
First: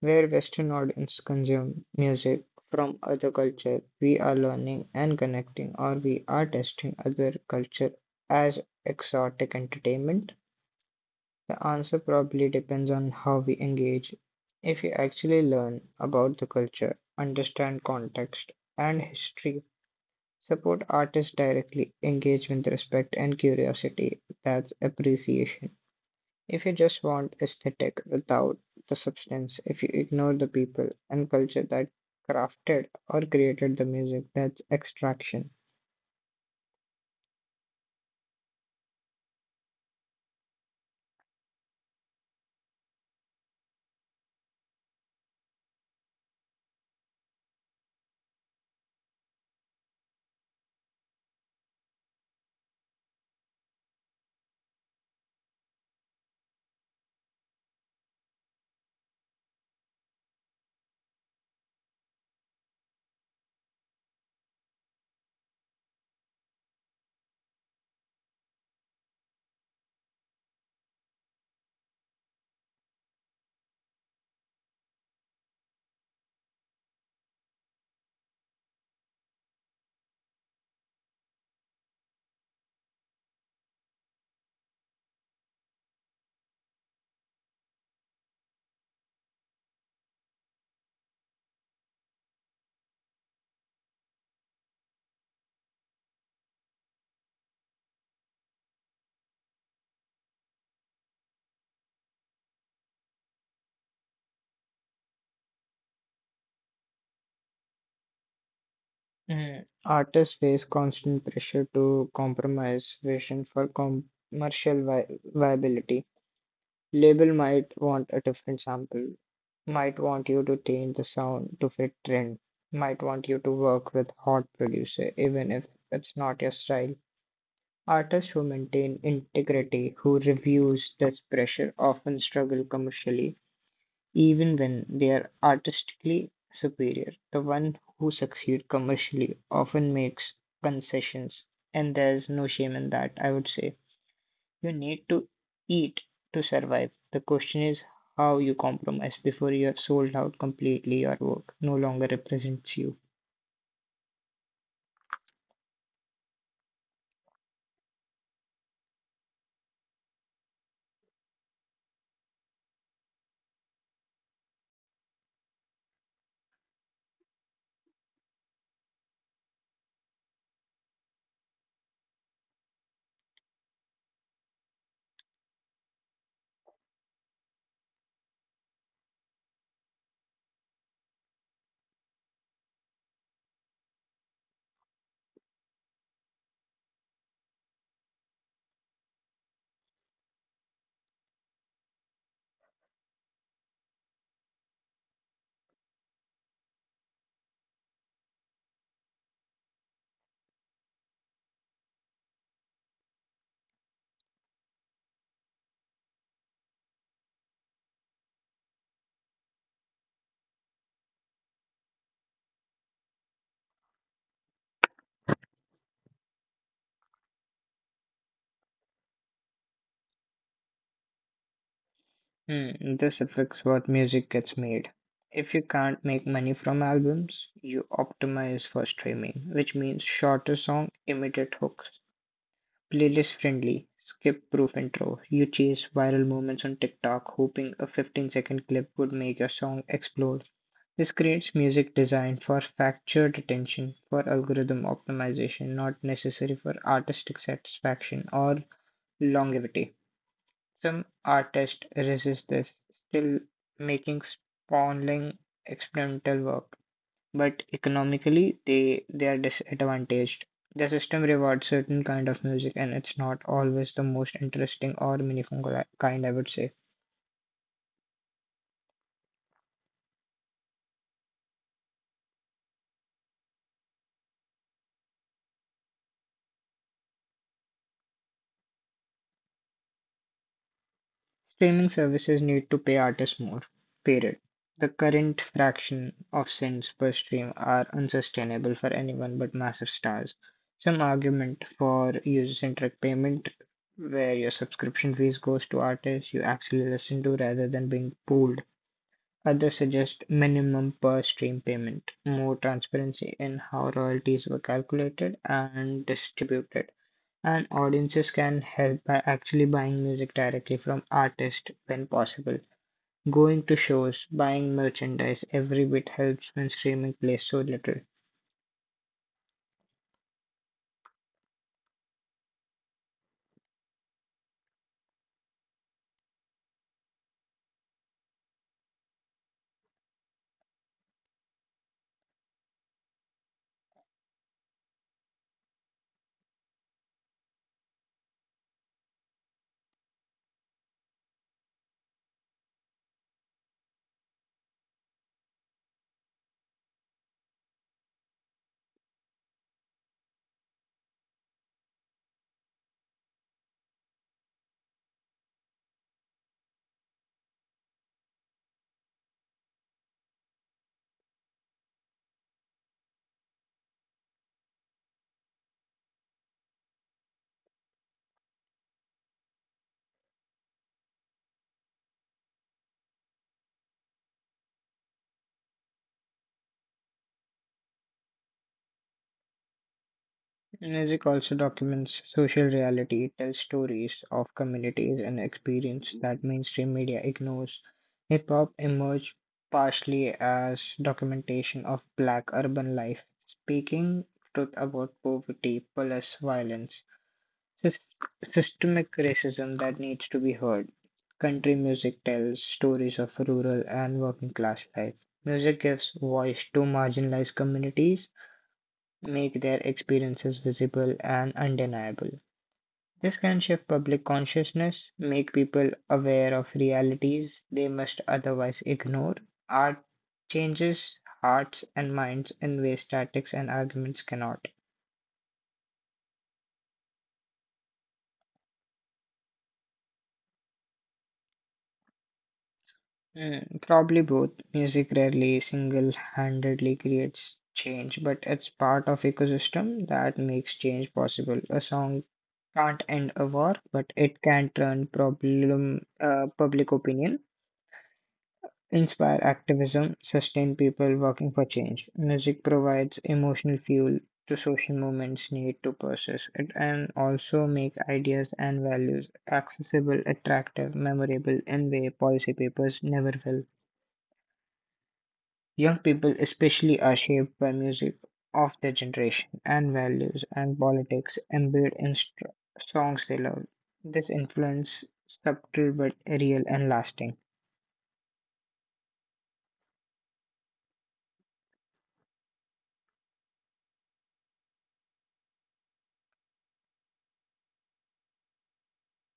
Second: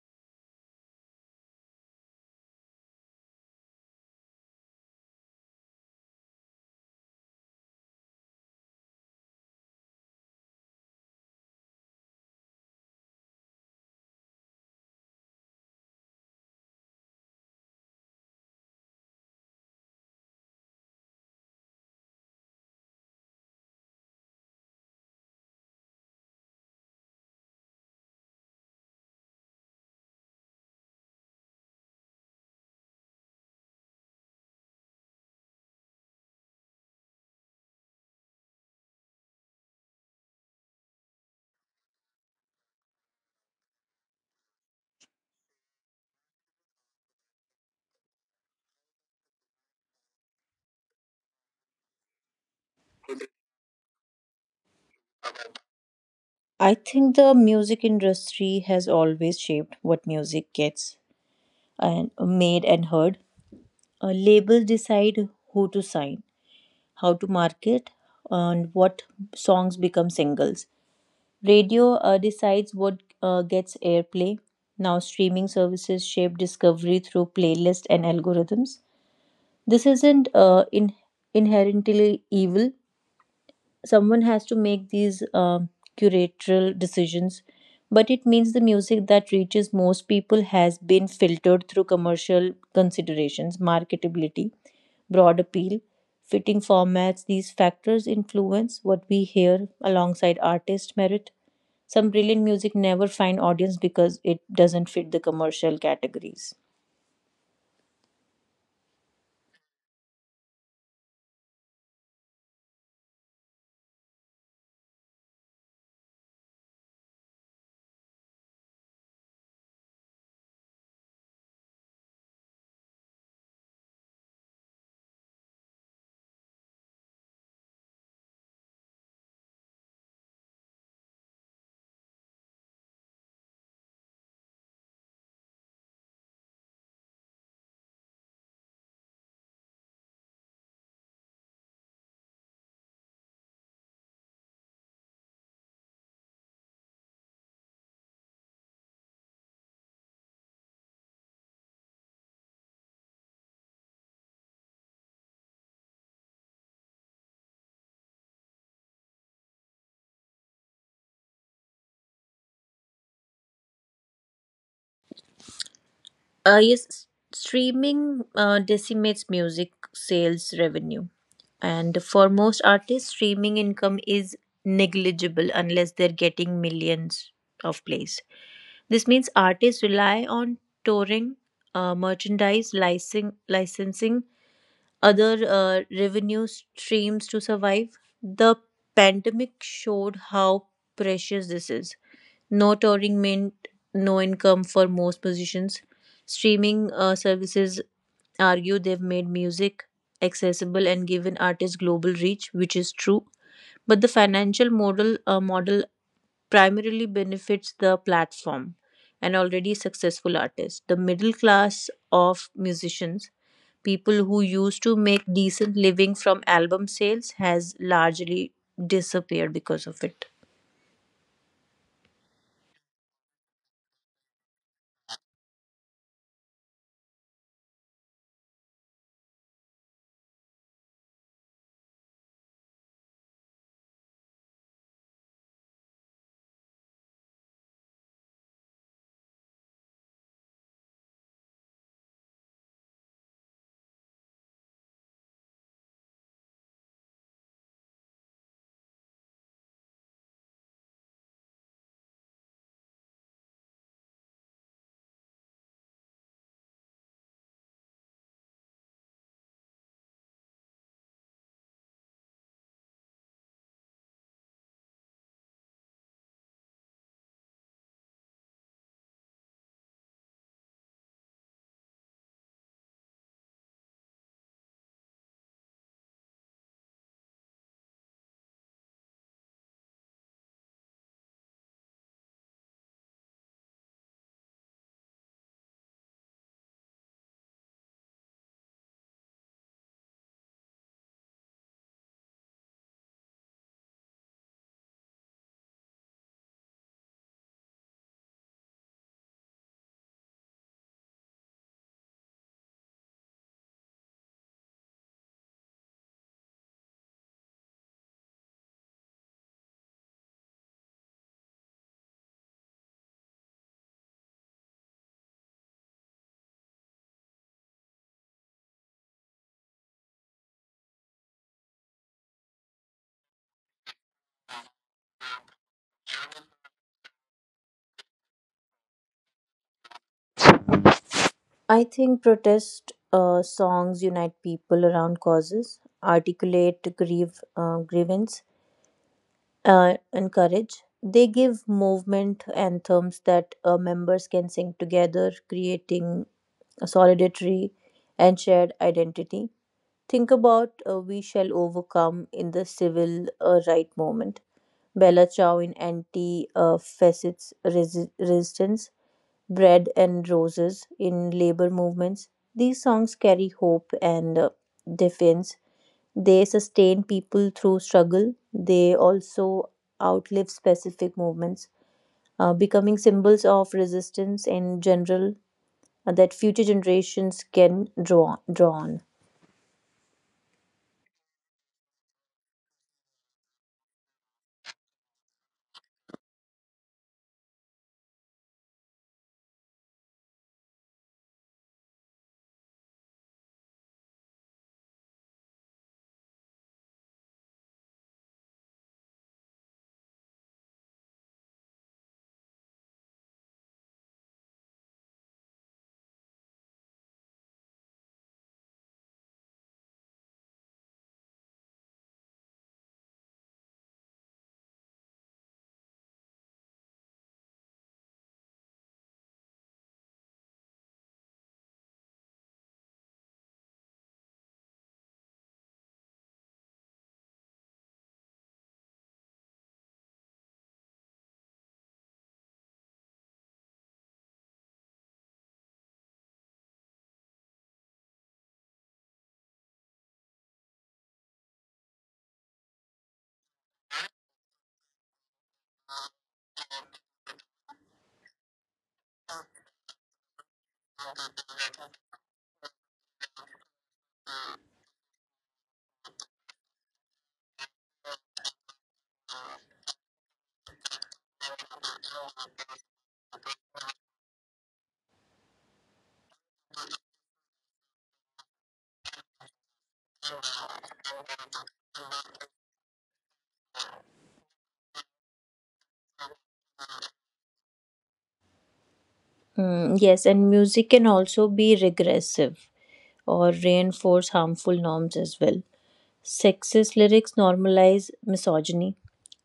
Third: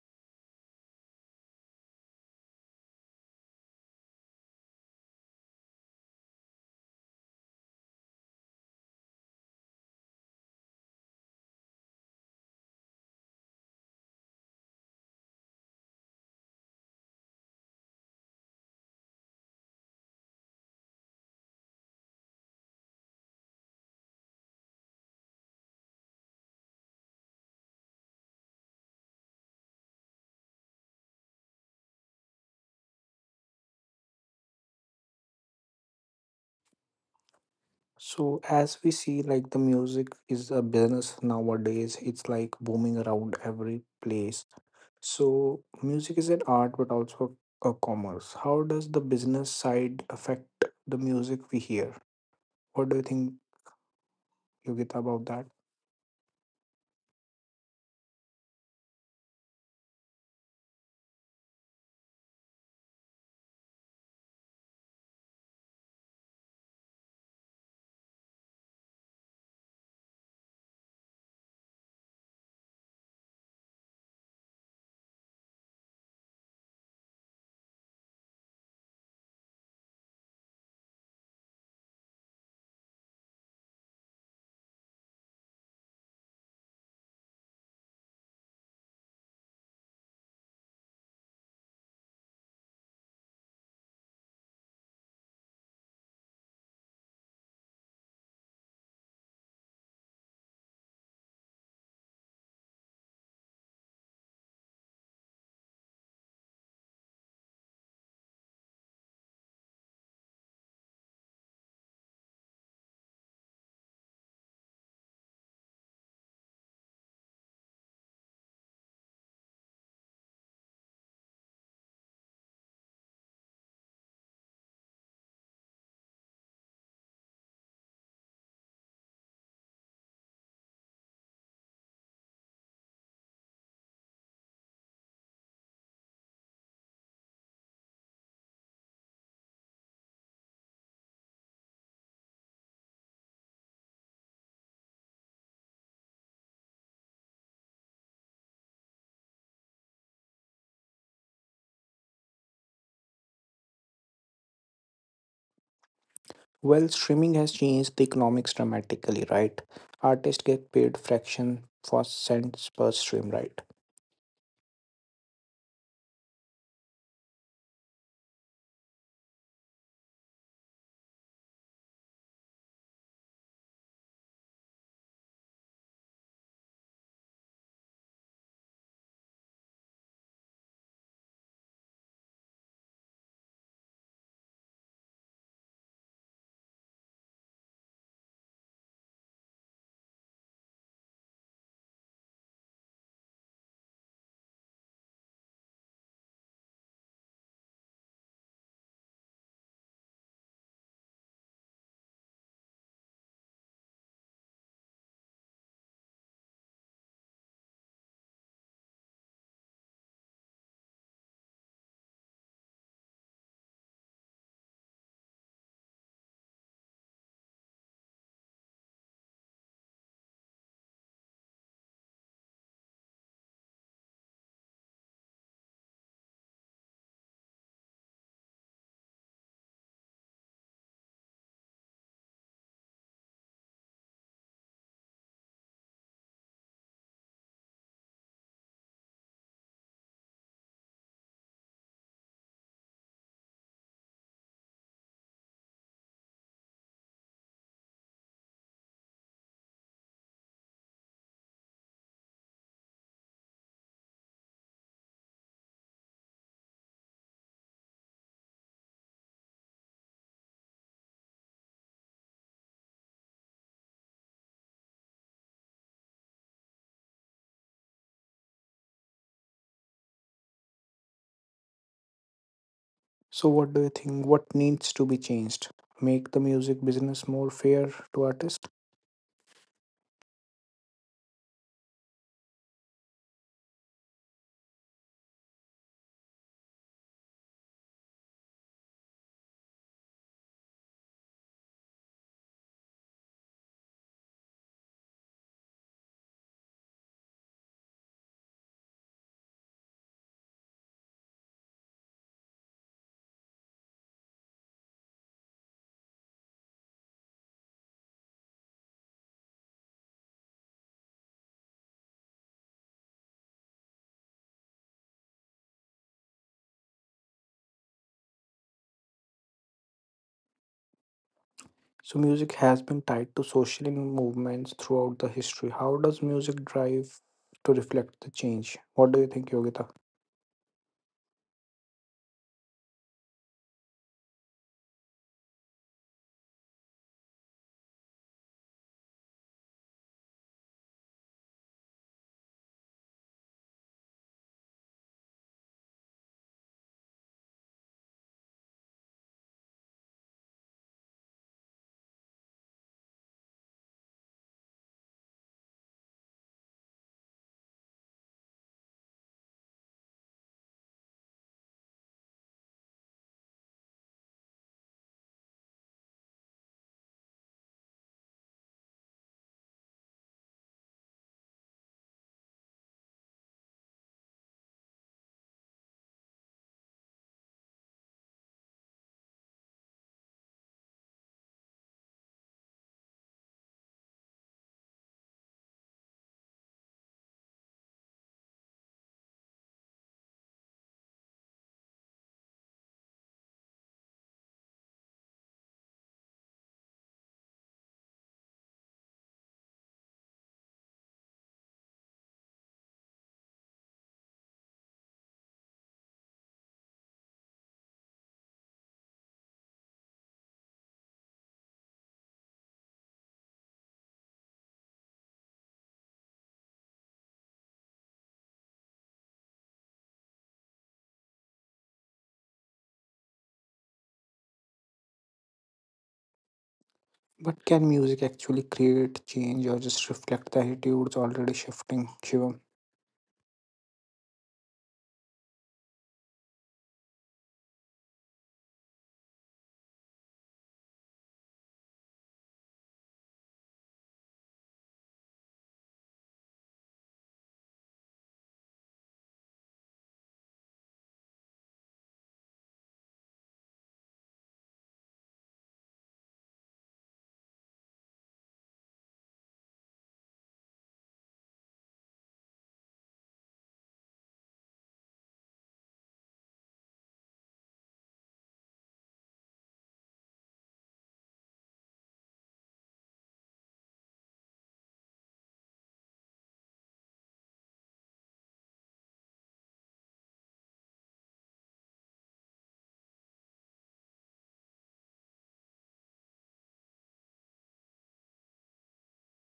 Speaker 3: Where Western audiences consume music from other culture, we are learning and connecting, or we are testing other culture as exotic entertainment. The answer probably depends on how we engage. If you actually learn about the culture, understand context and history, support artists directly, engage with respect and curiosity. That's appreciation. If you just want aesthetic without the substance, if you ignore the people and culture that crafted or created the music, that's extraction.
Speaker 1: So, as we see, like the music is a business nowadays, it's like booming around every place. So, music is an art but also a commerce. How does the business side affect the music we hear? What do you think Yogita, about that?
Speaker 2: I think the music industry has always shaped what music gets and made and heard. Uh, labels decide who to sign, how to market, and what songs become singles. Radio uh, decides what uh, gets airplay. Now, streaming services shape discovery through playlists and algorithms. This isn't uh, in- inherently evil. Someone has to make these um curatorial decisions, but it means the music that reaches most people has been filtered through commercial considerations, marketability, broad appeal, fitting formats. These factors influence what we hear alongside artist merit. Some brilliant music never find audience because it doesn't fit the commercial categories.
Speaker 3: Mm, artists face constant pressure to compromise vision for com- commercial vi- viability Label might want a different sample, might want you to change the sound to fit trend, might want you to work with hot producer even if it's not your style. Artists who maintain integrity, who refuse this pressure often struggle commercially, even when they are artistically superior. The one who succeed commercially often makes concessions, and there's no shame in that, I would say. You need to eat to survive. The question is how you compromise before you have sold out completely your work no longer represents you.
Speaker 1: Well, streaming has changed the economics dramatically, right? Artists get paid fraction for cents per stream, right?
Speaker 2: Uh, yes, s- streaming uh, decimates music sales revenue. And for most artists, streaming income is negligible unless they're getting millions of plays. This means artists rely on touring, uh, merchandise, licensing, licensing other uh, revenue streams to survive. The pandemic showed how precious this is. No touring meant no income for most musicians. Streaming uh, services argue they've made music accessible and given artists global reach, which is true. But the financial model uh, model primarily benefits the platform and already successful artists. The middle class of musicians, people who used to make decent living from album sales, has largely disappeared because of it.
Speaker 3: Hmm, this affects what music gets made. If you can't make money from albums, you optimize for streaming, which means shorter song, immediate hooks, playlist friendly, skip proof intro. You chase viral moments on TikTok, hoping a fifteen second clip would make your song explode. This creates music designed for factored attention, for algorithm optimization, not necessary for artistic satisfaction or longevity. Some artists resist this, still making sprawling experimental work, but economically they, they are disadvantaged. The system rewards certain kind of music, and it's not always the most interesting or meaningful kind, I would say.
Speaker 1: So, what do you think? What needs to be changed? Make the music business more fair to artists?
Speaker 3: Streaming services need to pay artists more, period. The current fraction of cents per stream are unsustainable for anyone but massive stars. Some argument for user-centric payment where your subscription fees goes to artists you actually listen to rather than being pooled. Others suggest minimum per stream payment, more transparency in how royalties were calculated and distributed. And audiences can help by actually buying music directly from artists when possible. Going to shows, buying merchandise, every bit helps when streaming plays so little.
Speaker 1: So music has been tied to social movements throughout the history. How does music drive to reflect the change? What do you think, Yogita?
Speaker 2: I think protest uh, songs unite people around causes, articulate grieve, uh, grievance, uh, and courage. They give movement anthems that uh, members can sing together, creating a solidarity and shared identity. Think about uh, We Shall Overcome in the civil uh, right movement. Bella Ciao in anti uh, facets resi- resistance, Bread and Roses in labor movements. These songs carry hope and uh, defiance. They sustain people through struggle. They also outlive specific movements, uh, becoming symbols of resistance in general uh, that future generations can draw, draw on.
Speaker 3: Music also documents social reality. It tells stories of communities and experience that mainstream media ignores. Hip hop emerged partially as documentation of black urban life, speaking truth about poverty, police violence, Sys- systemic racism that needs to be heard. Country music tells stories of rural and working class life. Music gives voice to marginalized communities, make their experiences visible and undeniable. This can shift public consciousness, make people aware of realities they must otherwise ignore. Art changes hearts and minds in ways statics and arguments cannot.
Speaker 1: But can music actually create change or just reflect the attitudes already shifting, Shivam?
Speaker 3: Mm, probably both. Music rarely single-handedly creates change, but it's part of ecosystem that makes change possible. A song can't end a war, but it can turn problem uh, public opinion, inspire activism, sustain people working for change. Music provides emotional fuel to social movements need to persist. It and also make ideas and values accessible, attractive, memorable in way policy papers never will. Young people, especially, are shaped by music of their generation, and values and politics embedded in str songs they love. This influence, subtle but real and lasting.
Speaker 2: Mm, yes, and music can also be regressive or reinforce harmful norms as well. Sexist lyrics normalize misogyny,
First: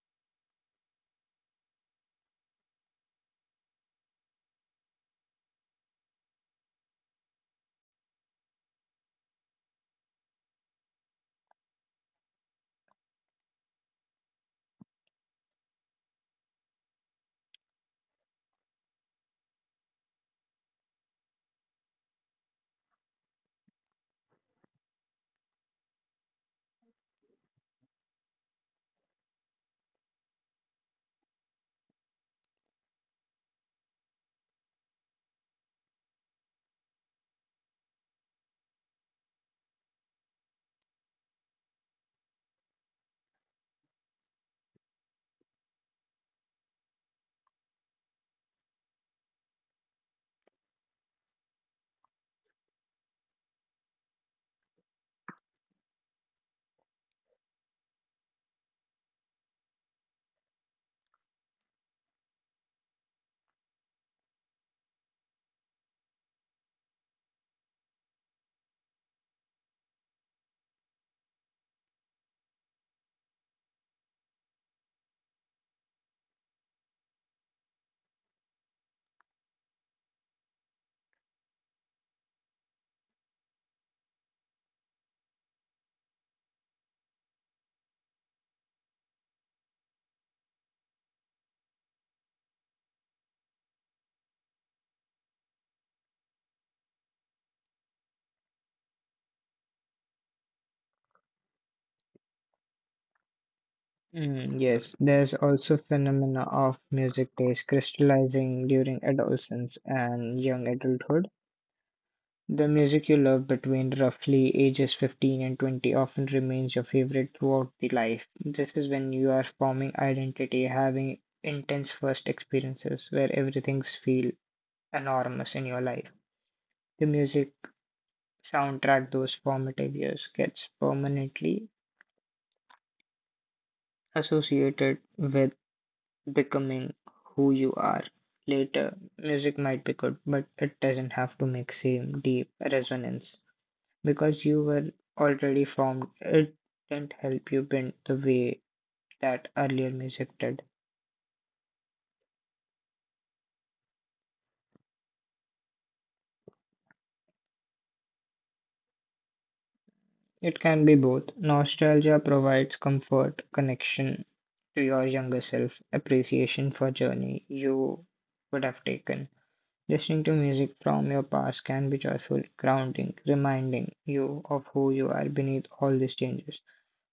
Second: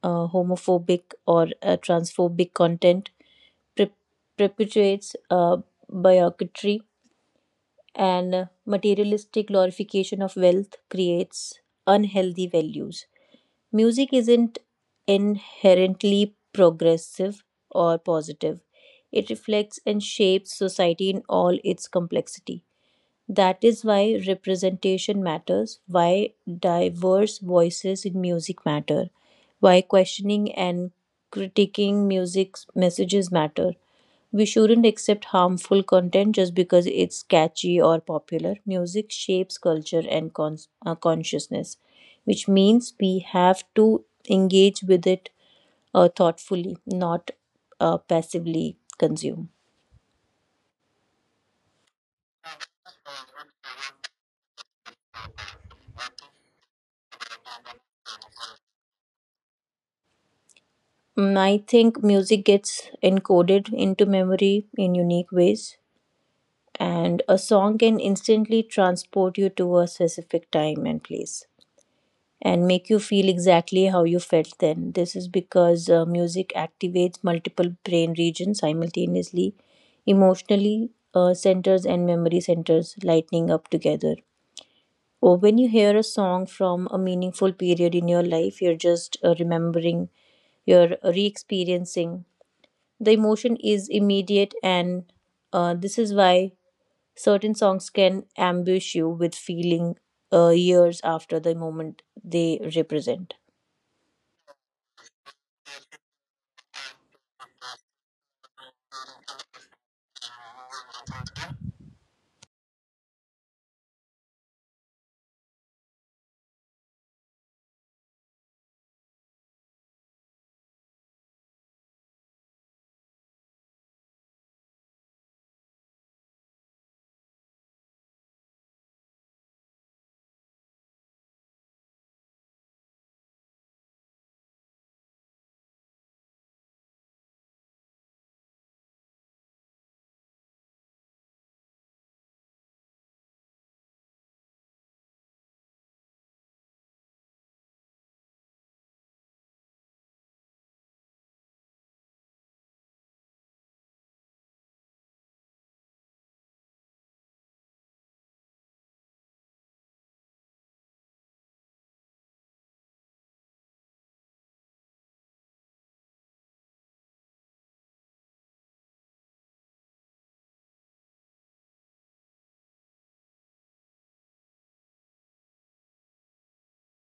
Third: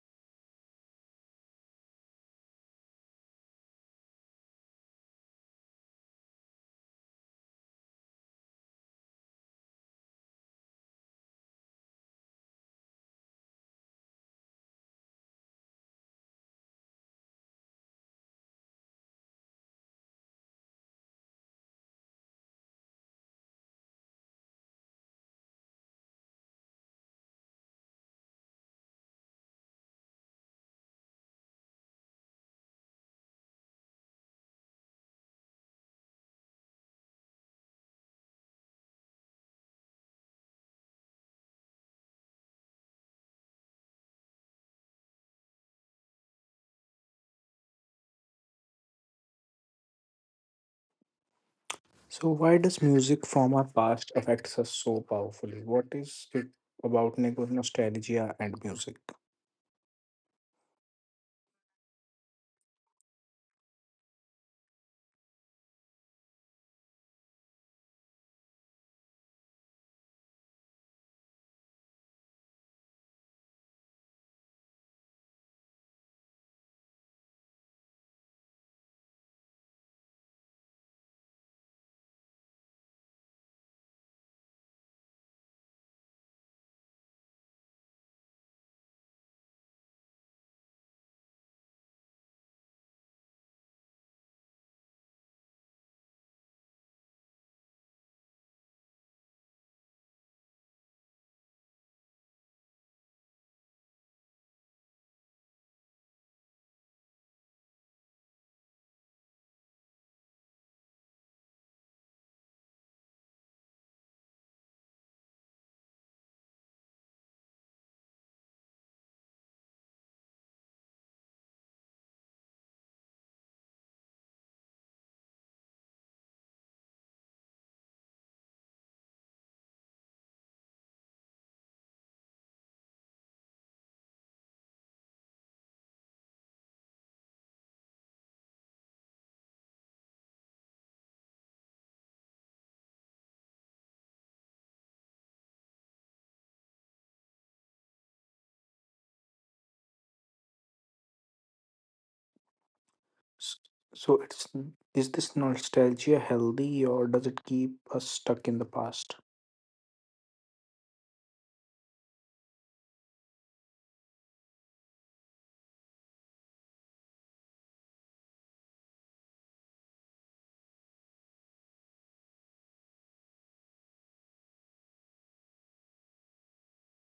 Speaker 2: uh, homophobic or uh, transphobic content, pre- perpetuates uh, bigotry, and uh, materialistic glorification of wealth creates unhealthy values. Music isn't inherently progressive or positive. It reflects and shapes society in all its complexity. That is why representation matters, why diverse voices in music matter, why questioning and critiquing music's messages matter. We shouldn't accept harmful content just because it's catchy or popular. Music shapes culture and cons- uh, consciousness, which means we have to engage with it uh, thoughtfully, not uh, passively consume.
Speaker 1: So why does music from our past affects us so powerfully? What is it about neg- nostalgia and music?
Speaker 2: Mm, I think music gets encoded into memory in unique ways, and a song can instantly transport you to a specific time and place and make you feel exactly how you felt then. This is because uh, music activates multiple brain regions simultaneously, emotionally uh, centers and memory centers lighting up together. Or when you hear a song from a meaningful period in your life, you're just uh, remembering, you're re experiencing the emotion is immediate, and uh, this is why certain songs can ambush you with feeling uh, years after the moment they represent.
Speaker 3: Mm, yes, there's also phenomena of music taste crystallizing during adolescence and young adulthood. The music you love between roughly ages fifteen and twenty often remains your favorite throughout the life. This is when you are forming identity, having intense first experiences where everything feels enormous in your life. The music soundtrack those formative years gets permanently associated with becoming who you are. Later, music might be good, but it doesn't have to make same deep resonance. Because you were already formed, it didn't help you bend the way that earlier music did.
Speaker 1: S- So it's Is this nostalgia healthy or does it keep us stuck in the past?
Speaker 3: It can be both. Nostalgia provides comfort, connection to your younger self, appreciation for journey you would have taken. Listening to music from your past can be joyful, grounding, reminding you of who you are beneath all these changes.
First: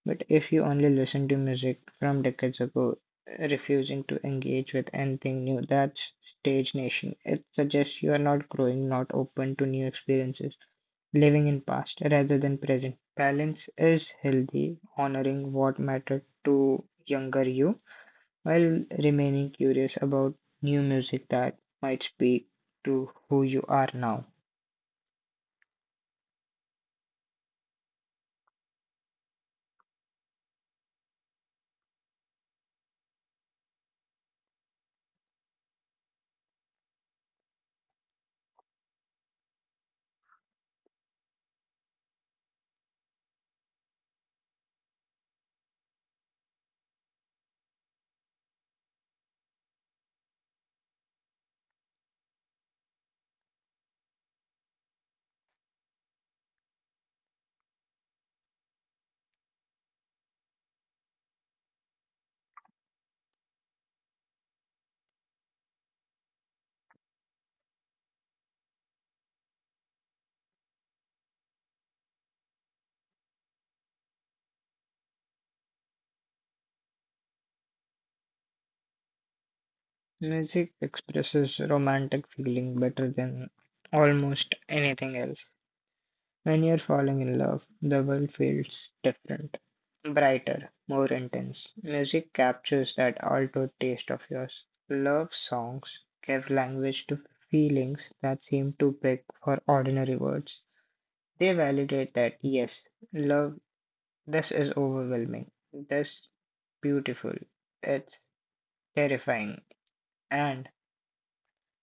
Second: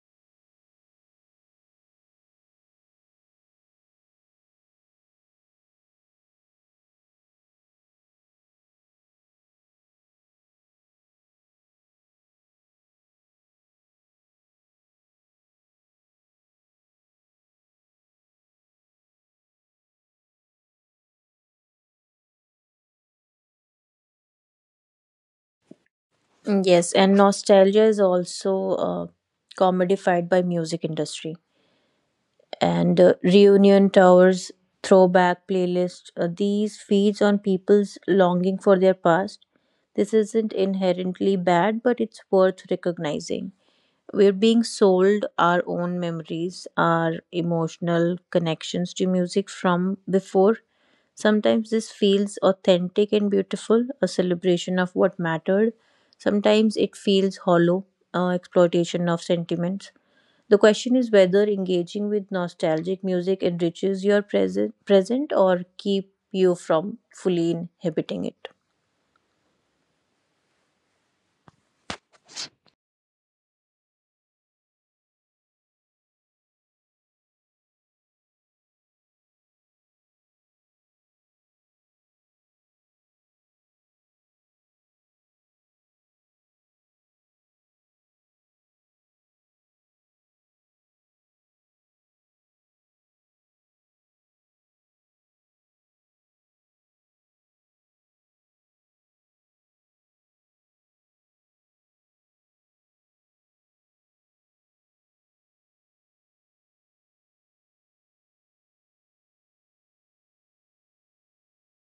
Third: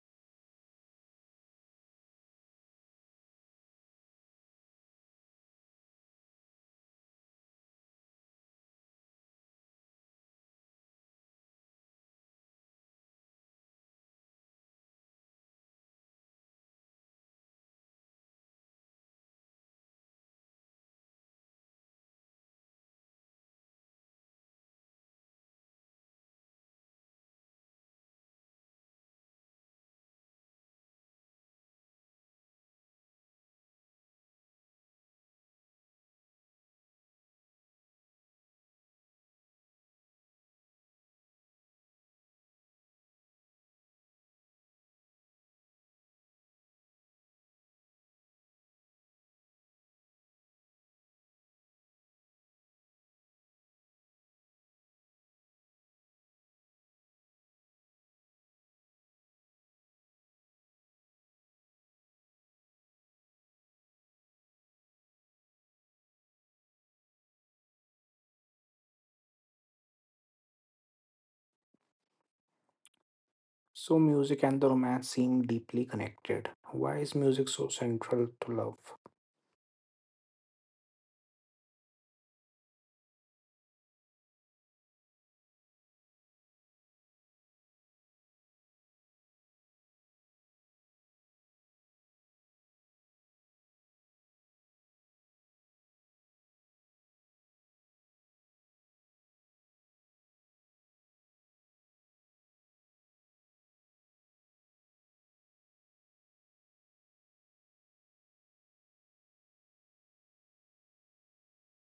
Speaker 3: But if you only listen to music from decades ago, refusing to engage with anything new, that's stage nation. It suggests you are not growing, not open to new experiences, living in past rather than present. Balance is healthy, honoring what mattered to younger you while remaining curious about new music that might speak to who you are now.
Speaker 2: Mm, yes, and nostalgia is also uh, commodified by music industry and uh, reunion tours, throwback playlists. Uh, these feeds on people's longing for their past. This isn't inherently bad, but it's worth recognizing. We're being sold our own memories, our emotional connections to music from before. Sometimes this feels authentic and beautiful, a celebration of what mattered. Sometimes it feels hollow, uh, exploitation of sentiments. The question is whether engaging with nostalgic music enriches your present, present or keep you from fully inhabiting it.
Speaker 1: So, music and the romance seem deeply connected. Why is music so central to love?
Speaker 3: Music expresses romantic feeling better than almost anything else. When you're falling in love, the world feels different, brighter, more intense. Music captures that altered taste of yours. Love songs give language to feelings that seem too big for ordinary words. They validate that, yes, love, this is overwhelming, this beautiful, it's terrifying. And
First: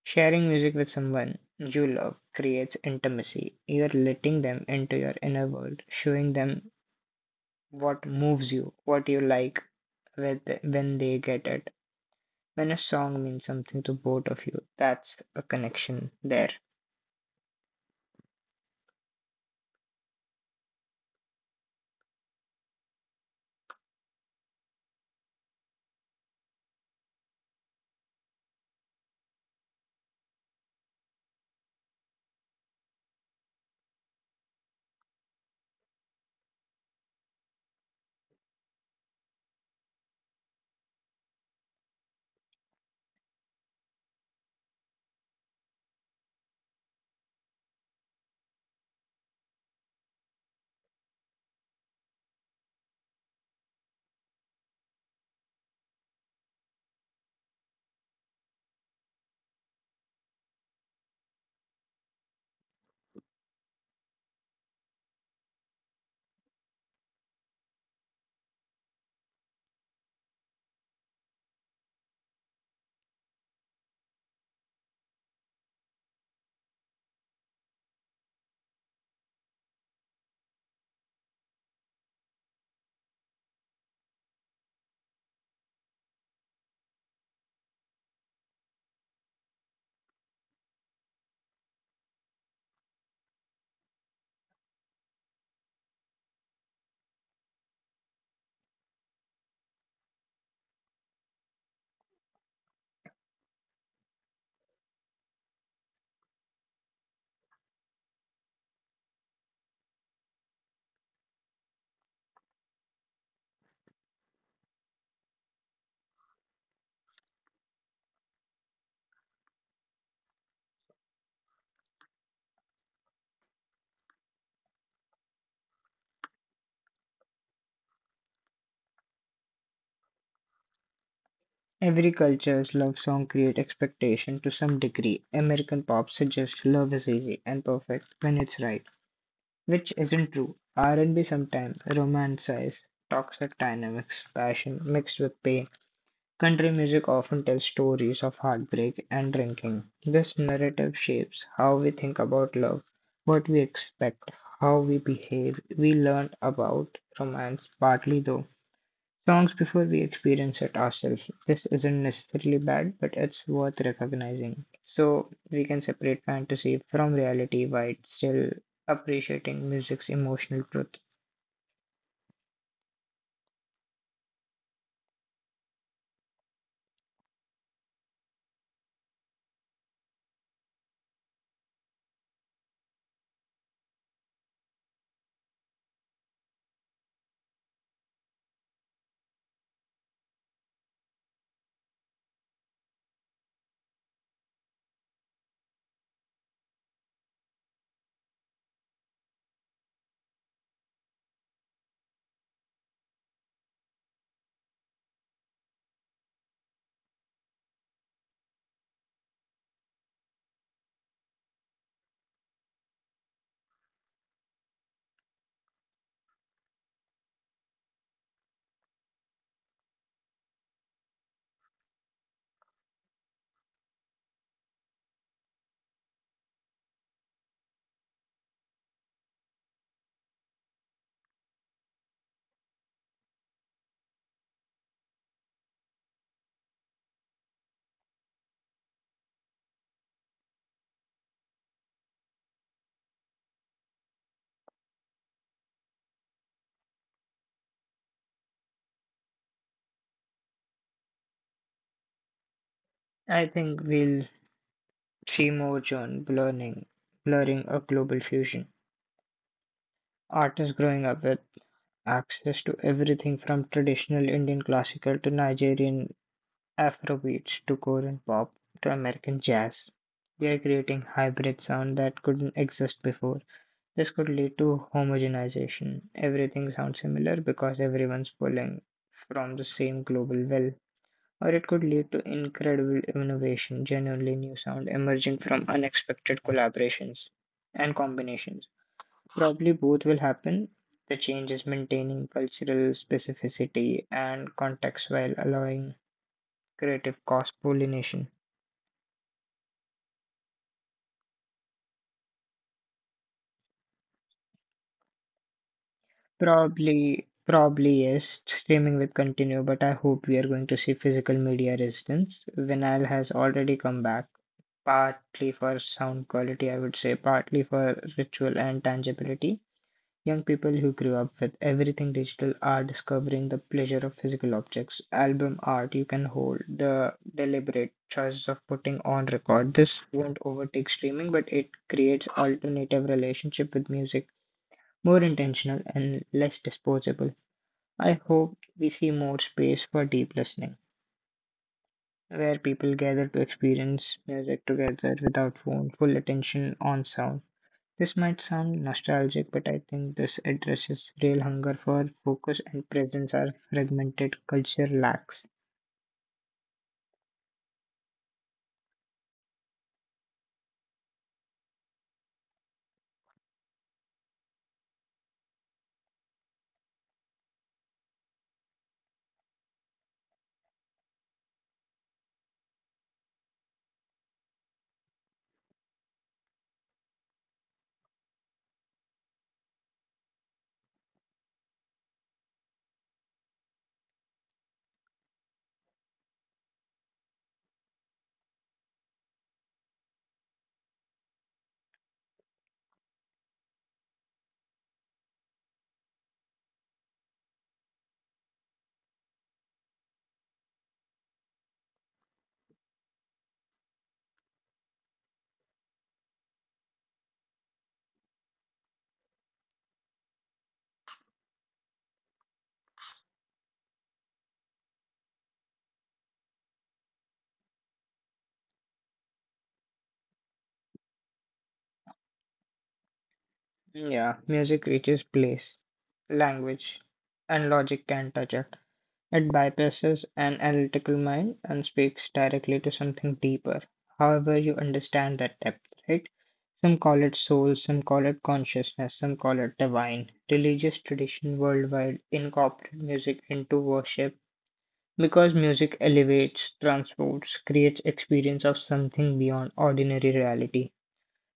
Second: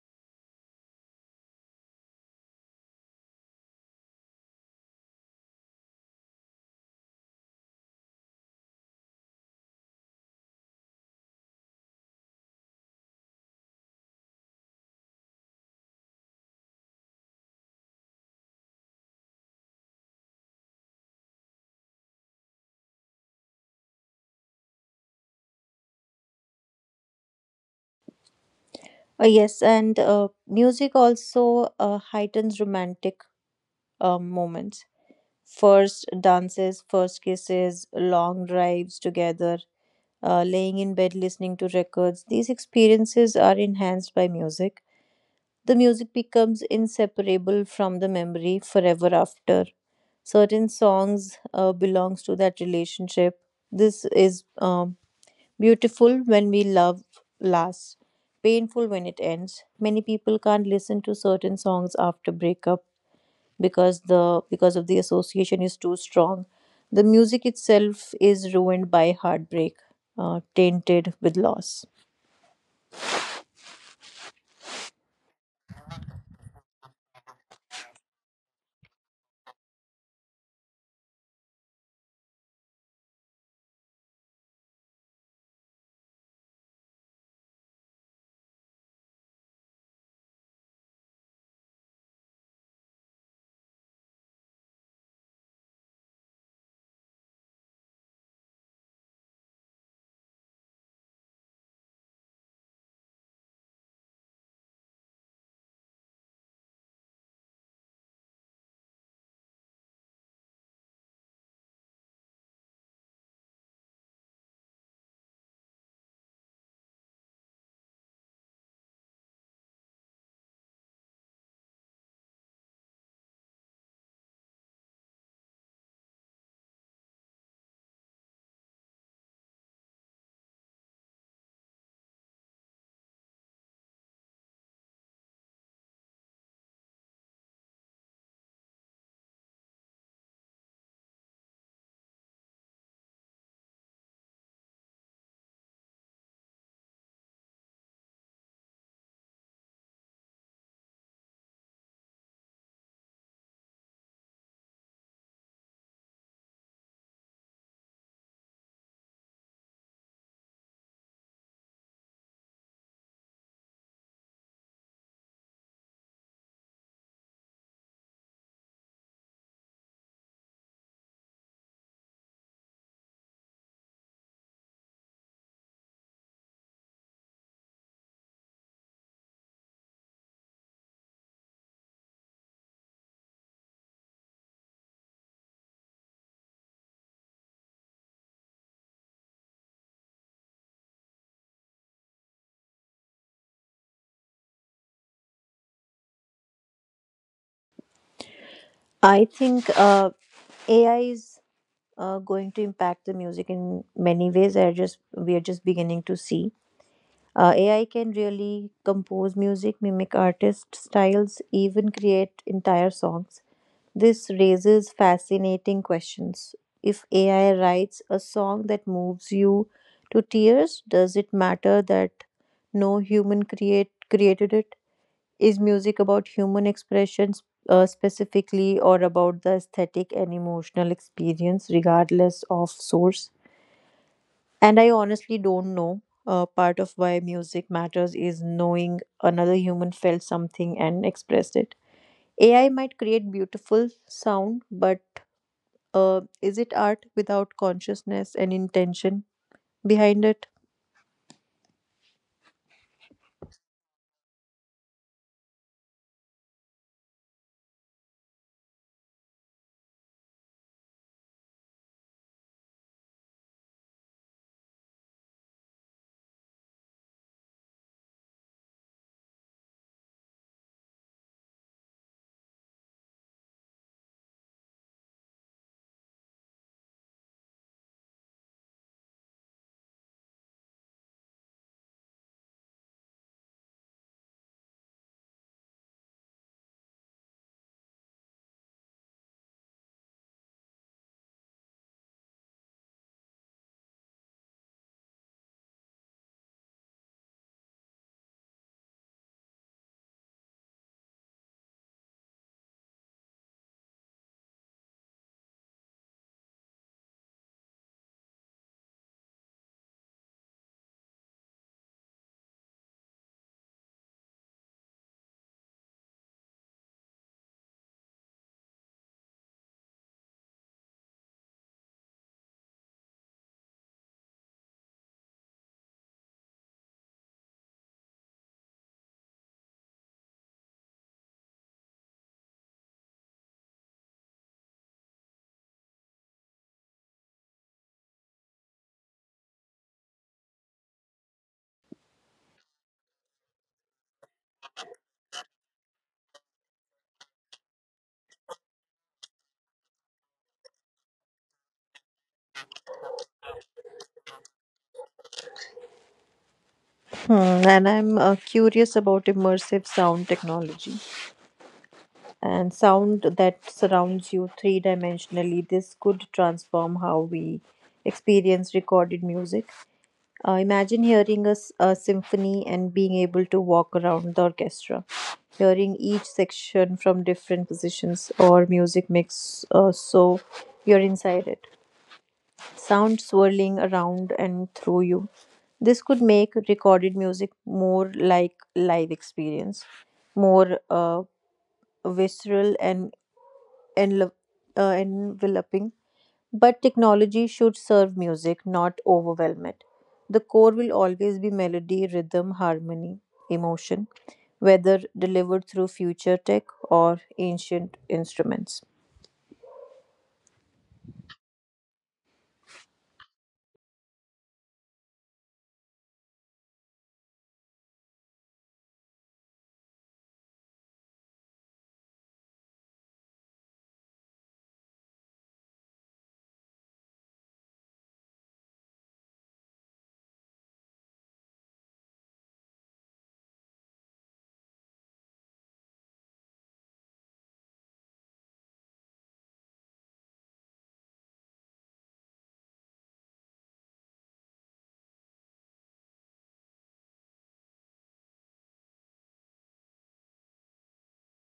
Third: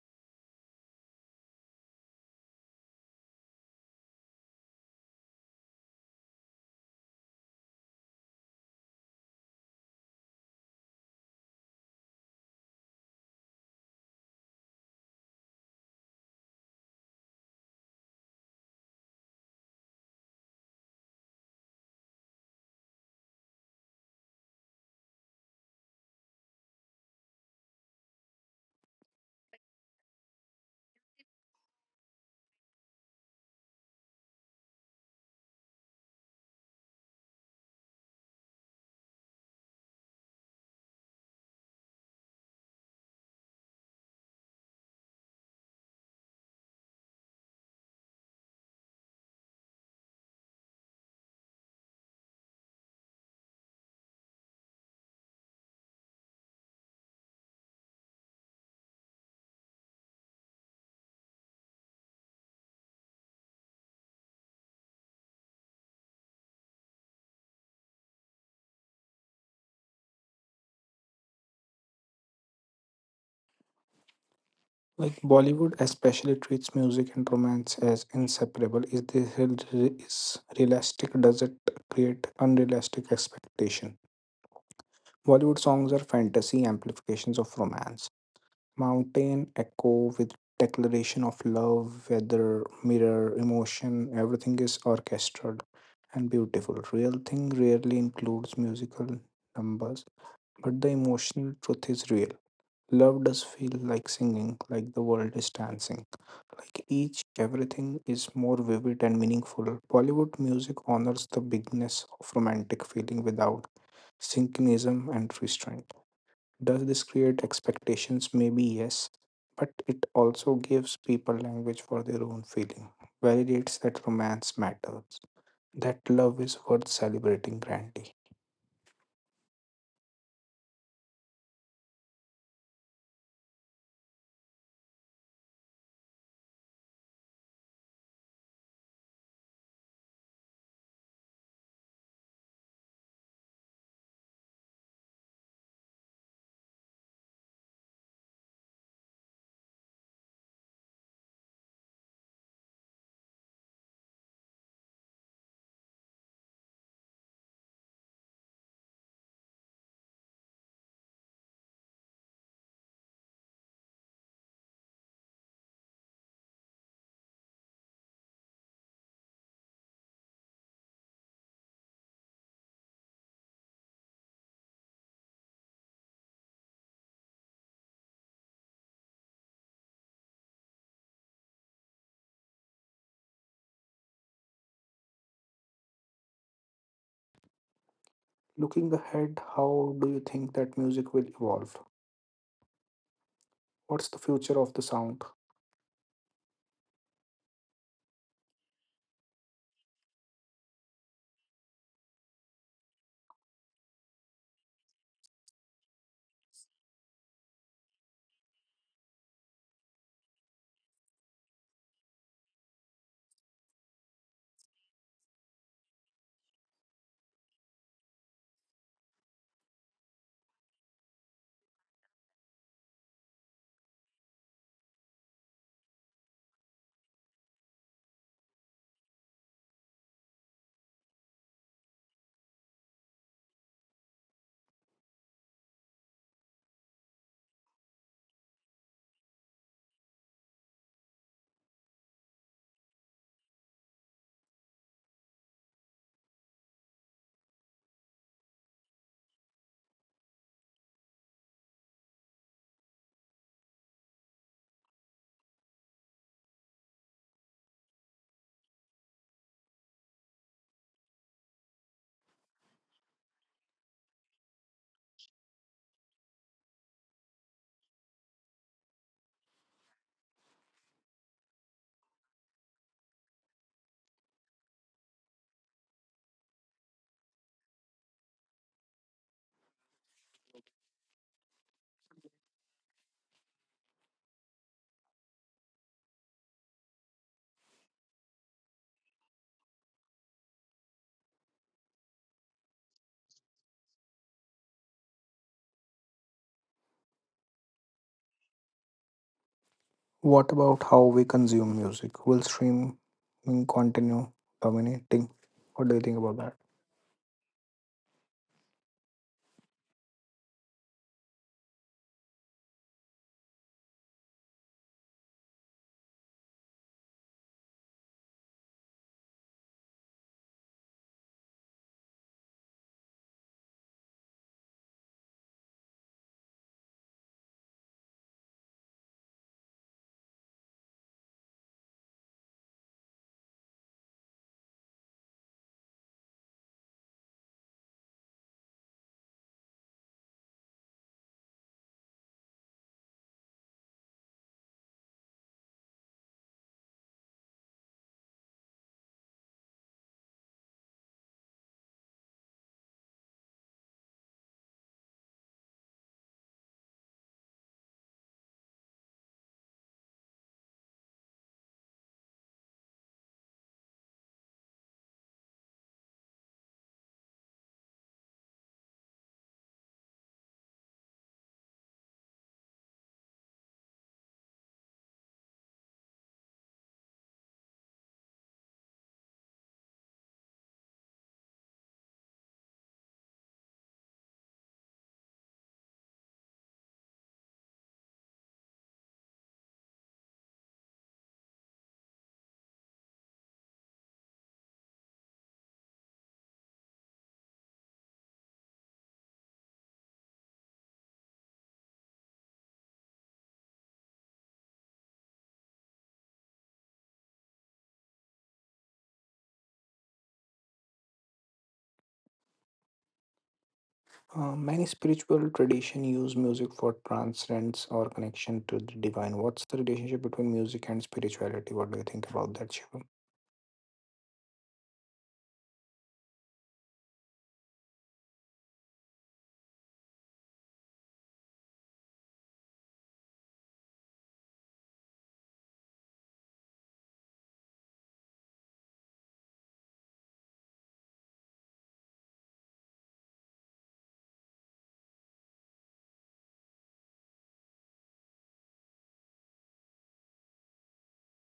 Speaker 3: sharing music with someone you love creates intimacy. You're letting them into your inner world, showing them what moves you, what you like with when they get it. When a song means something to both of you, that's a connection there.
Speaker 2: Uh, yes, and uh, music also uh, heightens romantic uh, moments. First dances, first kisses, long drives together, uh, laying in bed listening to records. These experiences are enhanced by music. The music becomes inseparable from the memory forever after. Certain songs uh, belongs to that relationship. This is um, beautiful when we love lasts, painful when it ends. Many people can't listen to certain songs after breakup because the because of the association is too strong, the music itself is ruined by heartbreak, uh, tainted with loss.
Speaker 1: Like Bollywood especially treats music and romance as inseparable. Is this real- is realistic? Does it create unrealistic expectation? Bollywood songs are fantasy amplifications of romance. Mountain echo with declaration of love, weather, mirror, emotion, everything is orchestrated and beautiful. Real thing rarely includes musical numbers but the emotional truth is real. Love does feel like singing, like the world is dancing, like each everything is more vivid and meaningful. Bollywood music honors the bigness of romantic feeling without synchronism and restraint. Does this create expectations? Maybe yes, but it also gives people language for their own feeling, validates that romance matters, that love is worth celebrating grandly.
Speaker 3: Every culture's love song creates expectation to some degree. American pop suggests love is easy and perfect when it's right, which isn't true. R and B sometimes romanticizes toxic dynamics, passion mixed with pain. Country music often tells stories of heartbreak and drinking. This narrative shapes how we think about love, what we expect, how we behave. We learn about romance partly though songs before we experience it ourselves. This isn't necessarily bad, but it's worth recognizing, so we can separate fantasy from reality while still appreciating music's emotional truth.
Speaker 1: Looking ahead, how do you think that music will evolve? What's the future of the sound?
Speaker 2: I think uh, ai is uh, going to impact the music in many ways. I just We are just beginning to see. Uh, ai can really compose music, mimic artist styles, even create entire songs. This raises fascinating questions. If A I writes a song that moves you to tears, does it matter that no human create created it? Is music about human expressions uh, specifically, or about the aesthetic and emotional experience regardless of source? And I honestly don't know. Uh, part of why music matters is knowing another human felt something and expressed it. A I might create beautiful sound, but uh, is it art without consciousness and intention behind it?
Speaker 3: I think we'll see more John blurring, blurring a global fusion. Artists growing up with access to everything from traditional Indian classical to Nigerian Afrobeats to Korean pop to American jazz. They are creating hybrid sound that couldn't exist before. This could lead to homogenization. Everything sounds similar because everyone's pulling from the same global well. Or it could lead to incredible innovation, genuinely new sound emerging from unexpected collaborations and combinations. Probably both will happen. The change is maintaining cultural specificity and context while allowing creative cross pollination.
Speaker 1: What about how we consume music? Will streaming continue dominating? What do you think about that?
Speaker 3: Probably, probably yes, streaming will continue, but I hope we are going to see physical media resistance. Vinyl has already come back, partly for sound quality, I would say, partly for ritual and tangibility. Young people who grew up with everything digital are discovering the pleasure of physical objects. Album art you can hold, the deliberate choice of putting on record. This won't overtake streaming, but it creates alternative relationship with music, more intentional and less disposable. I hope we see more space for deep listening, where people gather to experience music together without phone, full attention on sound. This might sound nostalgic, but I think this addresses real hunger for focus and presence our fragmented culture lacks.
Speaker 2: Hmm, and I'm uh, curious about immersive sound technology and sound that surrounds you three dimensionally. This could transform how we experience recorded music. Uh, imagine hearing a, s- a symphony and being able to walk around the orchestra, hearing each section from different positions, or music mix, uh, so you're inside it, sound swirling around and through you. This could make recorded music more like live experience, more uh, visceral and enlo- uh, enveloping. But technology should serve music, not overwhelm it. The core will always be melody, rhythm, harmony, emotion, whether delivered through future tech or ancient instruments.
Speaker 1: Uh, many spiritual traditions use music for transcendence or connection to the divine. What's the relationship between music and spirituality? What do you think about that, Shivam?
Speaker 3: Yeah, music reaches place, language, and logic can not touch it. It bypasses an analytical mind and speaks directly to something deeper. However, you understand that depth, right? Some call it soul, some call it consciousness, some call it divine. Religious tradition worldwide incorporate music into worship, because music elevates, transports, creates experience of something beyond ordinary reality.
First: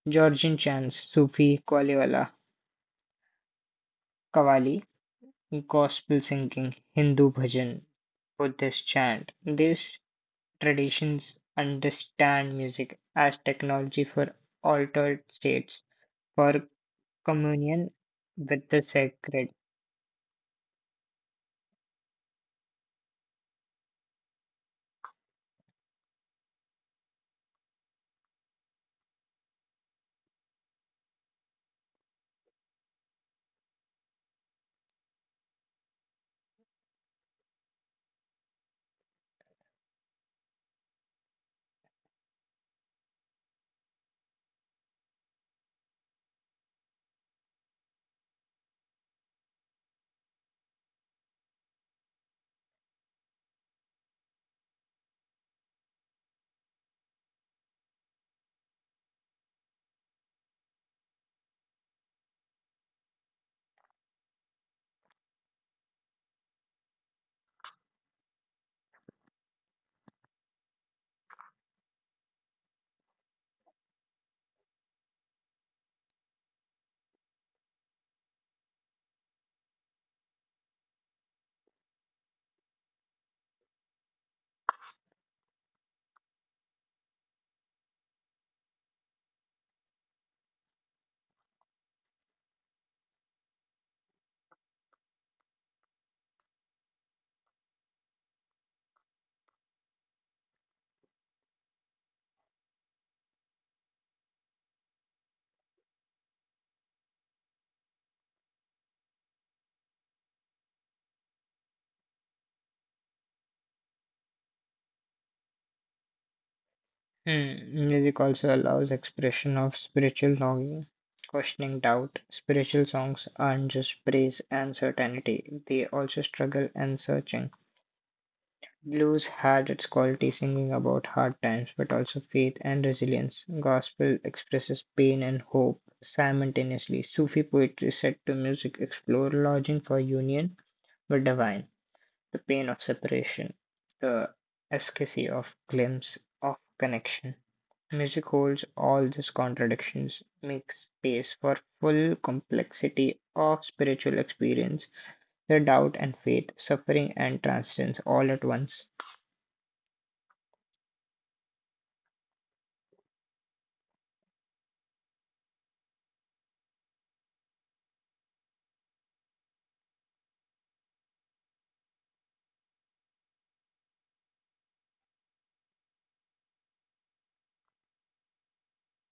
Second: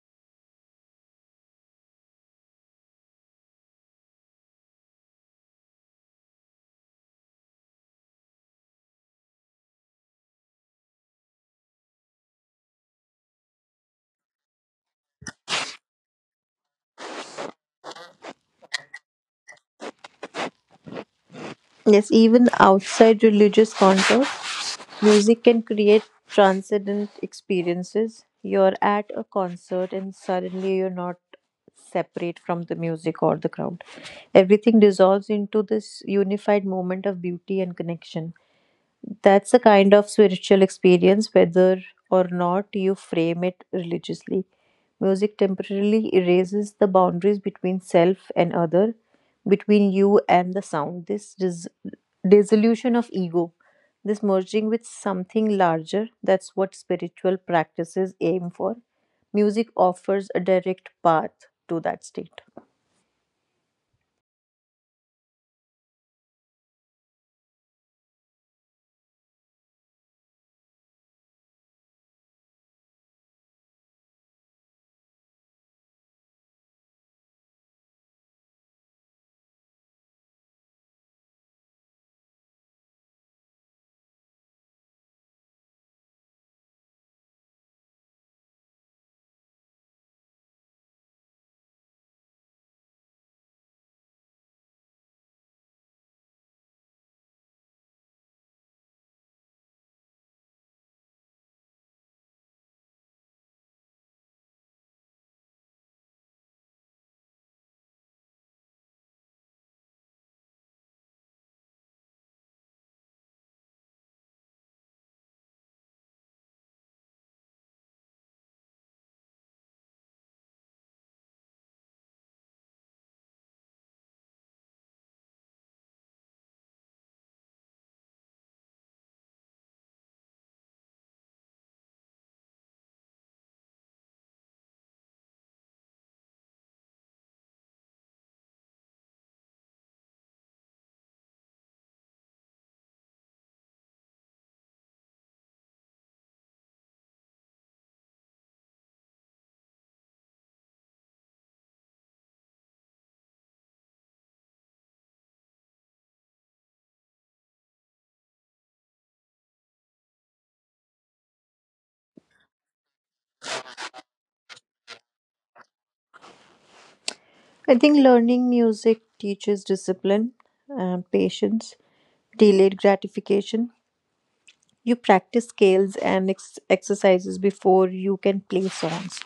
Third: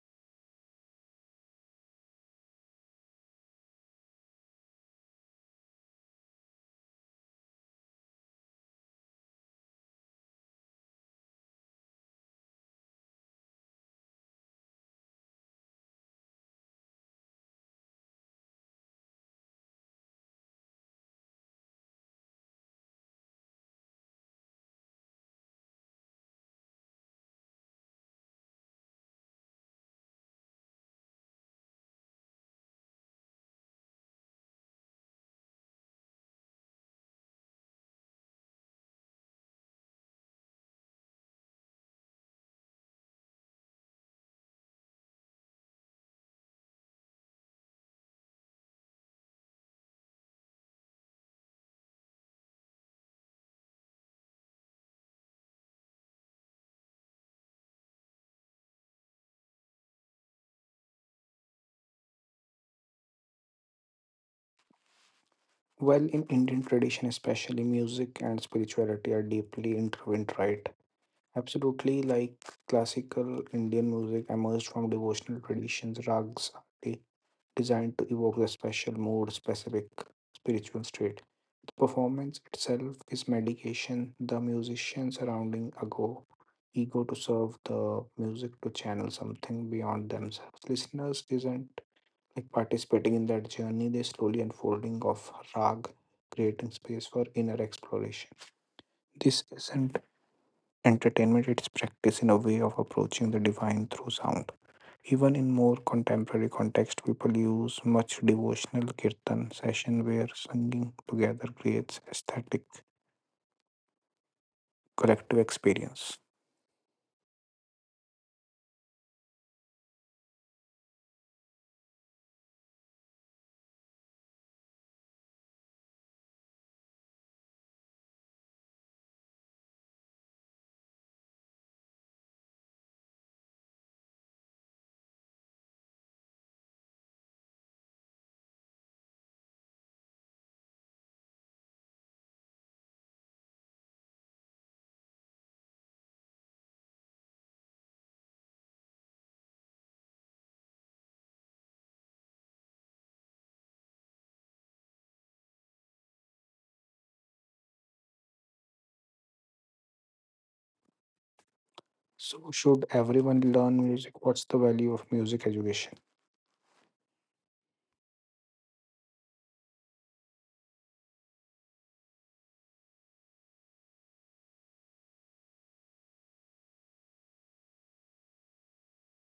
Speaker 3: Georgian chants, Sufi Qaliwala, Qawwali, gospel singing, Hindu bhajan, Buddhist chant. These traditions understand music as technology for altered states, for communion with the sacred.
Speaker 2: Yes, even outside religious contour, music can create transcendent experiences. You're at a concert and suddenly you're not separate from the music or the crowd. Everything dissolves into this unified moment of beauty and connection. That's the kind of spiritual experience, whether or not you frame it religiously. Music temporarily erases the boundaries between self and other, between you and the sound. This dis- dissolution of ego, this merging with something larger, that's what spiritual practices aim for. Music offers a direct path to that state.
Speaker 1: Well, in Indian tradition, especially music and spirituality are deeply intertwined, right? Absolutely, like classical Indian music emerged from devotional traditions, rags, designed to evoke a special mood, specific spiritual state. The performance itself is medication, the musician surrounding a go ego to serve the music to channel something beyond themselves. Listeners isn't like participating in that journey, they slowly unfolding of rag, creating space for inner exploration. This isn't entertainment, it's practice in a way of approaching the divine through sound. Even in more contemporary context, people use much devotional kirtan session where singing together creates aesthetic collective experience.
Speaker 3: Hmm, music also allows expression of spiritual longing, questioning doubt. Spiritual songs aren't just praise and certainty, they also struggle and searching. Blues had its quality singing about hard times, but also faith and resilience. Gospel expresses pain and hope simultaneously. Sufi poetry set to music explore lodging for union with divine, the pain of separation, the ecstasy of glimpse of connection. Music holds all these contradictions, makes space for full complexity of spiritual experience, the doubt and faith, suffering and transcendence all at once.
Speaker 1: So, should everyone learn music? What's the value of music education?
Speaker 2: I think learning music teaches discipline, uh, patience, delayed gratification. You practice scales and ex- exercises before you can play songs.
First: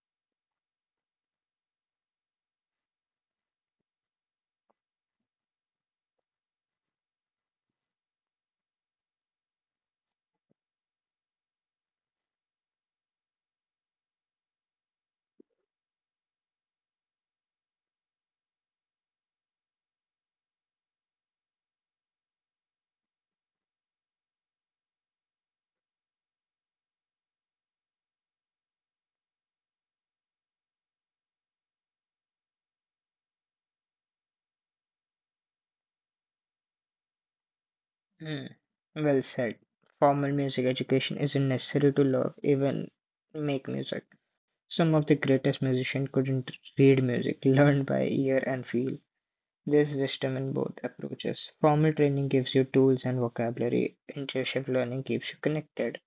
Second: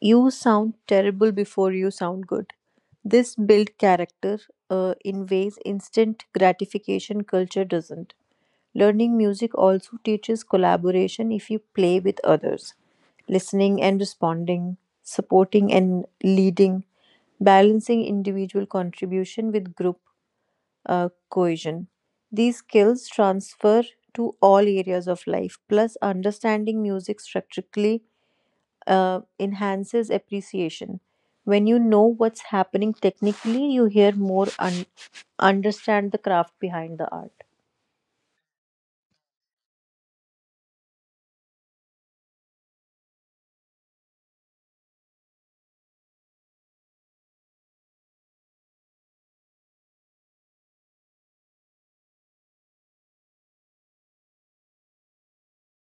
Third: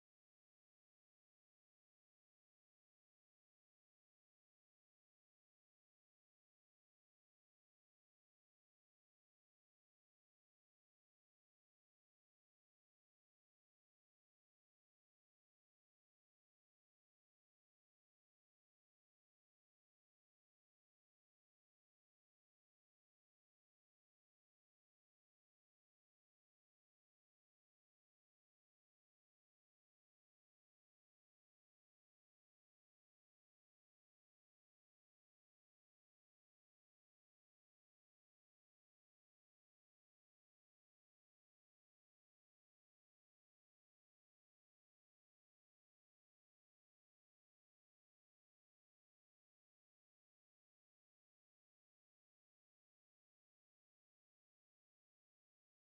Speaker 2: You sound terrible before you sound good. This build character uh, in ways instant gratification culture doesn't. Learning music also teaches collaboration. If you play with others, listening and responding, supporting and leading, balancing individual contribution with group uh, cohesion, these skills transfer to all areas of life. Plus, understanding music structurally uh, enhances appreciation. When you know what's happening technically, you hear more and understand the craft behind the art.
Speaker 3: Hmm. Well said. Formal music education isn't necessary to love, even make music. Some of the greatest musicians couldn't read music, learn by ear and feel. There's wisdom in both approaches. Formal training gives you tools and vocabulary, intuitive learning keeps you connected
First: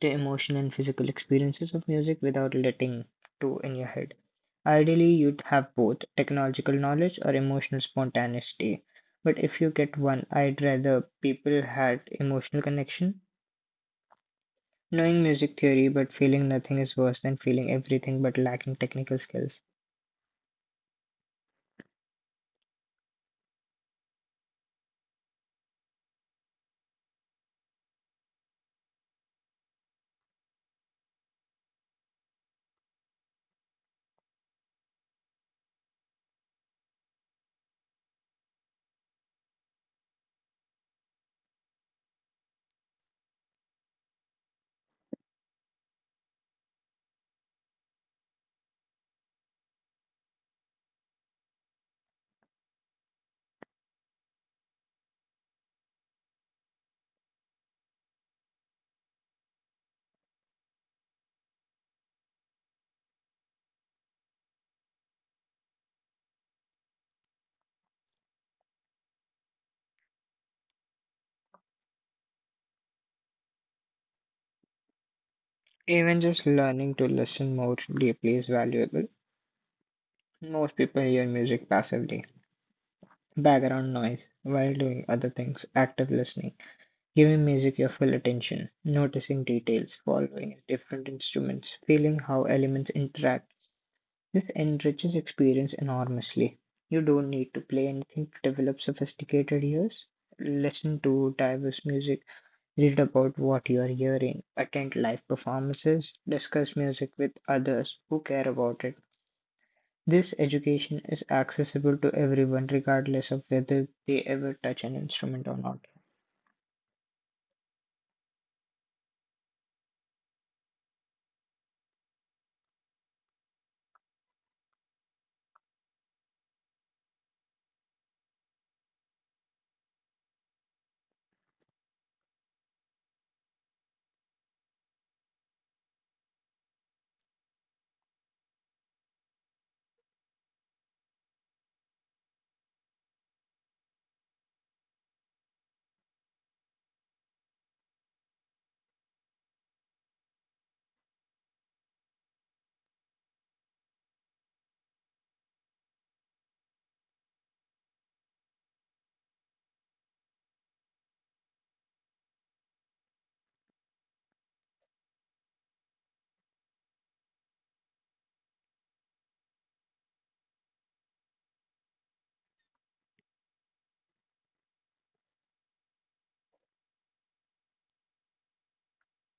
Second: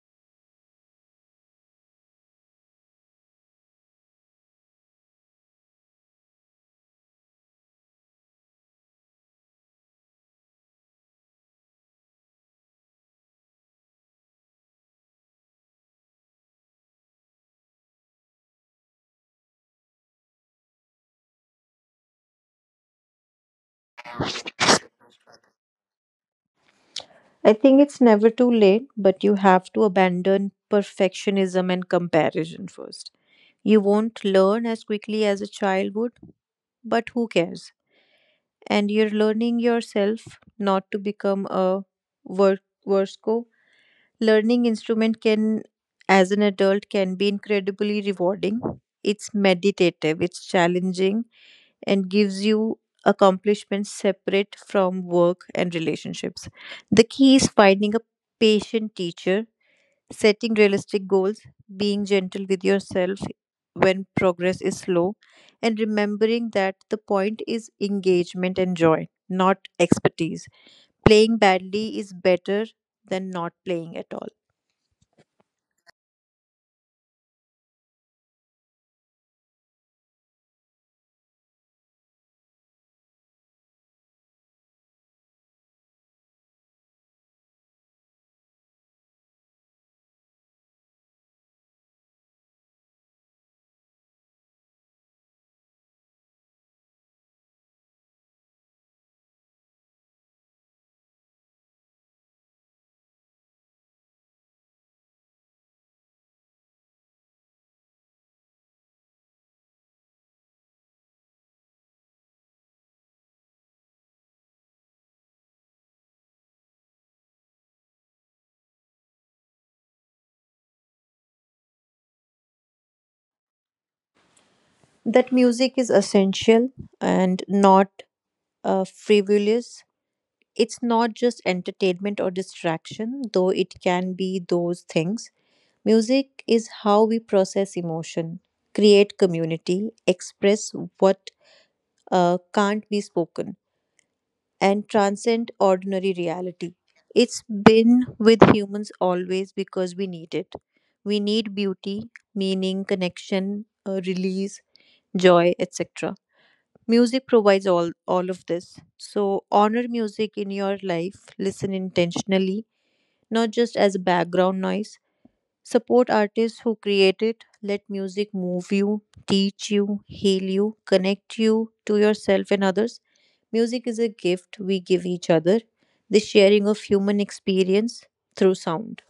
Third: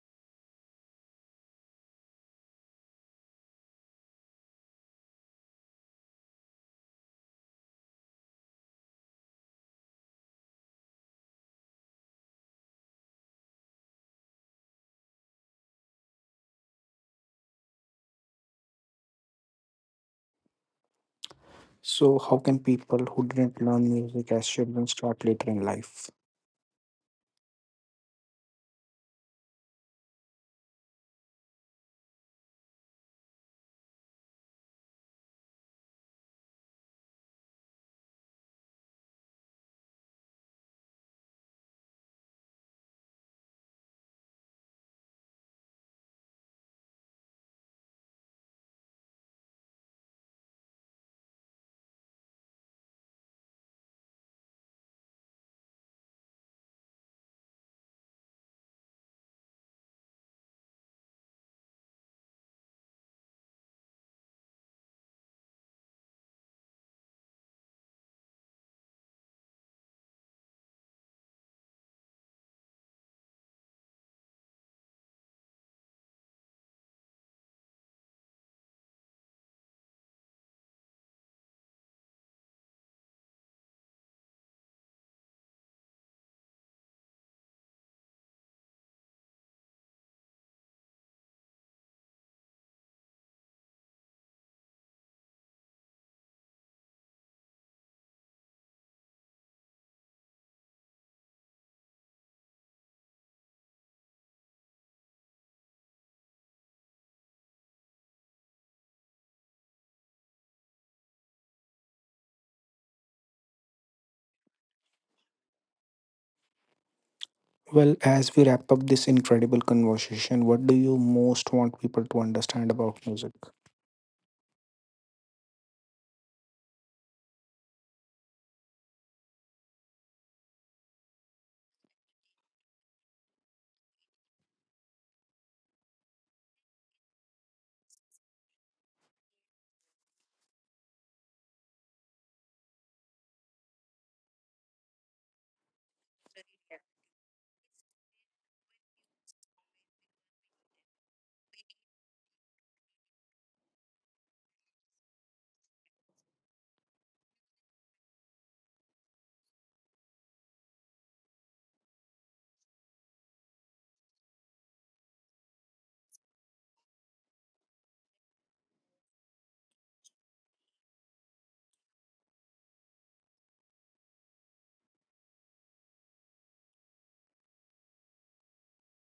Speaker 3: the emotion and physical experiences of music without letting two in your head. Ideally, you'd have both technological knowledge or emotional spontaneity. But if you get one, I'd rather people had emotional connection. Knowing music theory but feeling nothing is worse than feeling everything but lacking technical skills.
Speaker 1: So, how can people who didn't learn music as children start later in life?
Speaker 2: I think it's never too late, but you have to abandon perfectionism and comparison first. You won't learn as quickly as a child would, but who cares? And you're learning yourself not to become a work worsko. Learning instrument can as an adult can be incredibly rewarding. It's meditative, it's challenging, and gives you accomplishments separate from work and relationships. The key is finding a patient teacher, setting realistic goals, being gentle with yourself when progress is slow, and remembering that the point is engagement and joy, not expertise. Playing badly is better than not playing at all.
Speaker 3: Even just learning to listen more deeply is valuable. Most people hear music passively, background noise, while doing other things. Active listening, giving music your full attention, noticing details, following different instruments, feeling how elements interact, this enriches experience enormously. You don't need to play anything to develop sophisticated ears. Listen to diverse music, read about what you are hearing, attend live performances, discuss music with others who care about it. This education is accessible to everyone, regardless of whether they ever touch an instrument or not.
Speaker 1: Well, as we wrap up this incredible conversation, what do you most want people to understand about music?
Speaker 2: That music is essential and not uh, frivolous. It's not just entertainment or distraction, though it can be those things. Music is how we process emotion, create community, express what uh, can't be spoken, and transcend ordinary reality. It's been with humans always because we need it. We need beauty, meaning, connection, uh, release, joy, et cetera. Music provides all, all of this. So, honor music in your life, listen intentionally, not just as background noise. Support artists who create it. Let music move you, teach you, heal you, connect you to yourself and others. Music is a gift we give each other, the sharing of human experience through sound.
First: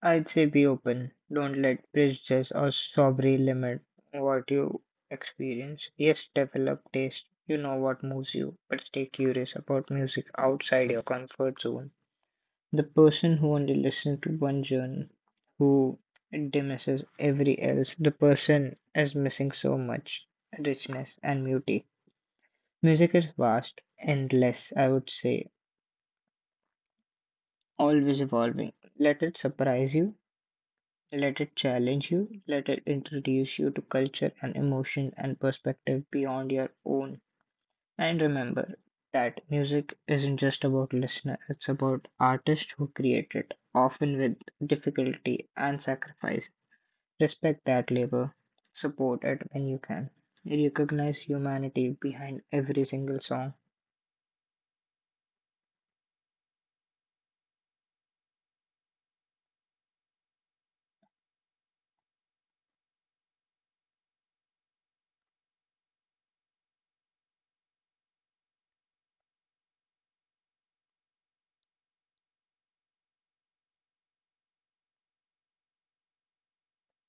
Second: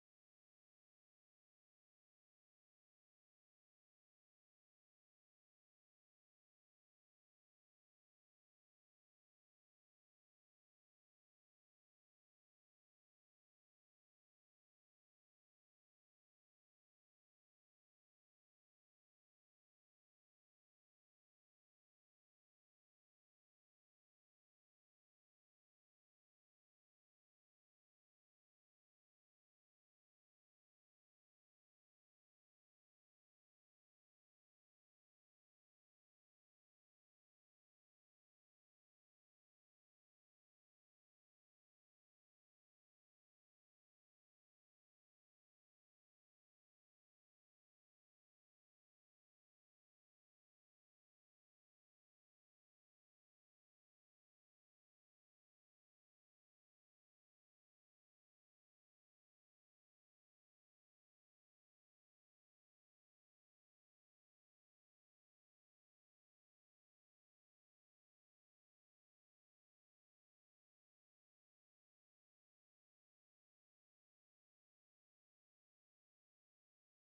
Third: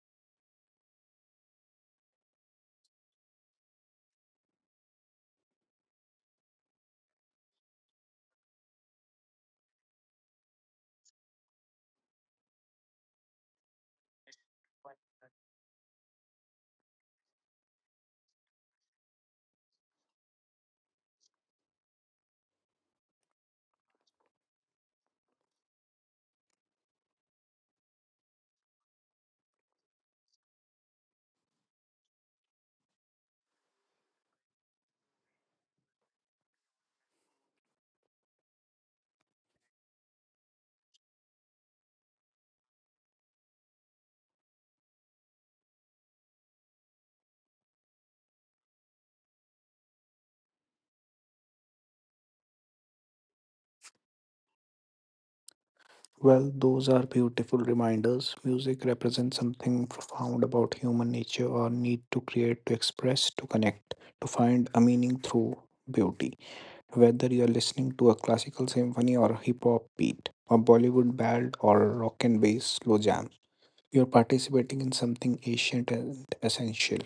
Speaker 3: I'd say be open. Don't let prejudice or snobbery limit what you experience. Yes, develop taste. You know what moves you, but stay curious about music outside your comfort zone. The person who only listens to one genre, who dismisses every else, the person is missing so much richness and beauty. Music is vast, endless, I would say, always evolving. Let it surprise you. Let it challenge you, let it introduce you to culture and emotion and perspective beyond your own. And remember that music isn't just about listener, it's about artists who create it, often with difficulty and sacrifice. Respect that labor, support it when you can. Recognize humanity behind every single song.
Speaker 1: Well, those are beautiful reminders. Music represents something profound about human nature, our need to create, to express, to connect, to find a meaning through beauty. Whether you're listening to a classical symphony or a hip hop beat, a Bollywood ballad or a rock and bass slow jam, you're participating in something ancient and essential.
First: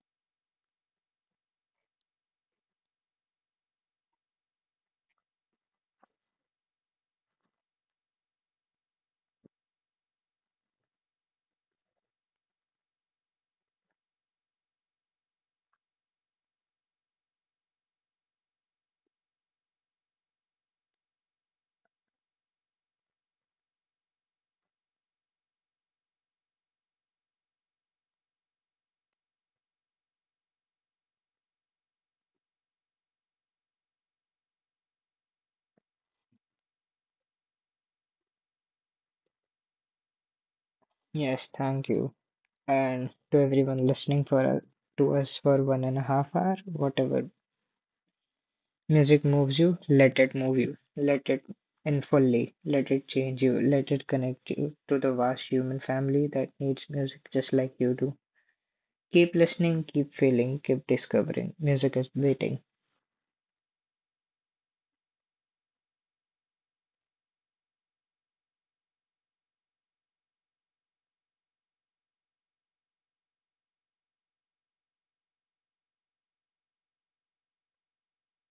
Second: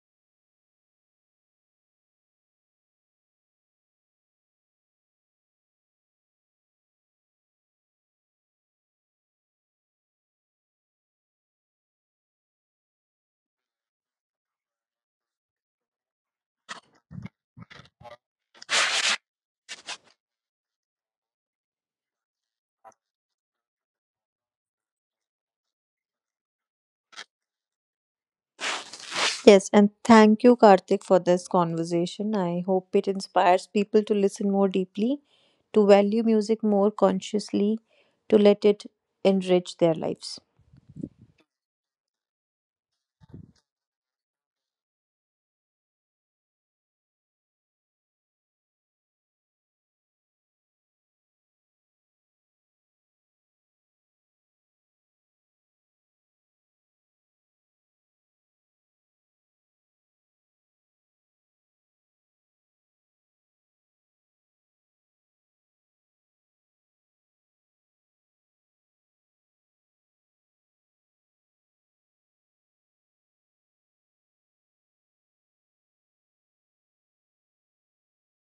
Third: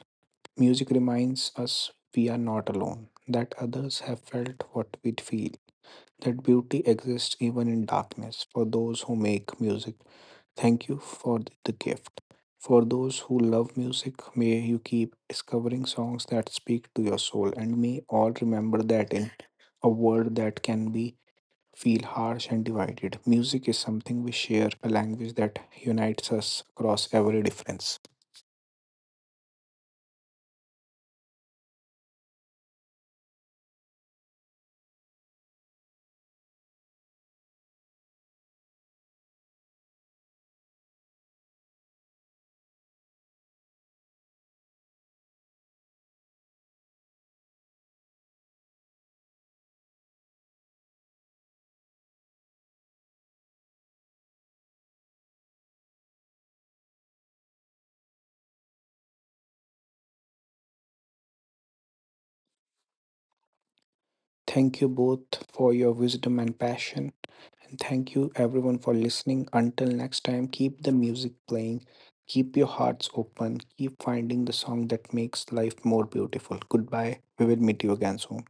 Speaker 1: Music reminds us we are not alone, that others have felt what we feel, that beauty exists even in darkness for those who make music. Thank you for th- the gift. For those who love music, may you keep discovering songs that speak to your soul, and may all remember that in a world that can be feel harsh and divided, music is something we share, a language that unites us across every difference.
Speaker 2: Yes, and thank you, Karthik, for this conversation. I hope it inspires people to listen more deeply, to value music more consciously, to let it enrich their lives.
Speaker 3: Yes, thank you. And to everyone listening for to us for one and a half hour, whatever music moves you, let it move you, let it in fully, let it change you, let it connect you to the vast human family that needs music just like you do. Keep listening, keep feeling, keep discovering. Music is waiting.
Speaker 1: Thank you both for your wisdom and passion. And thank you everyone for listening. Until next time, keep the music playing, keep your hearts open, keep finding the song that makes life more beautiful. Goodbye. We will meet you again soon.